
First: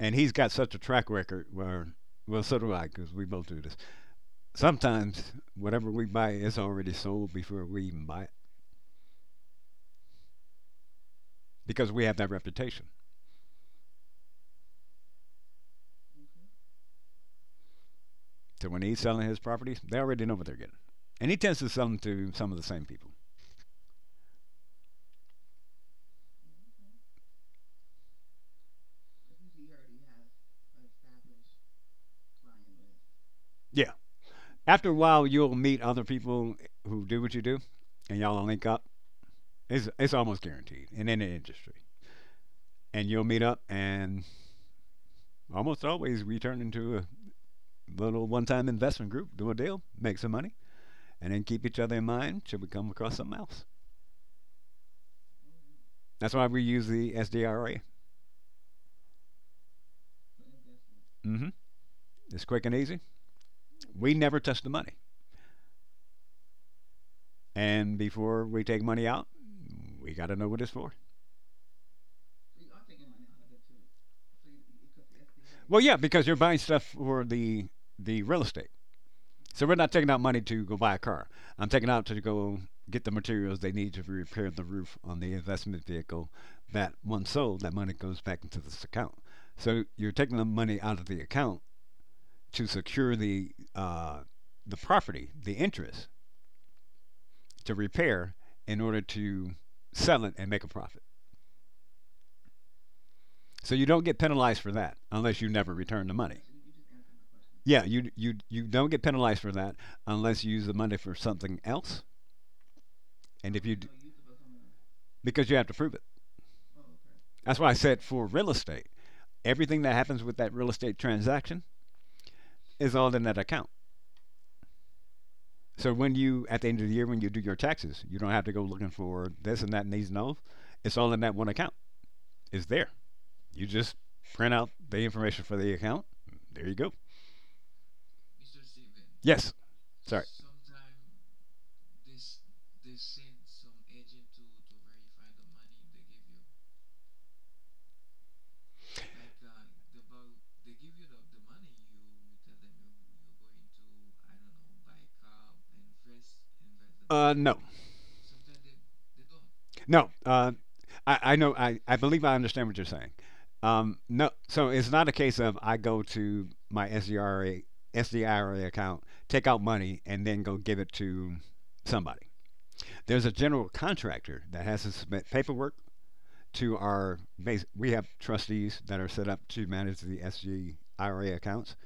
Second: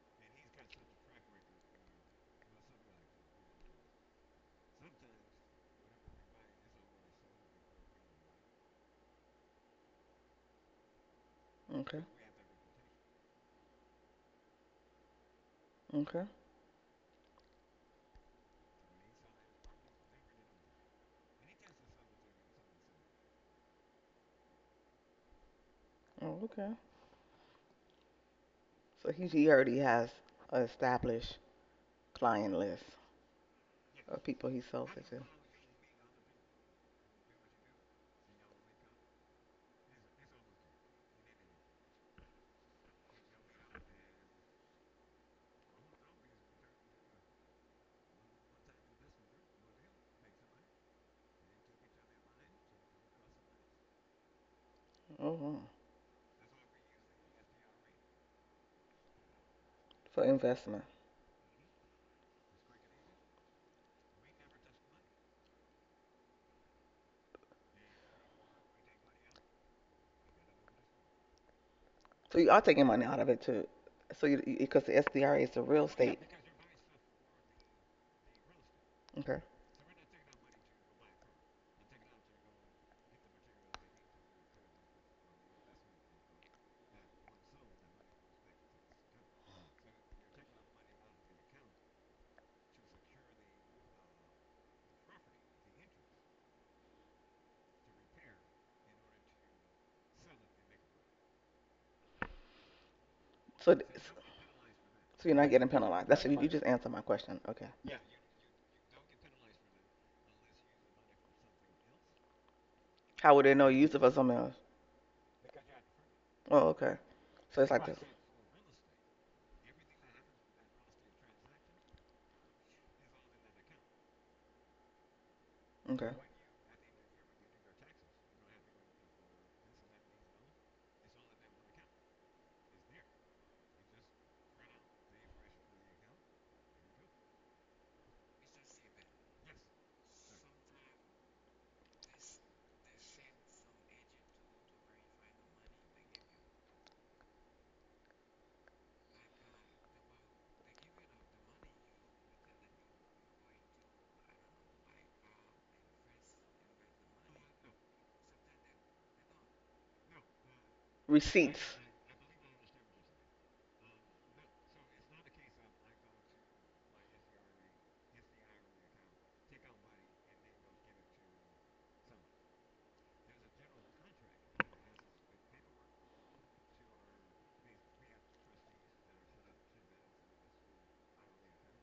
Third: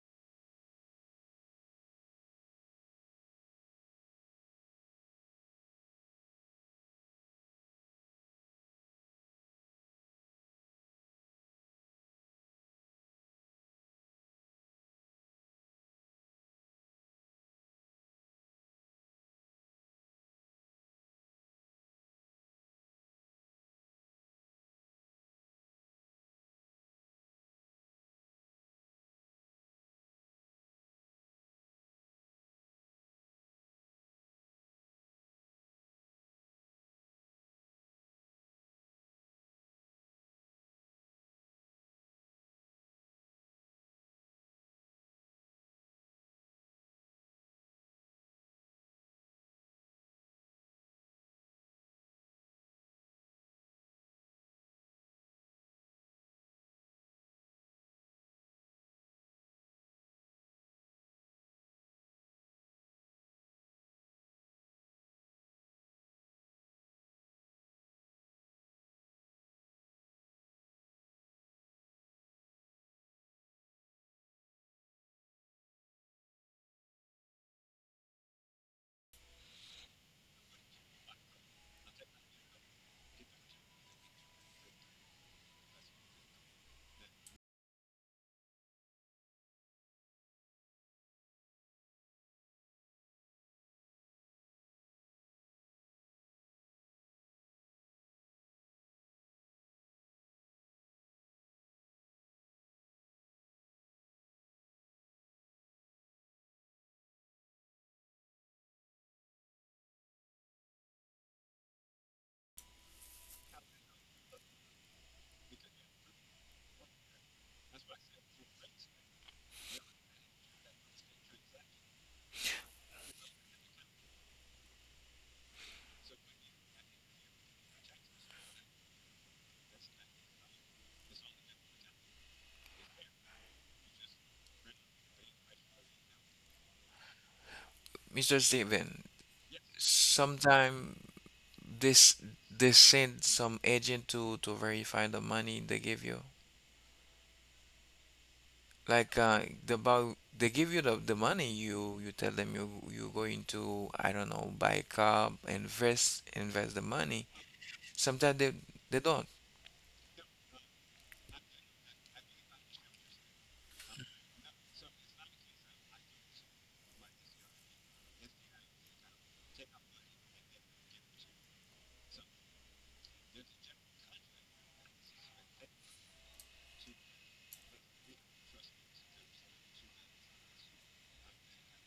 Speaker 1: And he's got such a track record where, well, so do I, because we both do this. Sometimes whatever we buy is already sold before we even buy it, because
Speaker 3: Okay.
Speaker 1: we have that reputation.
Speaker 3: Okay.
Speaker 1: So when he's selling his properties, they already know what they're getting. And he tends to sell them to some of the same people.
Speaker 3: Oh, okay. So he already has an established client list
Speaker 1: Yeah,
Speaker 3: of people he
Speaker 1: after
Speaker 3: sells
Speaker 1: a
Speaker 3: it to.
Speaker 1: while you'll meet other people who do what you do and y'all will link up. It's almost guaranteed in any industry. And you'll meet up and almost always we turn into a little one-time investment group, do a deal, make some money, and then keep each other in mind should we come across something else.
Speaker 3: Oh, wow.
Speaker 1: That's why we use the SDRA.
Speaker 3: For investment.
Speaker 1: Mm-hmm. It's quick and easy. We never touch the money, and before we take money out, we got to know what it's for.
Speaker 3: So you are taking money out of it too. So you because the SDRA is the
Speaker 1: Well
Speaker 3: real
Speaker 1: yeah,
Speaker 3: estate.
Speaker 1: because you're buying stuff for the real estate.
Speaker 3: Okay.
Speaker 1: So we're not taking out money to go buy a car. I'm taking out to go get the materials they need to repair the roof on the investment vehicle. That one sold, that money goes back into this account. So you're taking the money out of the account to secure the property, the interest, to repair in order to sell it and make a profit. So
Speaker 3: So
Speaker 1: you
Speaker 3: th-
Speaker 1: don't
Speaker 3: so
Speaker 1: get penalized for that
Speaker 3: you're
Speaker 1: unless you
Speaker 3: not getting
Speaker 1: never return
Speaker 3: penalized.
Speaker 1: the
Speaker 3: That's you,
Speaker 1: money.
Speaker 3: you just answered my question. Okay.
Speaker 1: Yeah, you don't get penalized for that unless you use the money for something else.
Speaker 3: How would
Speaker 1: And
Speaker 3: they
Speaker 1: if
Speaker 3: know
Speaker 1: you
Speaker 3: you
Speaker 1: d-
Speaker 3: used it for something else?
Speaker 1: Because you have to prove it.
Speaker 3: Oh, okay.
Speaker 1: That's
Speaker 3: So
Speaker 1: why I
Speaker 3: it's like this.
Speaker 1: said, for real estate, everything that happens with that real estate transaction is all in that account. So
Speaker 3: Okay.
Speaker 1: when you, at the end of the year when you do your taxes, you don't have to go looking for this and that and these and those. It's all in that one account. It's there. You just print out the information for the account. There you go.
Speaker 2: Mr. Steven.
Speaker 1: Yes. Sorry.
Speaker 2: Sometime this they send some agent to verify the money they give you. Like the about they give you the money you you tell them you you going to, I don't know, buy a
Speaker 1: Are
Speaker 2: car, invest, invest the money.
Speaker 1: No.
Speaker 2: Sometimes they don't.
Speaker 1: No, I know.
Speaker 3: Receipts,
Speaker 1: I believe I understand what you're saying. No, so it's not a case of I go to my SDRA SDIRA account, take out money, and then go give it to somebody. There's a general contractor that has to submit paperwork to our base. We have trustees that are set up to manage the SDIRA accounts,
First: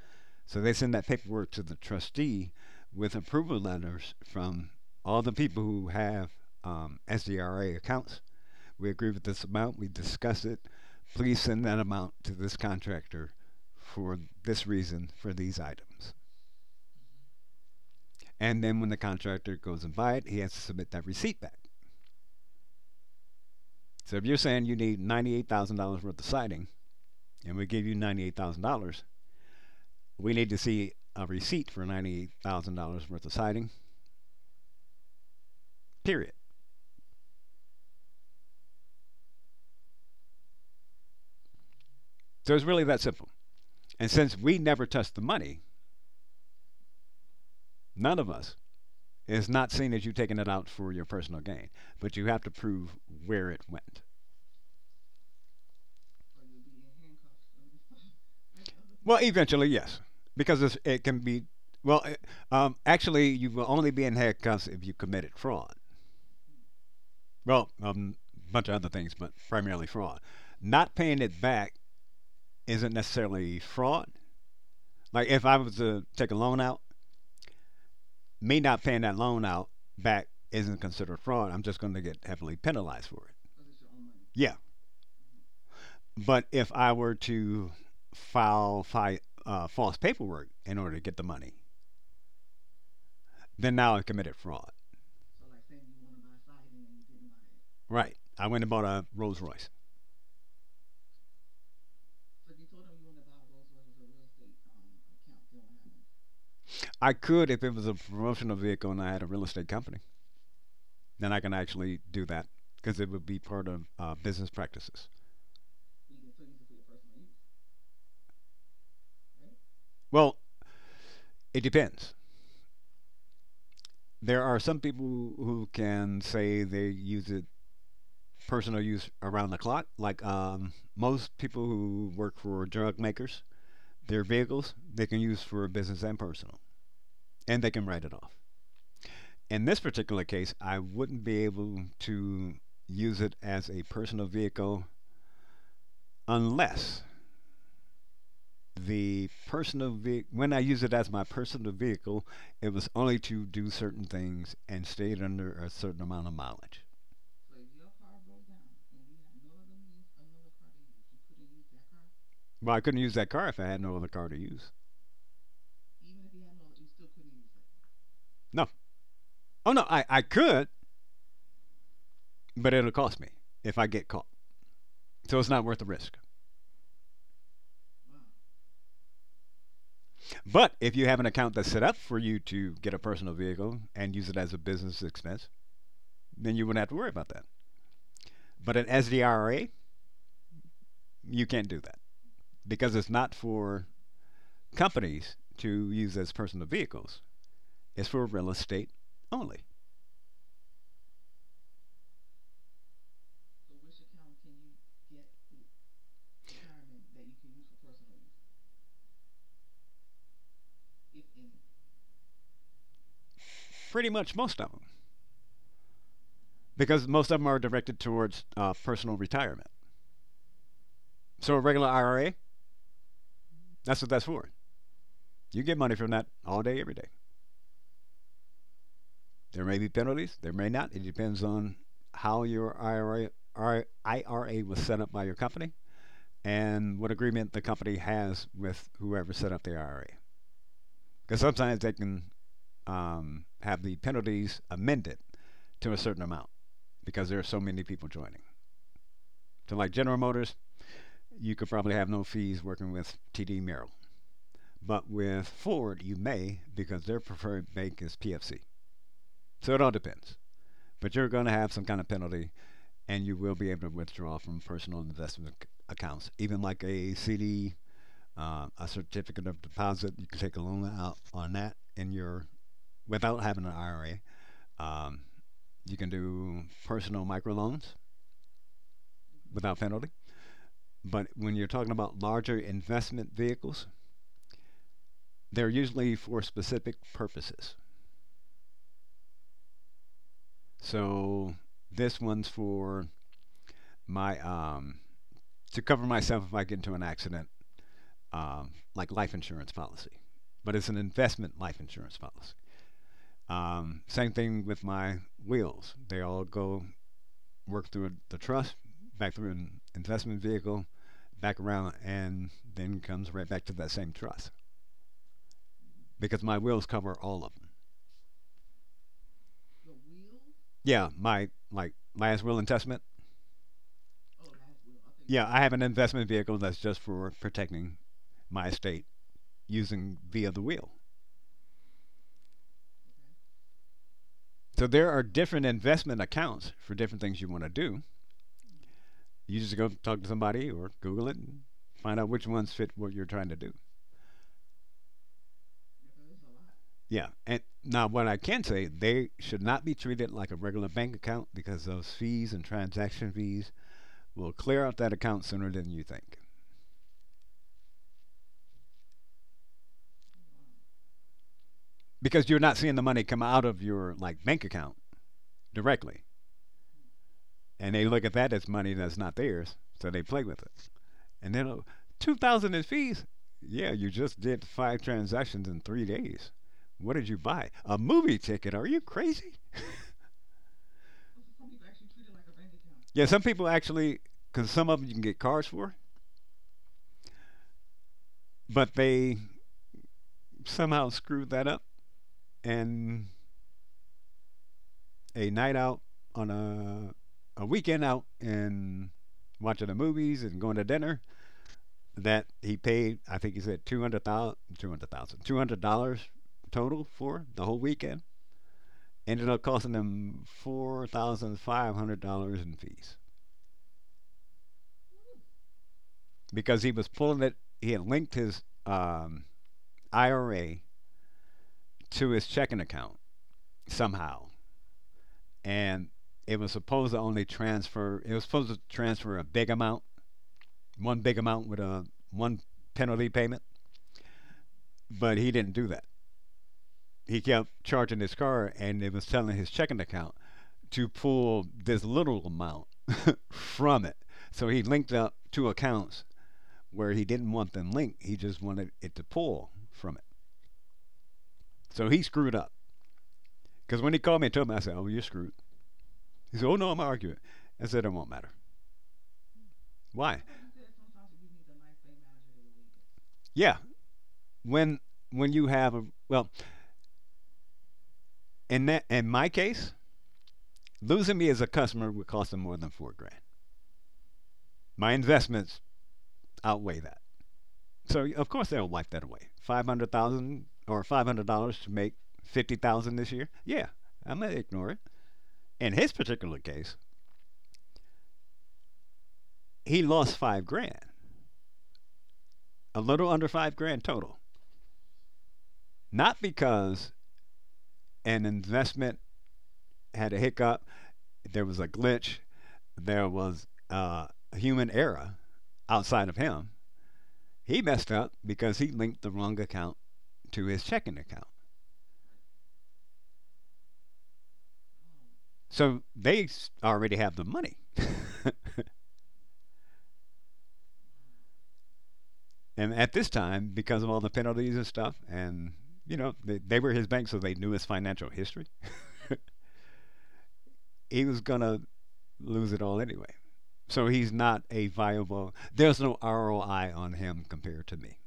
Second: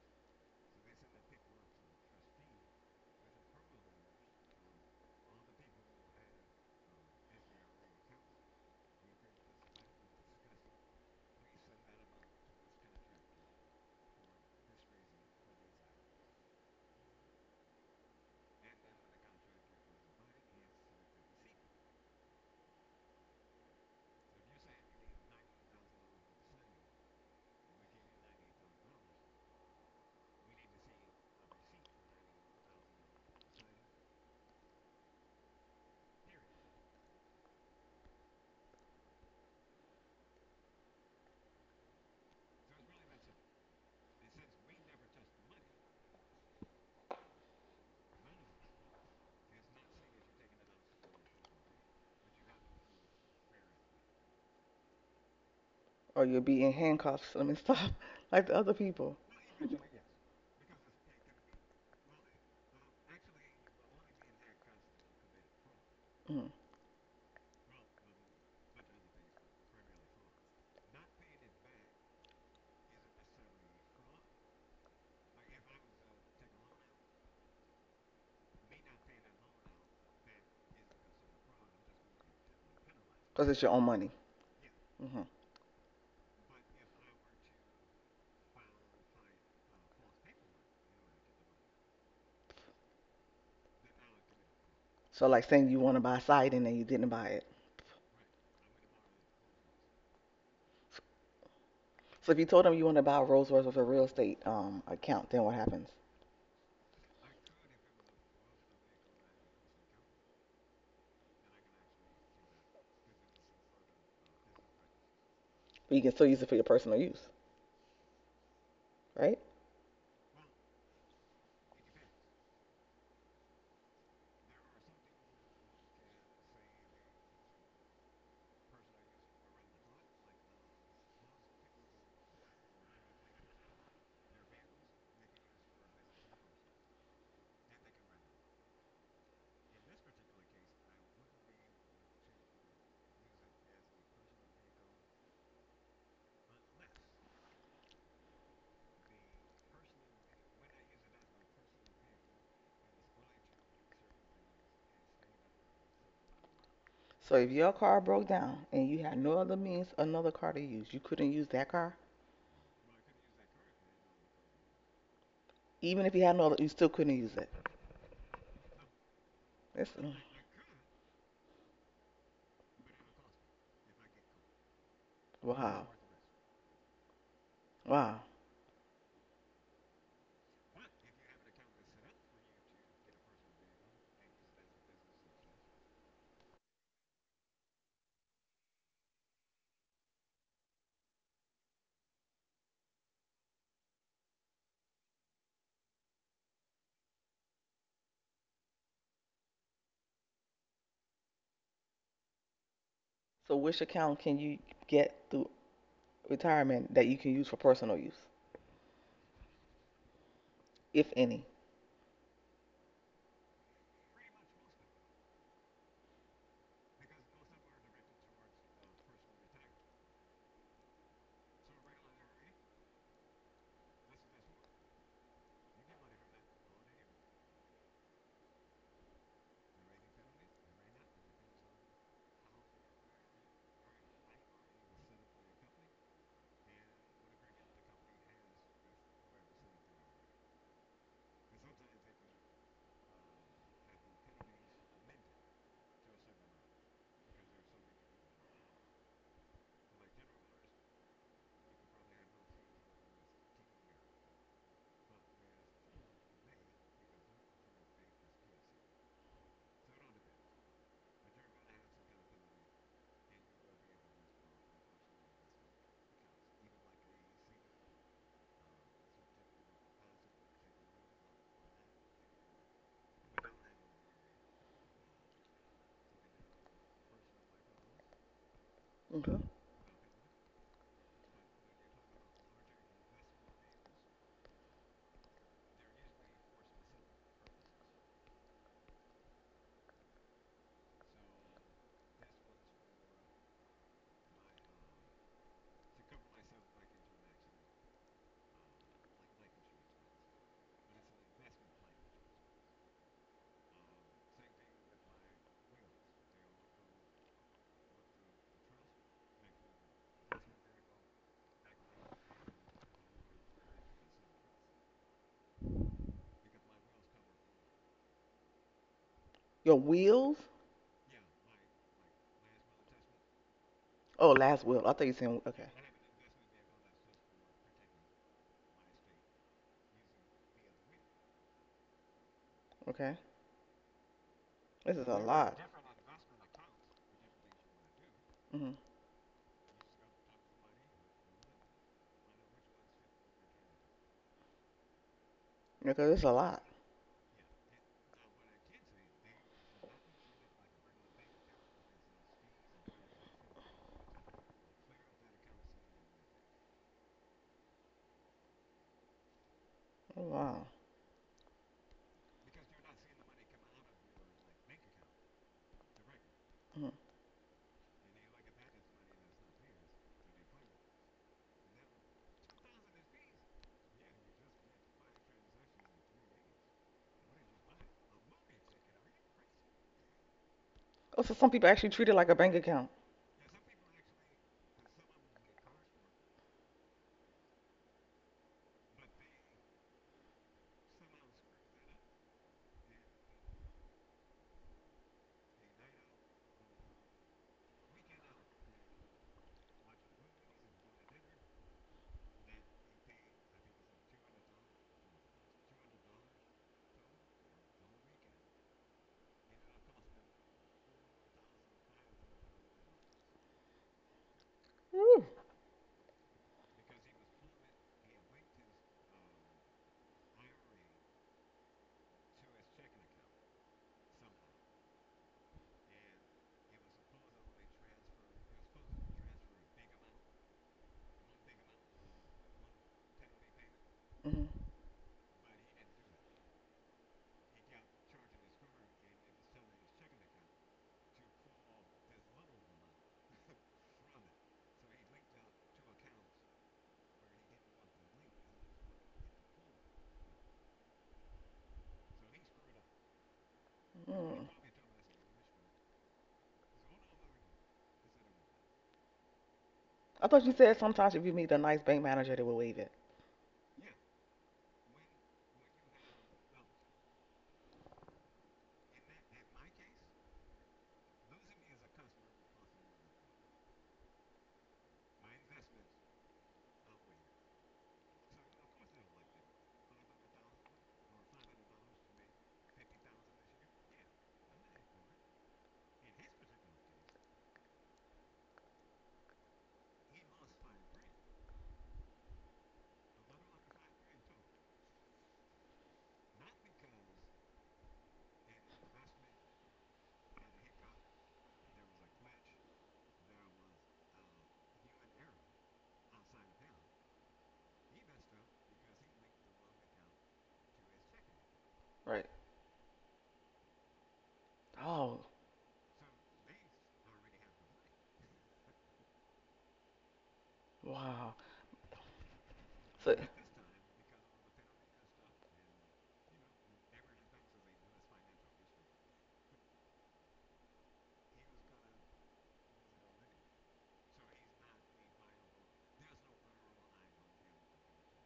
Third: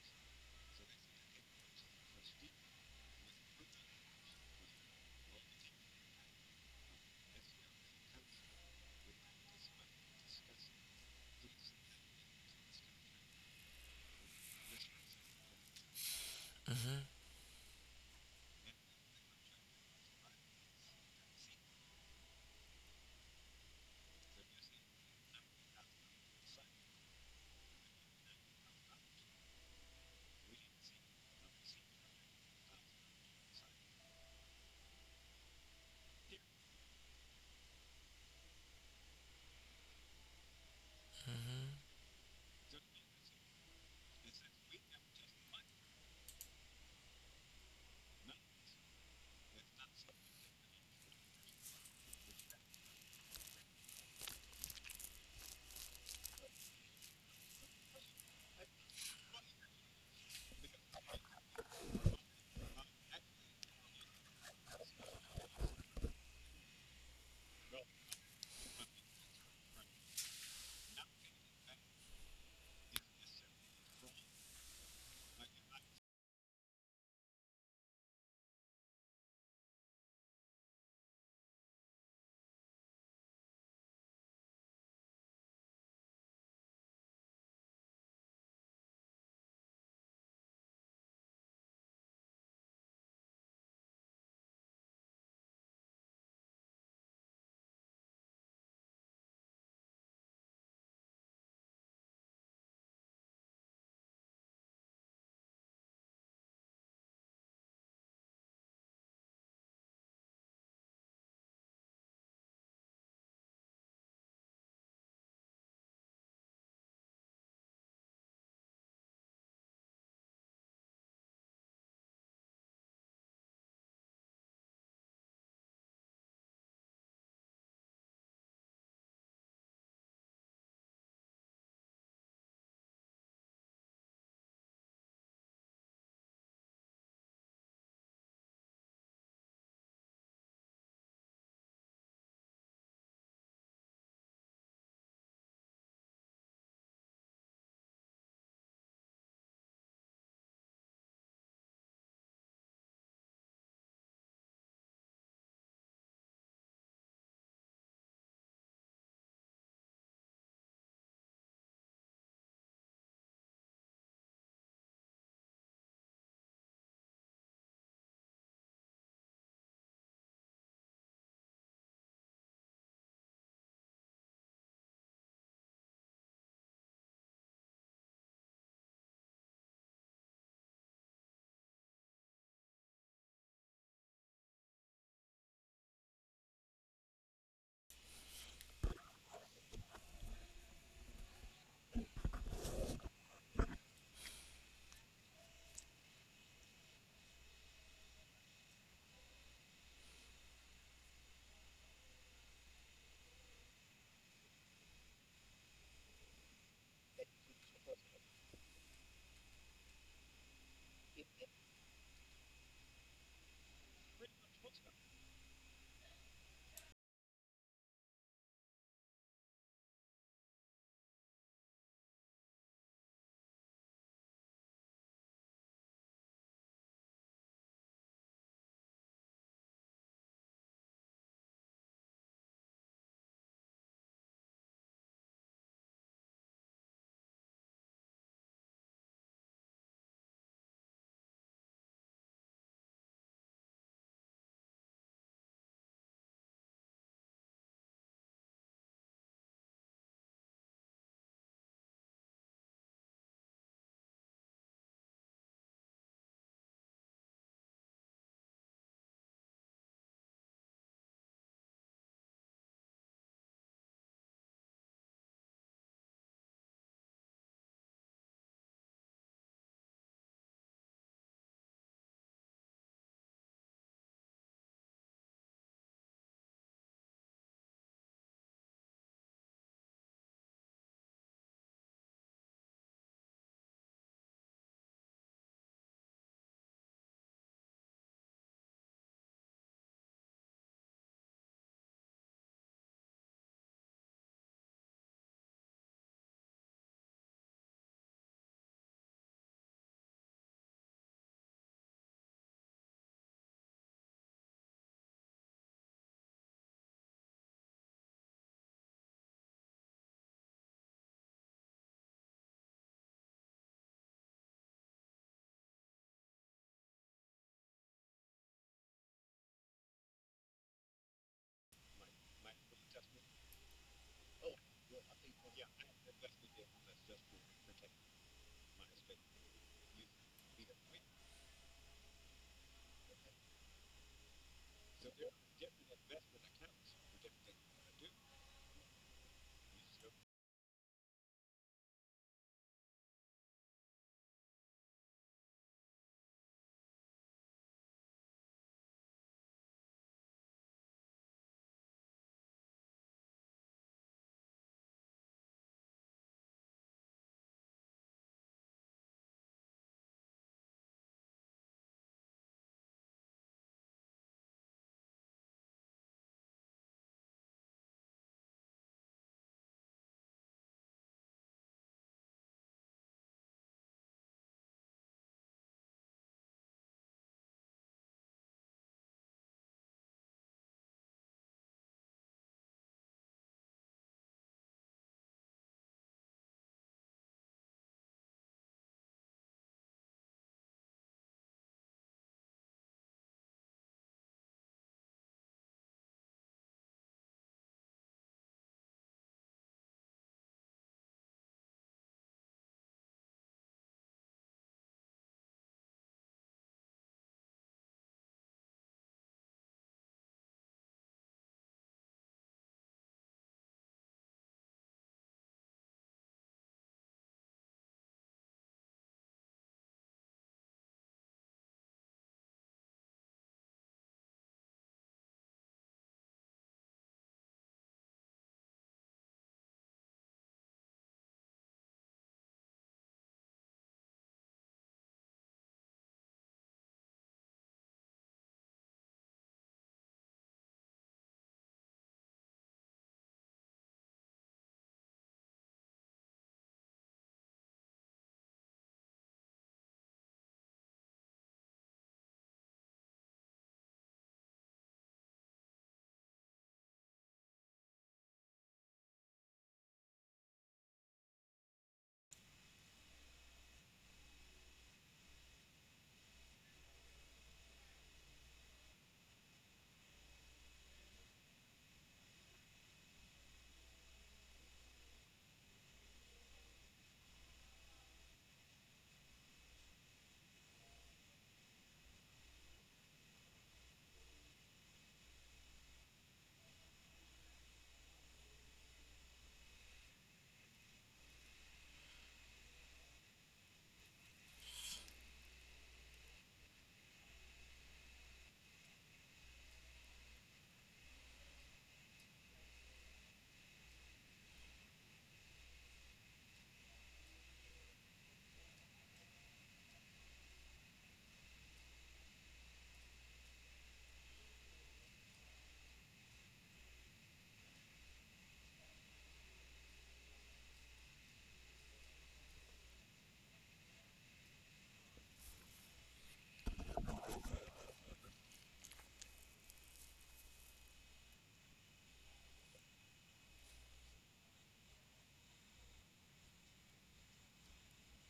Speaker 1: so they send that paperwork to the trustee with approval letters from all the people who have SDRA accounts. We agree with this amount, we discuss it, please send that amount to this contractor for this reason, for these items. And then when the contractor goes and buy it, he has to submit that receipt back. So if you're saying you need $98,000 worth of siding, and we give you $98,000, we need to see a receipt for $98,000 worth of siding. Period. So it's really that simple. And since we never touch the money, none of us is not seen as you taking it out for your personal gain, but you have to prove where it went.
Speaker 3: or you'll be in handcuffs. I mean, stuff like the other
Speaker 1: Well,
Speaker 3: people,
Speaker 1: eventually, yes, because it can be. Well, actually, you will only be in handcuffs if you committed fraud.
Speaker 3: because
Speaker 1: Well, a bunch of other things, but primarily fraud. Not paying it back isn't necessarily fraud. Like if I was to take a loan out, me not paying that loan out back isn't considered fraud. I'm just going to get heavily penalized for it.
Speaker 3: mm. It's your own money.
Speaker 1: Yeah,
Speaker 3: Hmm.
Speaker 1: but if I were to file false paperwork in order to get the money, then now I committed fraud.
Speaker 3: So, like saying you want to buy siding and you didn't buy it.
Speaker 1: Right. I went and bought a Rolls Royce.
Speaker 3: So, if you told them you want to buy a Rolls Royce with a real estate account, then what happens?
Speaker 1: I could if it was a promotional vehicle and I had a real estate company. Then I can actually do that because it would be part of business practices.
Speaker 3: But you can still use it for your personal use, right?
Speaker 1: Well, it depends. There are some people who can say they use it personal use around the clock. Like most people who work for drug makers, their vehicles they can use for business and personal, and they can write it off. In this particular case, I wouldn't be able to use it as a personal vehicle unless the personal vehicle, when I use it as my personal vehicle, it was only to do certain things and stayed under a certain amount of mileage.
Speaker 3: So, if your car broke down and you had no other means, another car to use, you couldn't use that car.
Speaker 1: Well, I couldn't use that car if I had no other car to use.
Speaker 3: Even if you had no, other, you still couldn't use it.
Speaker 1: No. Oh no,
Speaker 3: It's,
Speaker 1: I,
Speaker 3: mm,
Speaker 1: I could, but it'll cost me if I get caught. So it's not worth the
Speaker 3: wow,
Speaker 1: risk.
Speaker 3: wow.
Speaker 1: But if you have an account that's set up for you to get a personal vehicle and use it as a business expense, then you wouldn't have to worry about that. But as the IRA, you can't do that because it's not for companies to use as personal vehicles. Is for real estate only.
Speaker 3: So, which account can you get through retirement that you can use for personal use, if any?
Speaker 1: Pretty much most of them, because most of them are directed towards personal retirement. So a regular IRA, that's what that's for. You get money from that all day, every day. There may be penalties, there may not. It depends on how your IRA was set up by your company and what agreement the company has with whoever set up the IRA. Because sometimes they can have the penalties amended to a certain amount because there are so many people joining. So, like General Motors, you could probably have no fees working with TD Merrill. But with Ford, you may because their preferred bank is PFC. So it all depends. But you're going to have some kind of penalty, and you will be able to withdraw from personal investment accounts, even like a CD, a certificate of deposit. You can take a loan out on that in your without having an IRA. Um, you can do personal microloans
Speaker 3: Okay.
Speaker 1: without penalty. But when you're talking about larger investment vehicles, they're usually for specific purposes. So this one's for my to cover myself if I get into an accident, like life insurance policy. But it's an investment life insurance policy. Same thing with my wheels. They all go work through the trust, back through an investment vehicle, back around, and then comes right back to that same trust because my wheels cover all of them.
Speaker 3: Your wheels?
Speaker 1: Yeah, my like last will and testament.
Speaker 3: Oh, last will. I thought you said
Speaker 1: Yeah, I
Speaker 3: okay.
Speaker 1: have an investment vehicle that's just for protecting my estate using via the will.
Speaker 3: Okay.
Speaker 1: So
Speaker 3: This is
Speaker 1: there
Speaker 3: a
Speaker 1: are
Speaker 3: lot.
Speaker 1: different investment accounts for different things you want to do.
Speaker 3: Mm-hmm.
Speaker 1: You just go talk to somebody or Google it and find out which ones fit what you're trying to do.
Speaker 3: Because this is a lot.
Speaker 1: Yeah. And now, what I can say, they should not be treated like a regular bank account because those fees and transaction fees will clear out that account sooner than you think.
Speaker 3: Oh, wow.
Speaker 1: Because you're not seeing the money come out of your like bank account directly.
Speaker 3: Hmm.
Speaker 1: And they look at that as money that's not theirs, so they play with it. And then $2,000 in fees. Yeah, you just did five transactions in 3 days. What did you buy? A movie ticket? Are you crazy?
Speaker 3: Oh, so some people actually treat it like a bank account.
Speaker 1: Yeah, some people actually, because some of them you can get cars for, but they somehow screwed that up. And a night out on a weekend out and watching the movies and going to dinner that he paid, I think he said 200,000 $200 dollars $200 total for the whole weekend. Ended up costing him $4,500 in fees
Speaker 3: Woo.
Speaker 1: because he was pulling it. He had linked his IRA to his checking account somehow. And it was supposed to only transfer, it was supposed to transfer a big amount, one big amount with a one penalty payment.
Speaker 3: Mhm.
Speaker 1: But he didn't do that. He kept charging his car and it was telling his checking account to pull this little amount from it. So he linked up two accounts where he didn't want them linked. He just wanted it to pull from it. So he screwed up. Because when he called me
Speaker 3: Mm.
Speaker 1: and told me, I said, "Oh, you're screwed." He said, "Oh no, I'm arguing." I said, "It won't matter."
Speaker 3: I
Speaker 1: Why?
Speaker 3: thought you said sometimes if you meet a nice bank manager, they will waive it.
Speaker 1: Yeah, when when you have a, well, in my case, losing me as a customer would cost them more than 4 grand. My investments outweigh that. So of course they'll wipe that away. 500,000 or $500 to make 50,000 this year. Yeah, I'm gonna ignore it. In his particular case, he lost 5 grand, a little under 5 grand total, not because an investment had a hiccup, there was a glitch, there was a human error outside of him. He messed up because he linked the wrong account to his checking account.
Speaker 3: Right. Oh,
Speaker 1: So they already have the money.
Speaker 3: wow.
Speaker 1: And at
Speaker 3: So,
Speaker 1: this time, because of all the penalties and stuff, and you know they were his bank, so they knew his financial history. he was gonna lose it all anyway. So he's not a viable. There's no ROI on him compared to me.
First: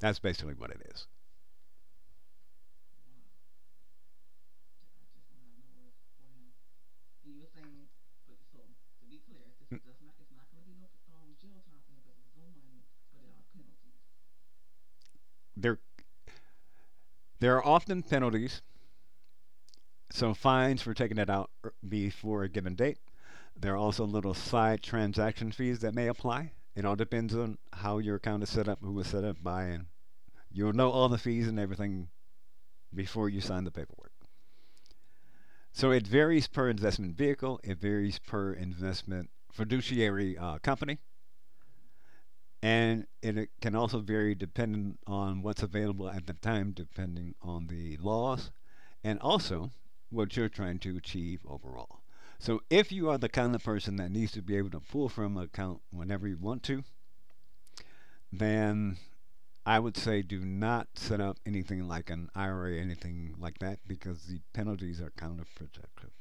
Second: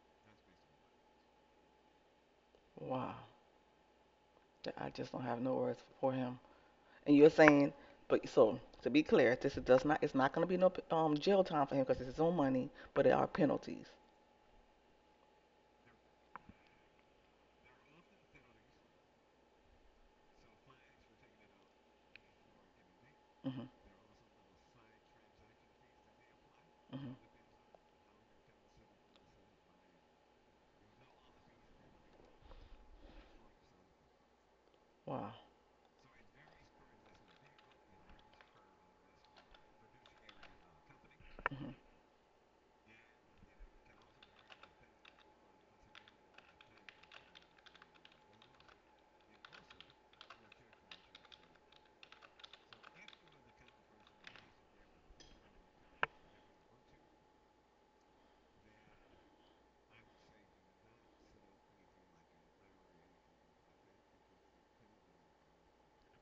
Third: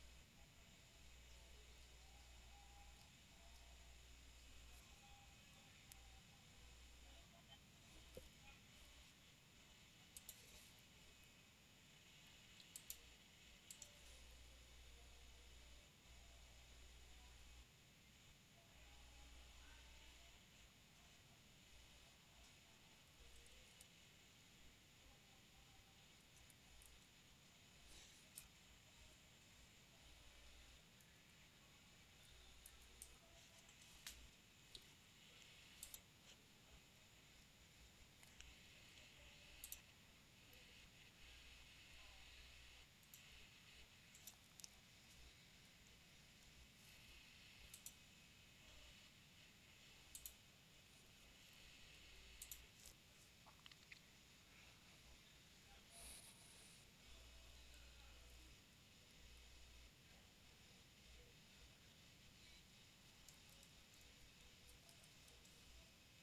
Speaker 1: That's basically what it is.
Speaker 3: wow. I just don't have no words for him. And you're saying, but so to be clear, does not. It's not going to be no jail time for him because it's his own money, but there are
Speaker 1: there
Speaker 3: penalties.
Speaker 1: There are often penalties, so fines for taking it out before a given date.
Speaker 3: Hmm.
Speaker 1: There are also little side transaction fees that may apply. It all
Speaker 3: Hmm.
Speaker 1: depends on how your account is set up, who was set up by, and you'll know all the fees and everything before you sign the paperwork.
Speaker 3: Wow.
Speaker 1: So it varies per investment vehicle, it varies per investment fiduciary company,
Speaker 3: Mm-hmm.
Speaker 1: and it can also vary depending on what's available at the time, depending on the laws, and also what you're trying to achieve overall. So if you are the kind of person that needs to be able to pull from an account whenever you want to, then I would say do not set up anything like an IRA, anything like that, because the penalties are counterproductive.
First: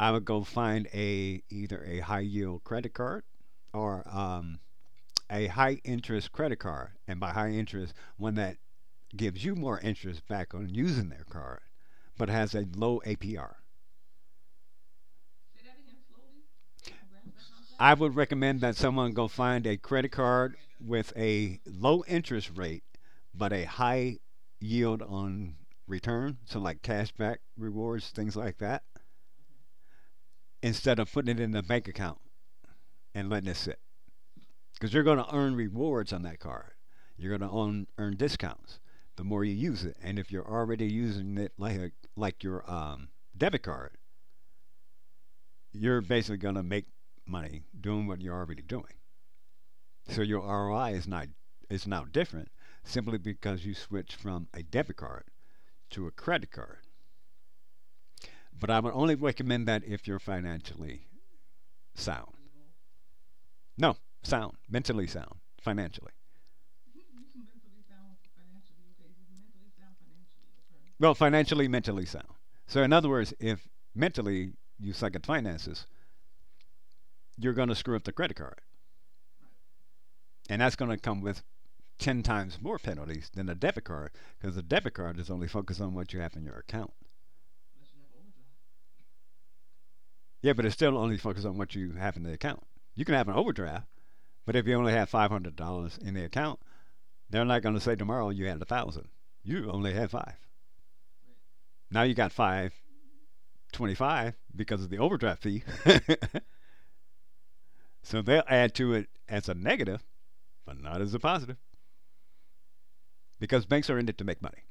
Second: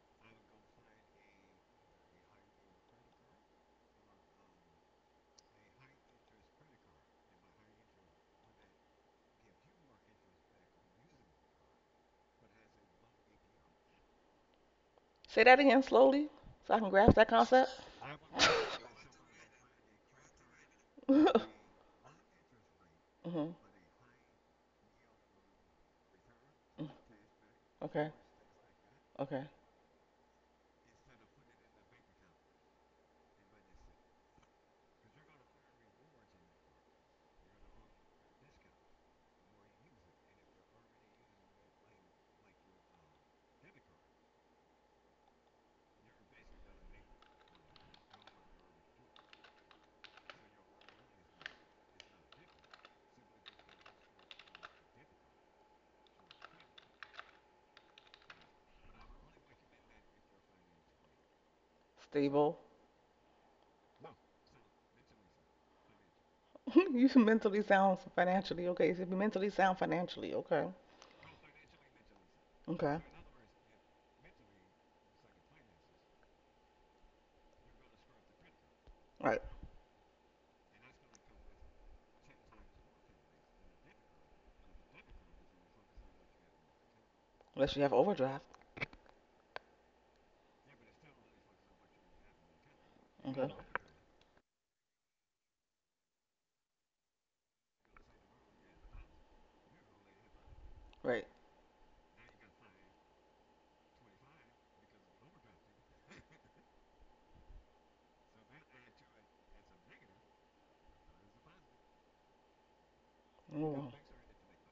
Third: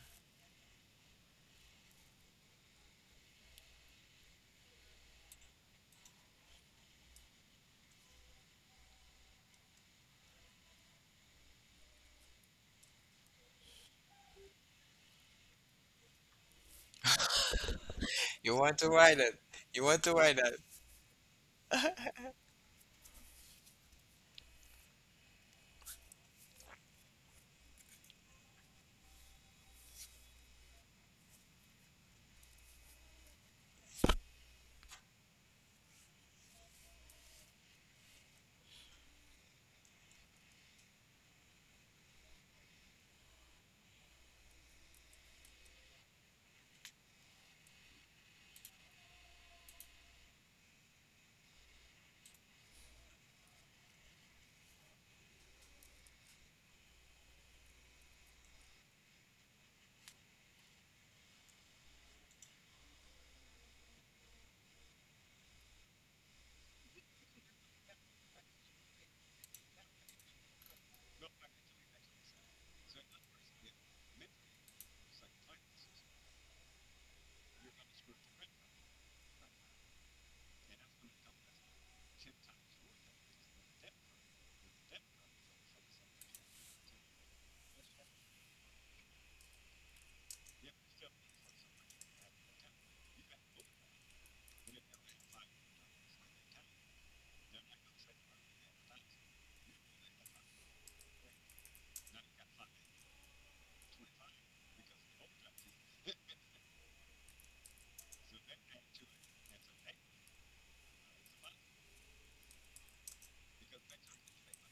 Speaker 1: I would go find a either a high yield credit card or a high interest credit card, and by high interest, one that gives you more interest back on using their card, but has a low APR.
Speaker 3: Say that again slowly so I can grasp that concept.
Speaker 1: I would
Speaker 2: You
Speaker 1: recommend that
Speaker 2: want to
Speaker 1: someone
Speaker 2: ride
Speaker 1: go
Speaker 2: it.
Speaker 1: find a
Speaker 2: You want
Speaker 1: credit
Speaker 2: to ride
Speaker 1: card
Speaker 2: it.
Speaker 1: with
Speaker 3: Hmm.
Speaker 1: a low interest rate but a high yield on return, so like cashback rewards,
Speaker 3: Okay,
Speaker 1: things like that,
Speaker 3: okay.
Speaker 1: instead of putting it in the bank account and letting it sit. Because you're going to earn rewards on that card. You're going to earn discounts the more you use it. And if you're already using it like your debit card, you're basically going to make money doing what you're already doing. So your ROI is not is now different simply because you switch from a debit card to a credit card. But I would only recommend that if you're financially sound.
Speaker 3: Stable.
Speaker 1: No, sound, mentally sound, financially.
Speaker 3: You mentally sound financially, okay. So you mentally sound financially. Okay,
Speaker 1: Well, financially, mentally sound. So in
Speaker 3: okay.
Speaker 1: other words, if mentally you suck at finances, you're going to screw up the credit card,
Speaker 3: Right.
Speaker 1: and that's going to come with ten times more penalties than a debit card because the debit card is only focused on what you have in your account.
Speaker 3: Unless you have overdraft.
Speaker 1: Yeah, but it's still only focused on what you have in the account. You can have an
Speaker 3: Okay.
Speaker 1: overdraft, but if you only have $500 in the account, they're not going to say tomorrow you had $1,000. You only had five.
Speaker 3: Right.
Speaker 1: Now you got 525 because of the overdraft fee. so they'll add to it as a negative, but not as a positive, because banks
Speaker 3: Mm.
Speaker 1: are in it to make money.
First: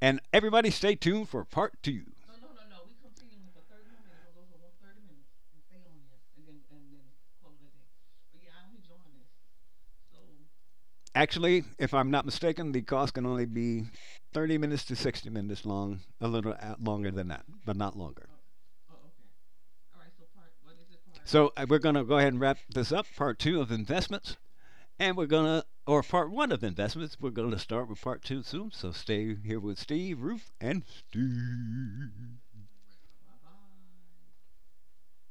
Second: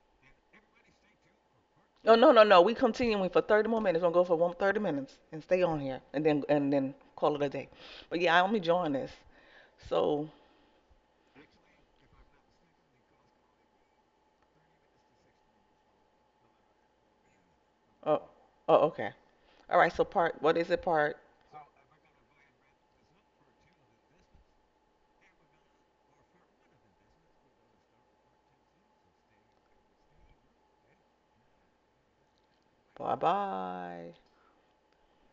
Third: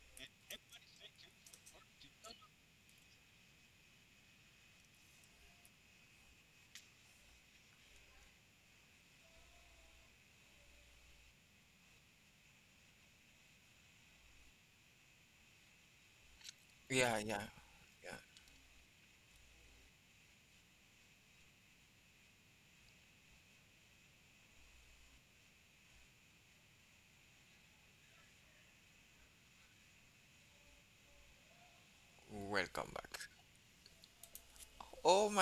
Speaker 1: And everybody, stay tuned for part two.
Speaker 3: Oh, no, no, no. We continuing for 30 more minutes. We're gonna go for one thirty minutes and stay on here and then call it a day. But yeah, I'm enjoying this. So,
Speaker 1: Actually, if I'm not mistaken, the cost can only be 30 minutes to 60 minutes long, a little longer
Speaker 2: Yeah,
Speaker 1: than
Speaker 2: yeah,
Speaker 1: that, but not
Speaker 2: yeah.
Speaker 3: oh,
Speaker 1: longer.
Speaker 3: oh, okay. All right. So, part, what is it, part?
Speaker 1: So we're going to go ahead and wrap this up. Part two of investments. And we're going to, or part one of investments, we're going to start with part two soon. So stay here with Steve, Roof, and Steve.
Speaker 2: Welcome
Speaker 3: Bye
Speaker 2: back.
Speaker 3: bye.
Speaker 2: Oh my.